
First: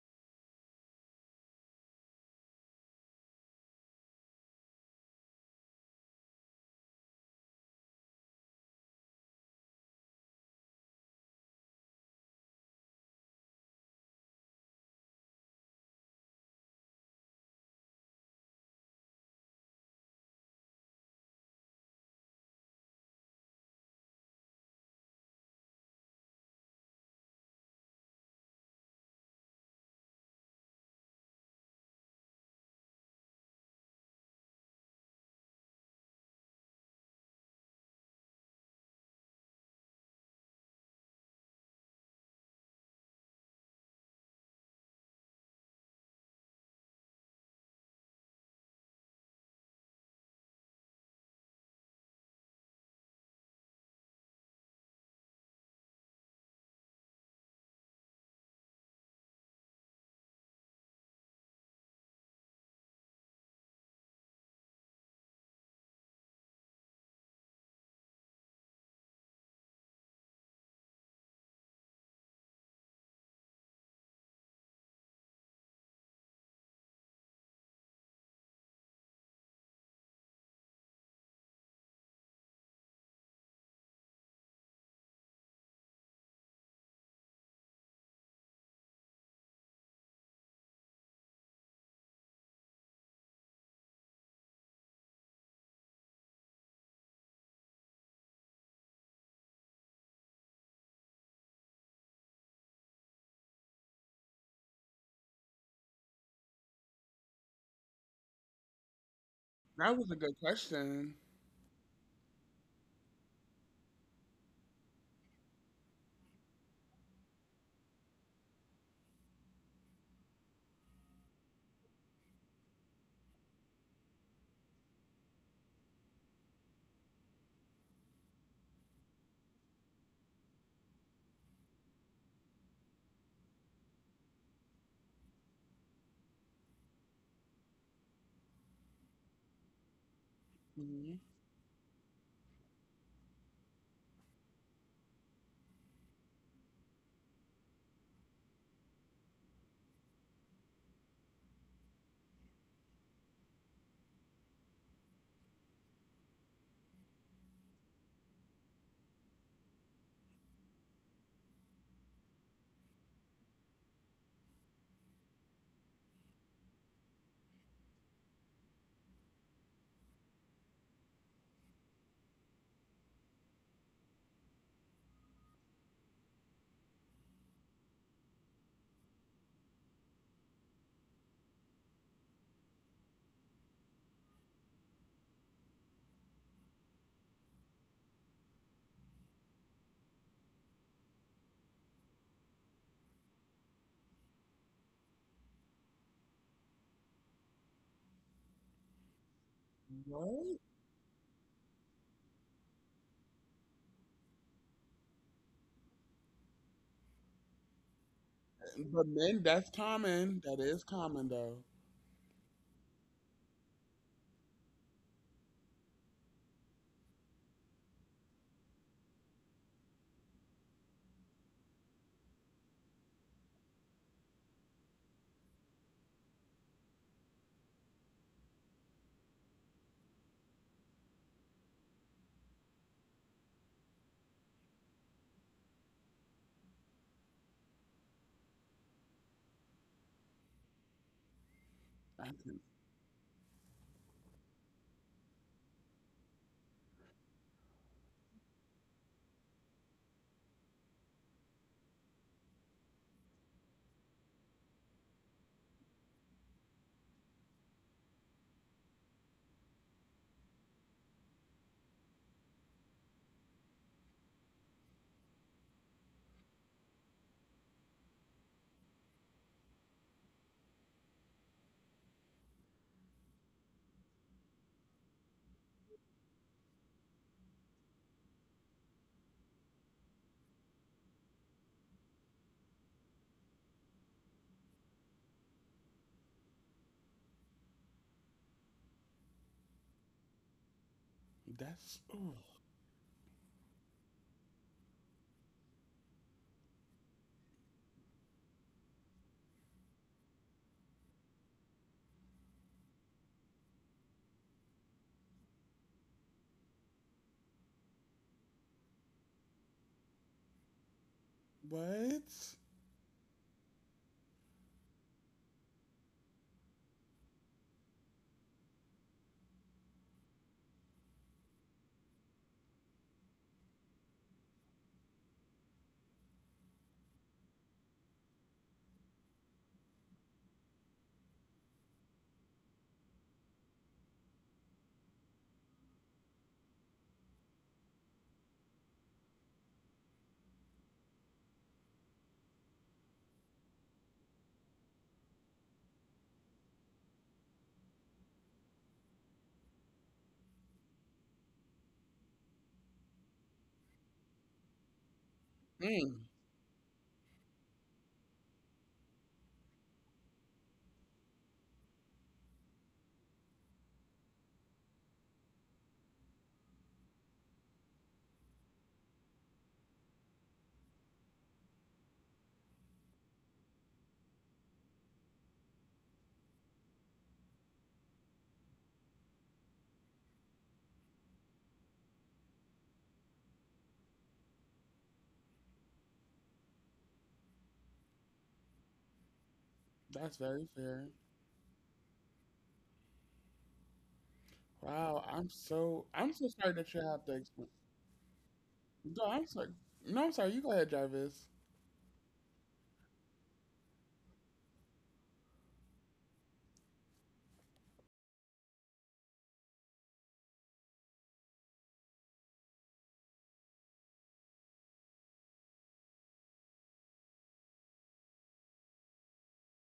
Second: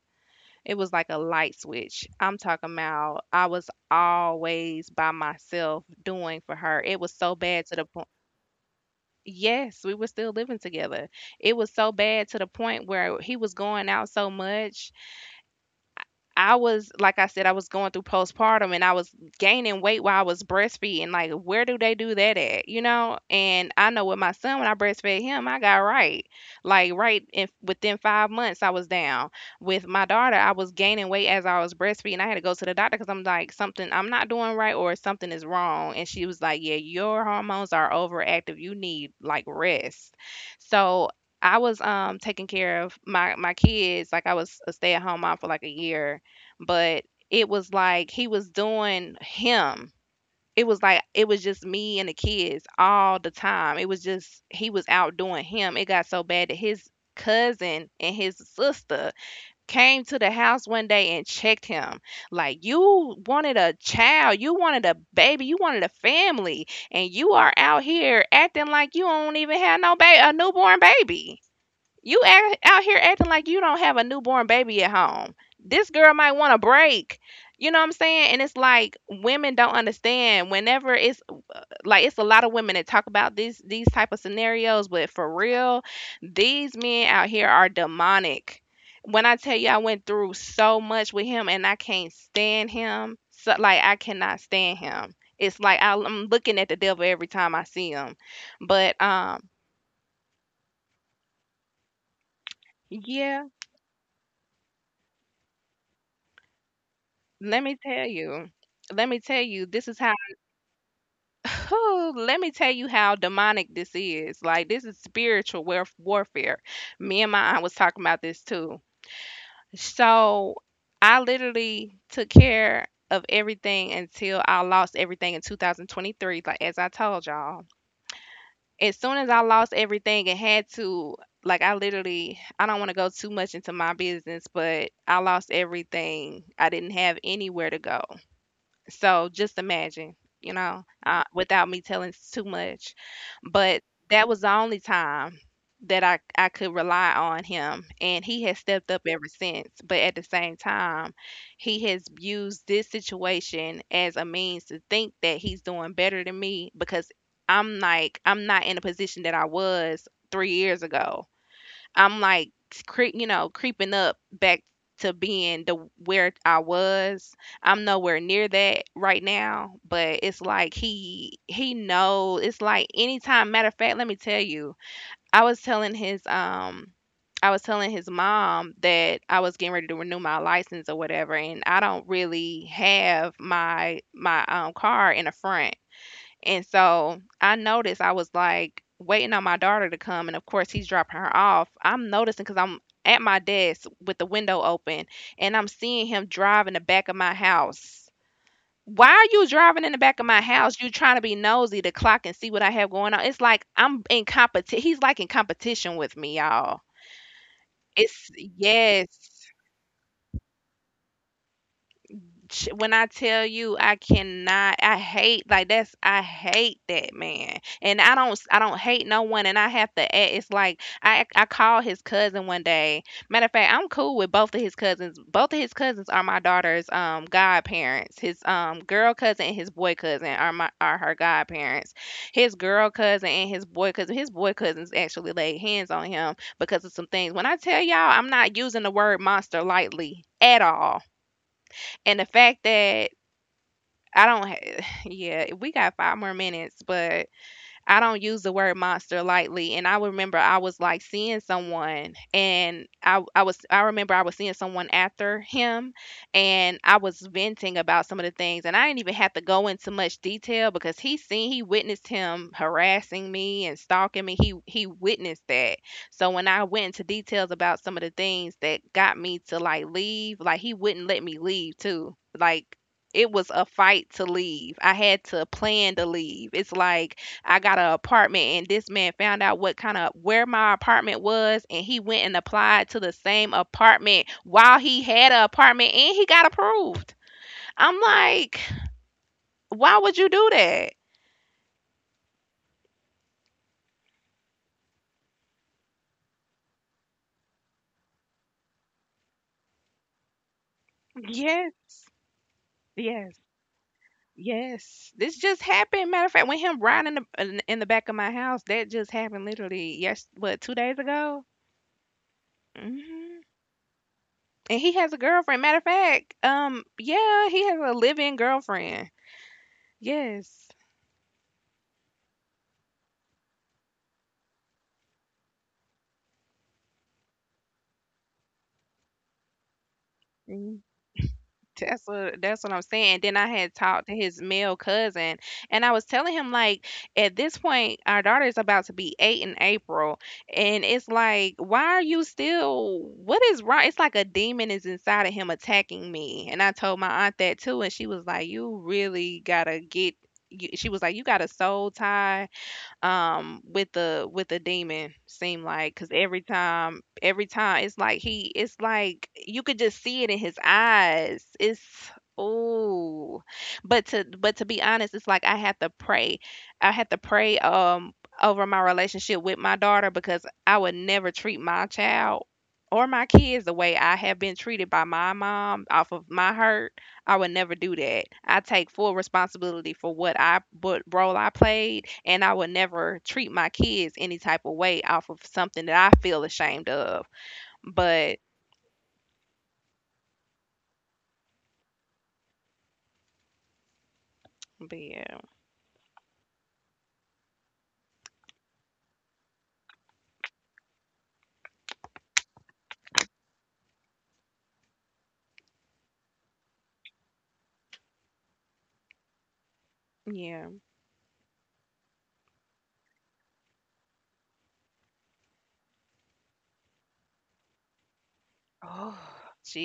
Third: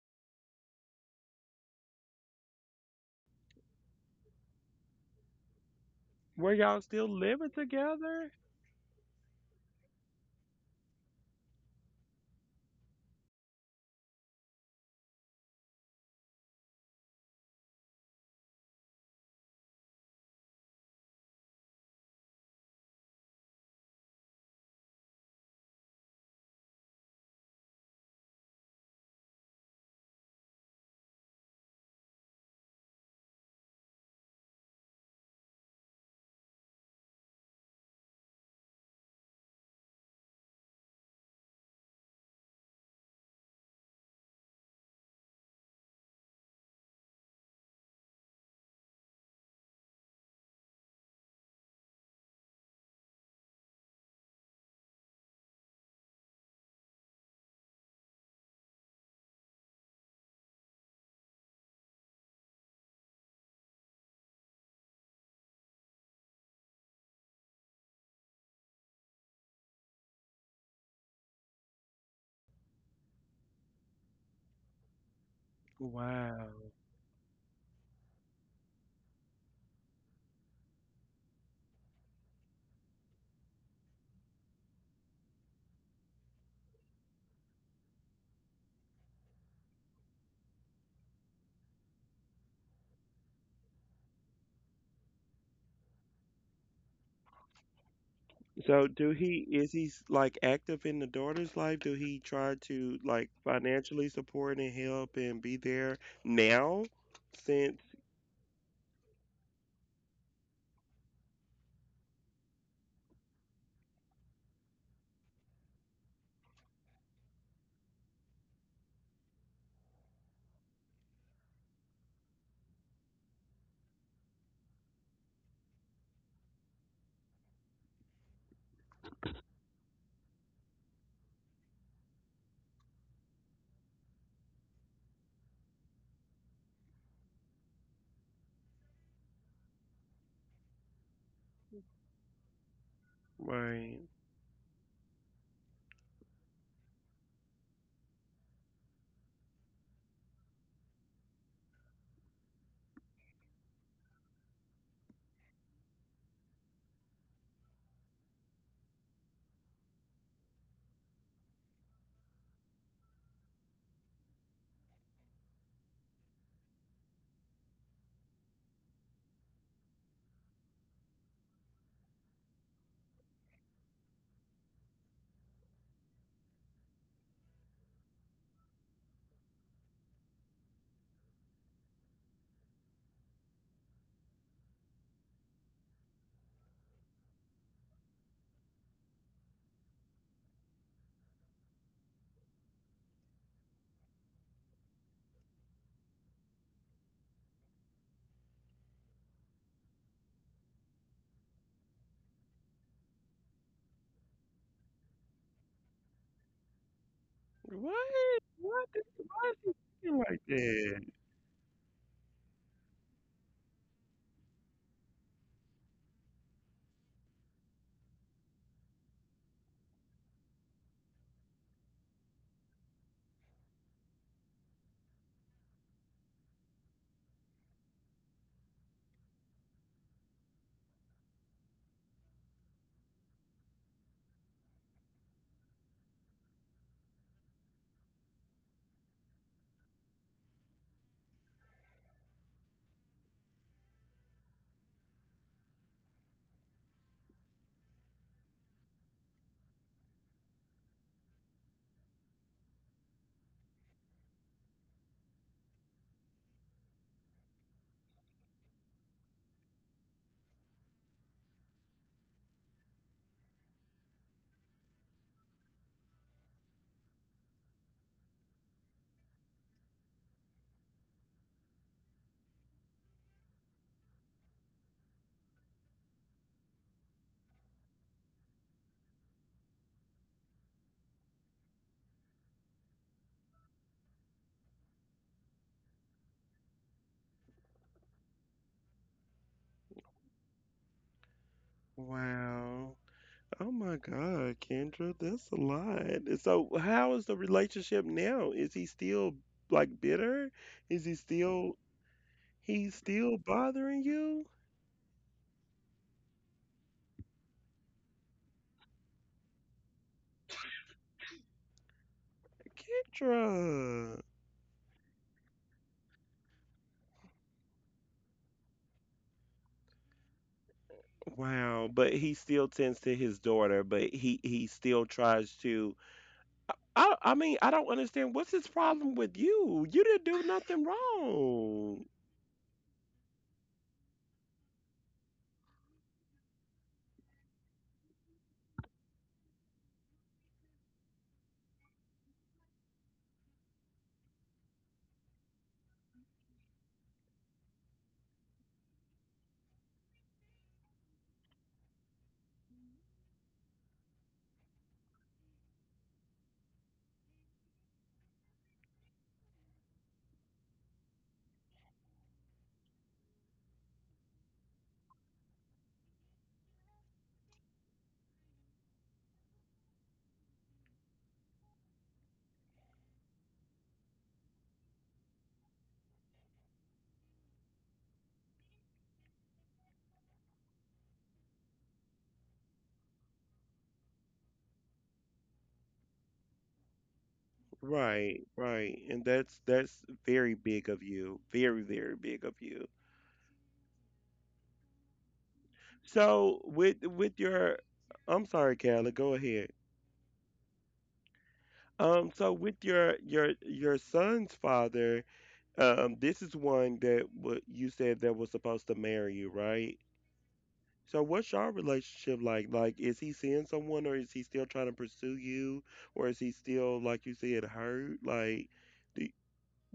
S3: It was like a light switch. I'm talking about I was always by myself doing
S2: were
S3: for
S2: y'all
S3: her. It
S2: still
S3: was so
S2: living
S3: bad to the point.
S2: together?
S3: Yes, we were still living together. It was so bad to the point where he was going out so much I was, like I said, I was going through postpartum and I was gaining weight while I was breastfeeding. Like, where do they do that at? You know? And I know with my son, when I breastfed him, I got right. Like, right in, within 5 months, I was down. With my daughter, I was gaining weight as I was breastfeeding. I had to go to the doctor because I'm like, something I'm not doing right or something is wrong. And she was like, yeah, your hormones are overactive. You need like rest. So, I was taking care of my kids like I was a stay at home mom for like a year but it was like he was doing him. It was like it was just me and the kids all the time. It was just he was out doing him. It got so bad that his cousin and his sister came to the house one day and checked him. Like, you wanted a child, you wanted a baby, you wanted a family, and you are out here acting like you don't even have no baby, a newborn baby. You act, out here acting like you don't have a newborn baby at home. This girl might
S2: Wow.
S3: want a break. You know what I'm saying? And it's like women don't understand. Whenever it's like it's a lot of women that talk about these type of scenarios, but for real, these men out here are demonic. When I tell you I went through so much with him and I can't stand him. So like I cannot stand him. It's like I'm looking at the devil every time I see him.
S2: So
S3: But
S2: do he, is he like active in the daughter's life? Do he try to like
S3: yeah.
S2: financially support and help and be there now
S3: Let me
S2: since,
S3: tell you. Let me tell you, this is
S1: That was
S3: how,
S1: a good question.
S3: whew, let me tell you how demonic this is. Like, this is spiritual warfare. Me and my aunt was talking about this too. So, I literally took care of everything until I lost everything in 2023, like as I told y'all. As soon as I lost everything and had to, like, I literally, I don't want to go too much into my business, but I lost everything. I didn't have anywhere to go. So just imagine, you know,
S1: Mhm.
S3: without me telling too much. But
S2: right.
S3: that was the only time that I could rely on him. And he has stepped up ever since. But at the same time, he has used this situation as a means to think that he's doing better than me because I'm like, I'm not in a position that I was 3 years ago. I'm like creep, you know, creeping up back to being the where I was. I'm nowhere near that right now, but it's like he knows. It's like anytime. Matter of fact, let me tell you, I was telling his um. I was telling his mom that I was getting ready to renew my license or whatever, and I don't really have my car in the front, and so I noticed I was like waiting on my daughter to come, and of course he's dropping her off. I'm noticing because I'm at my desk with the window open, and I'm seeing him drive in the back of my house. Why are you driving in the back of my
S1: What?
S3: house? You trying to be nosy to clock and see what I have going on? It's like I'm in competition. He's like in competition with me, y'all. It's
S2: What? What is,
S1: But men,
S3: yes.
S2: why is he
S1: that's
S2: thinking like
S1: common. That is
S2: that?
S1: common, though.
S3: When I tell you I cannot, I hate, like that's, I hate that man. And I don't, I don't hate no one, and I have to act it's like I called his cousin one day. Matter of fact, I'm cool with both of his cousins. Both of his cousins are my daughter's godparents. His girl cousin and his boy cousin are my are her godparents. His girl cousin and his boy cousin. His boy cousins actually laid hands on him because of some things. When I tell y'all I'm not using the word monster lightly at all, and
S1: I
S3: the
S1: can,
S3: fact that I don't ha yeah, we got 5 more minutes, but I don't use the word monster lightly. And I remember I was like seeing someone, and I remember I was seeing someone after him, and I was venting about some of the things, and I didn't even have to go into much detail because he witnessed him harassing me and stalking me. He witnessed that. So when I went into details about some of the things that got me to like leave, like he wouldn't let me leave too. Like it was a fight to leave. I had to plan to leave. It's like I got an apartment, and this man found out what kind of where my apartment was, and he went and applied to the same apartment while he had an apartment, and he got approved. I'm like, why would you do that?
S1: that's, ooh,
S2: Wow. Oh my God, Kendra, that's a lot. So how is the relationship now? Is he still like bitter? Is he still,
S3: Yes,
S2: he's still
S3: yes,
S2: bothering you?
S3: yes. This just happened. Matter of fact, when him riding in the back of my house, that just happened, literally, yes, what, 2 days ago.
S1: what?
S2: Kendra.
S3: Hmm. And he has a girlfriend. Matter of fact, yeah, he has a living girlfriend. Yes.
S2: Wow, but he still tends to his daughter, but he still tries to, I mean, I don't understand, what's his problem with you? You didn't do nothing wrong.
S3: That's what, that's what I'm saying. Then I had talked to his male cousin, and I was telling him like, at this point, our daughter is about to be 8 in April, and it's like, why are you still? What is wrong? It's like a demon is inside of him attacking me. And I told my aunt that too, and she was like, you really gotta get. She was like, you got a soul tie with the demon seem like, because
S1: Mm,
S3: every time, every time it's like he it's like you could just see it in his eyes. It's oh, but to, but to be honest, it's like I have to pray. I have to pray over my relationship with my daughter, because I would never treat my child or my kids the way I have been treated by my mom off of my hurt. I would never do that. I take full responsibility for what I what role I played, and I would never treat my kids any type of way off of something that I feel ashamed of.
S2: Right,
S3: But
S2: right. And that's
S1: that's
S2: very
S1: very
S2: big of
S1: fair.
S2: you. Very, very big of you.
S3: but
S1: Wow,
S3: yeah.
S1: I'm so
S2: So
S1: sorry that you have to
S2: with
S1: explain.
S2: your, I'm sorry, Callie,
S1: No,
S2: go
S1: I'm sorry.
S2: ahead.
S1: No, I'm sorry. You go ahead, Jarvis.
S2: So with your your son's father, this is one that, what you said, that was supposed to marry you, right?
S3: Yeah.
S2: So what's your relationship like? Like, is he seeing someone, or is he still trying to pursue you, or is he still, like you said, hurt? Like,
S3: Oh,
S2: do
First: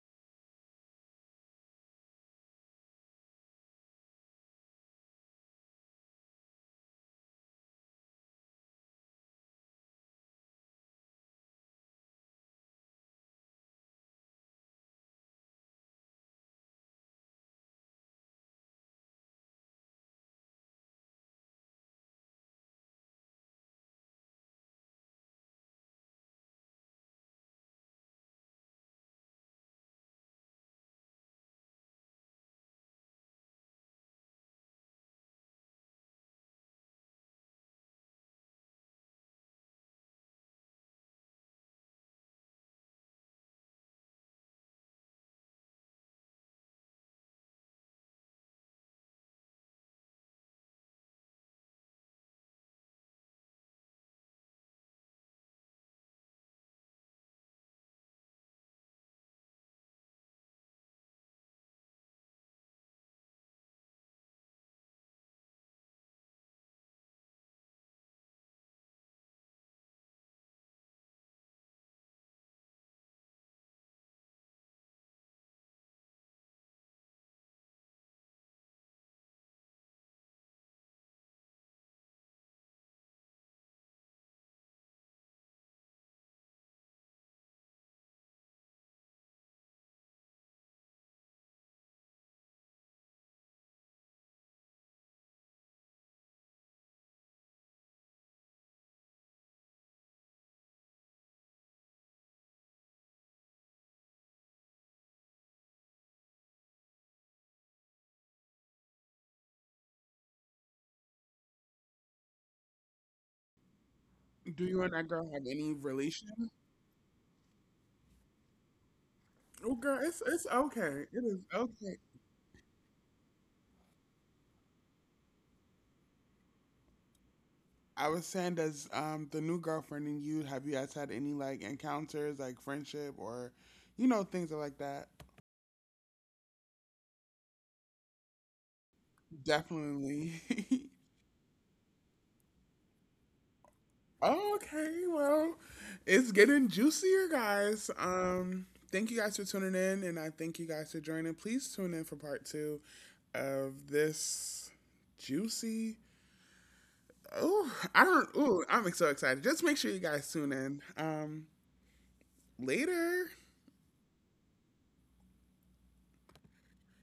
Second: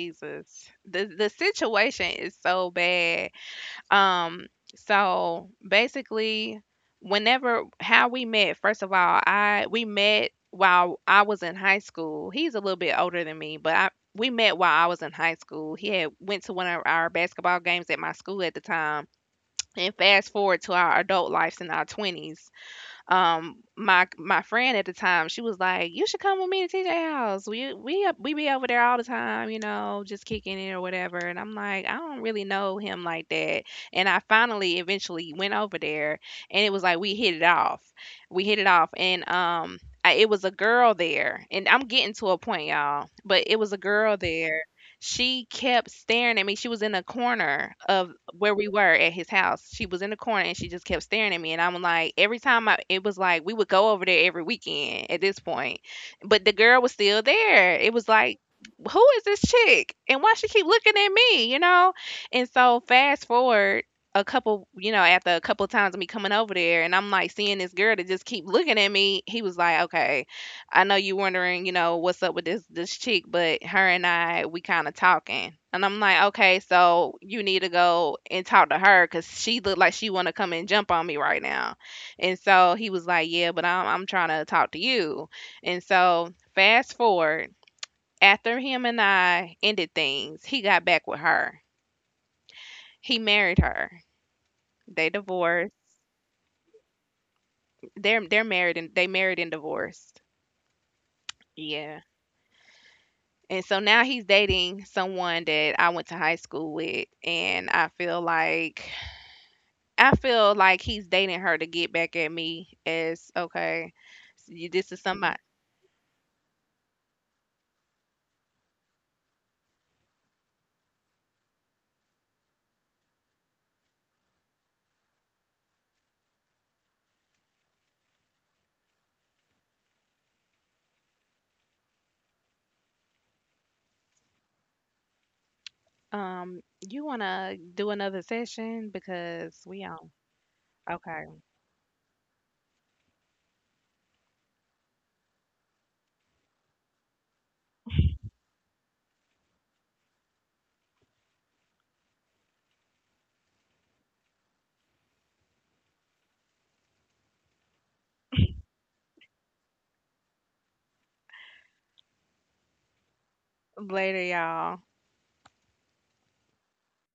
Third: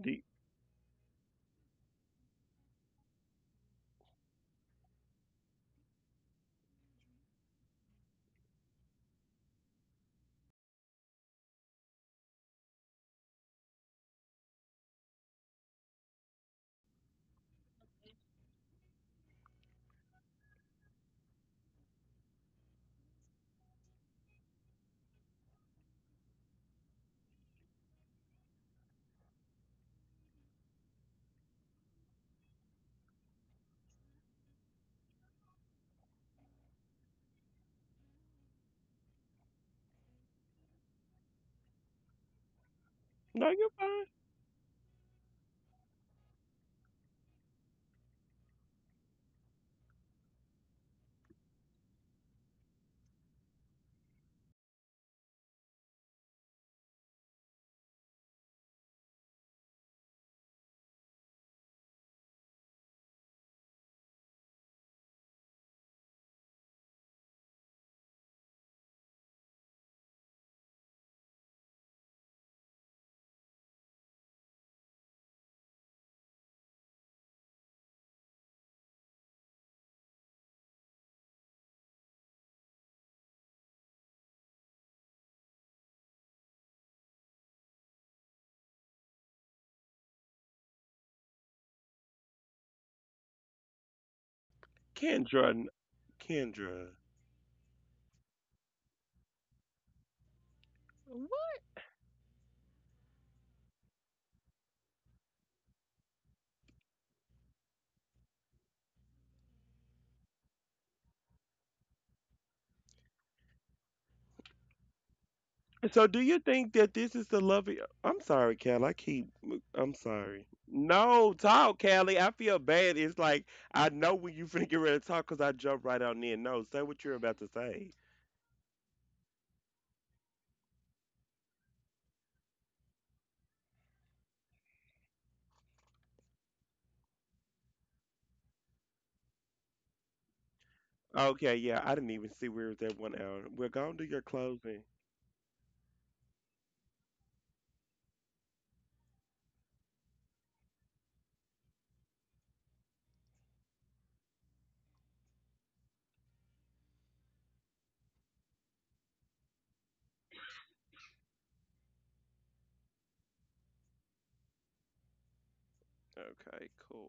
S2: do
S3: The situation is so bad. Um, so basically, whenever, how we met, first of all, I we met while I was in high school. He's a little bit older than me, but I we met while I was in high school. He had went to one of our basketball games at my school at the time. And fast forward to our adult lives in our 20s. My friend at the time, she was like, "You should come with me to TJ House. We be over there all the time, you know, just kicking it or whatever." And I'm like, "I don't really know him like that." And I finally eventually went over there, and it was like we hit it off. We hit it off, and it was a girl there, and I'm getting to a point, y'all. But
S2: no,
S3: it was
S2: you're
S3: a
S2: fine,
S3: girl there, she kept staring at me. She was in a corner of where we were at his house. She was in the corner, and she just kept staring at me. And I'm like, every it was like we would go over there every weekend at this point, but the girl was still there. It was like, who is this chick? And why she keep looking at me, you know? And so fast forward a couple, you know, after a couple times of me coming over there, and I'm like seeing this girl that just keep looking at me, he was like, okay, I know you wondering, you know, what's up with this chick, but her and I we kind of talking." And I'm like, "Okay, so you need to go and talk to her cuz she looked like she want to come and jump on me right now." And so he was like, "Yeah, but I'm trying to talk to you." And so fast forward, after him and I ended things, he got back with her. He married her. They
S2: Kendra,
S3: divorced.
S2: Kendra.
S3: They married and divorced. Yeah. And so now he's dating someone that I went to high school with, and I feel like, I feel like he's dating her to get back at me as okay, so you,
S1: Do you
S3: this
S1: and
S3: is
S1: that girl
S3: somebody
S1: have any
S2: So do you
S1: relation?
S2: think that this is the love of your, I'm sorry, Cal. I keep.
S1: Oh,
S2: I'm
S1: girl, it's
S2: sorry.
S1: okay. It
S2: No,
S1: is
S2: talk,
S1: okay.
S2: Callie. I feel bad. It's like I know when you finna get ready to talk because I jump right on in. No, say what you're about to say.
S1: I was saying, does the new girlfriend and you have you guys had any like encounters, like friendship or, you know, things like that?
S3: um you want to do another session because we on.
S1: Definitely.
S3: Okay.
S2: Okay, yeah, I didn't even see we was at one hour. We're going to do your closing.
S1: Okay, well, it's getting juicier, guys. Thank you guys for tuning in, and I thank you guys for joining. Please tune in for part two of this juicy. Oh, I don't. Oh, I'm so excited. Just make sure you guys tune in. Later.
S3: Later y'all.
S2: Okay, cool.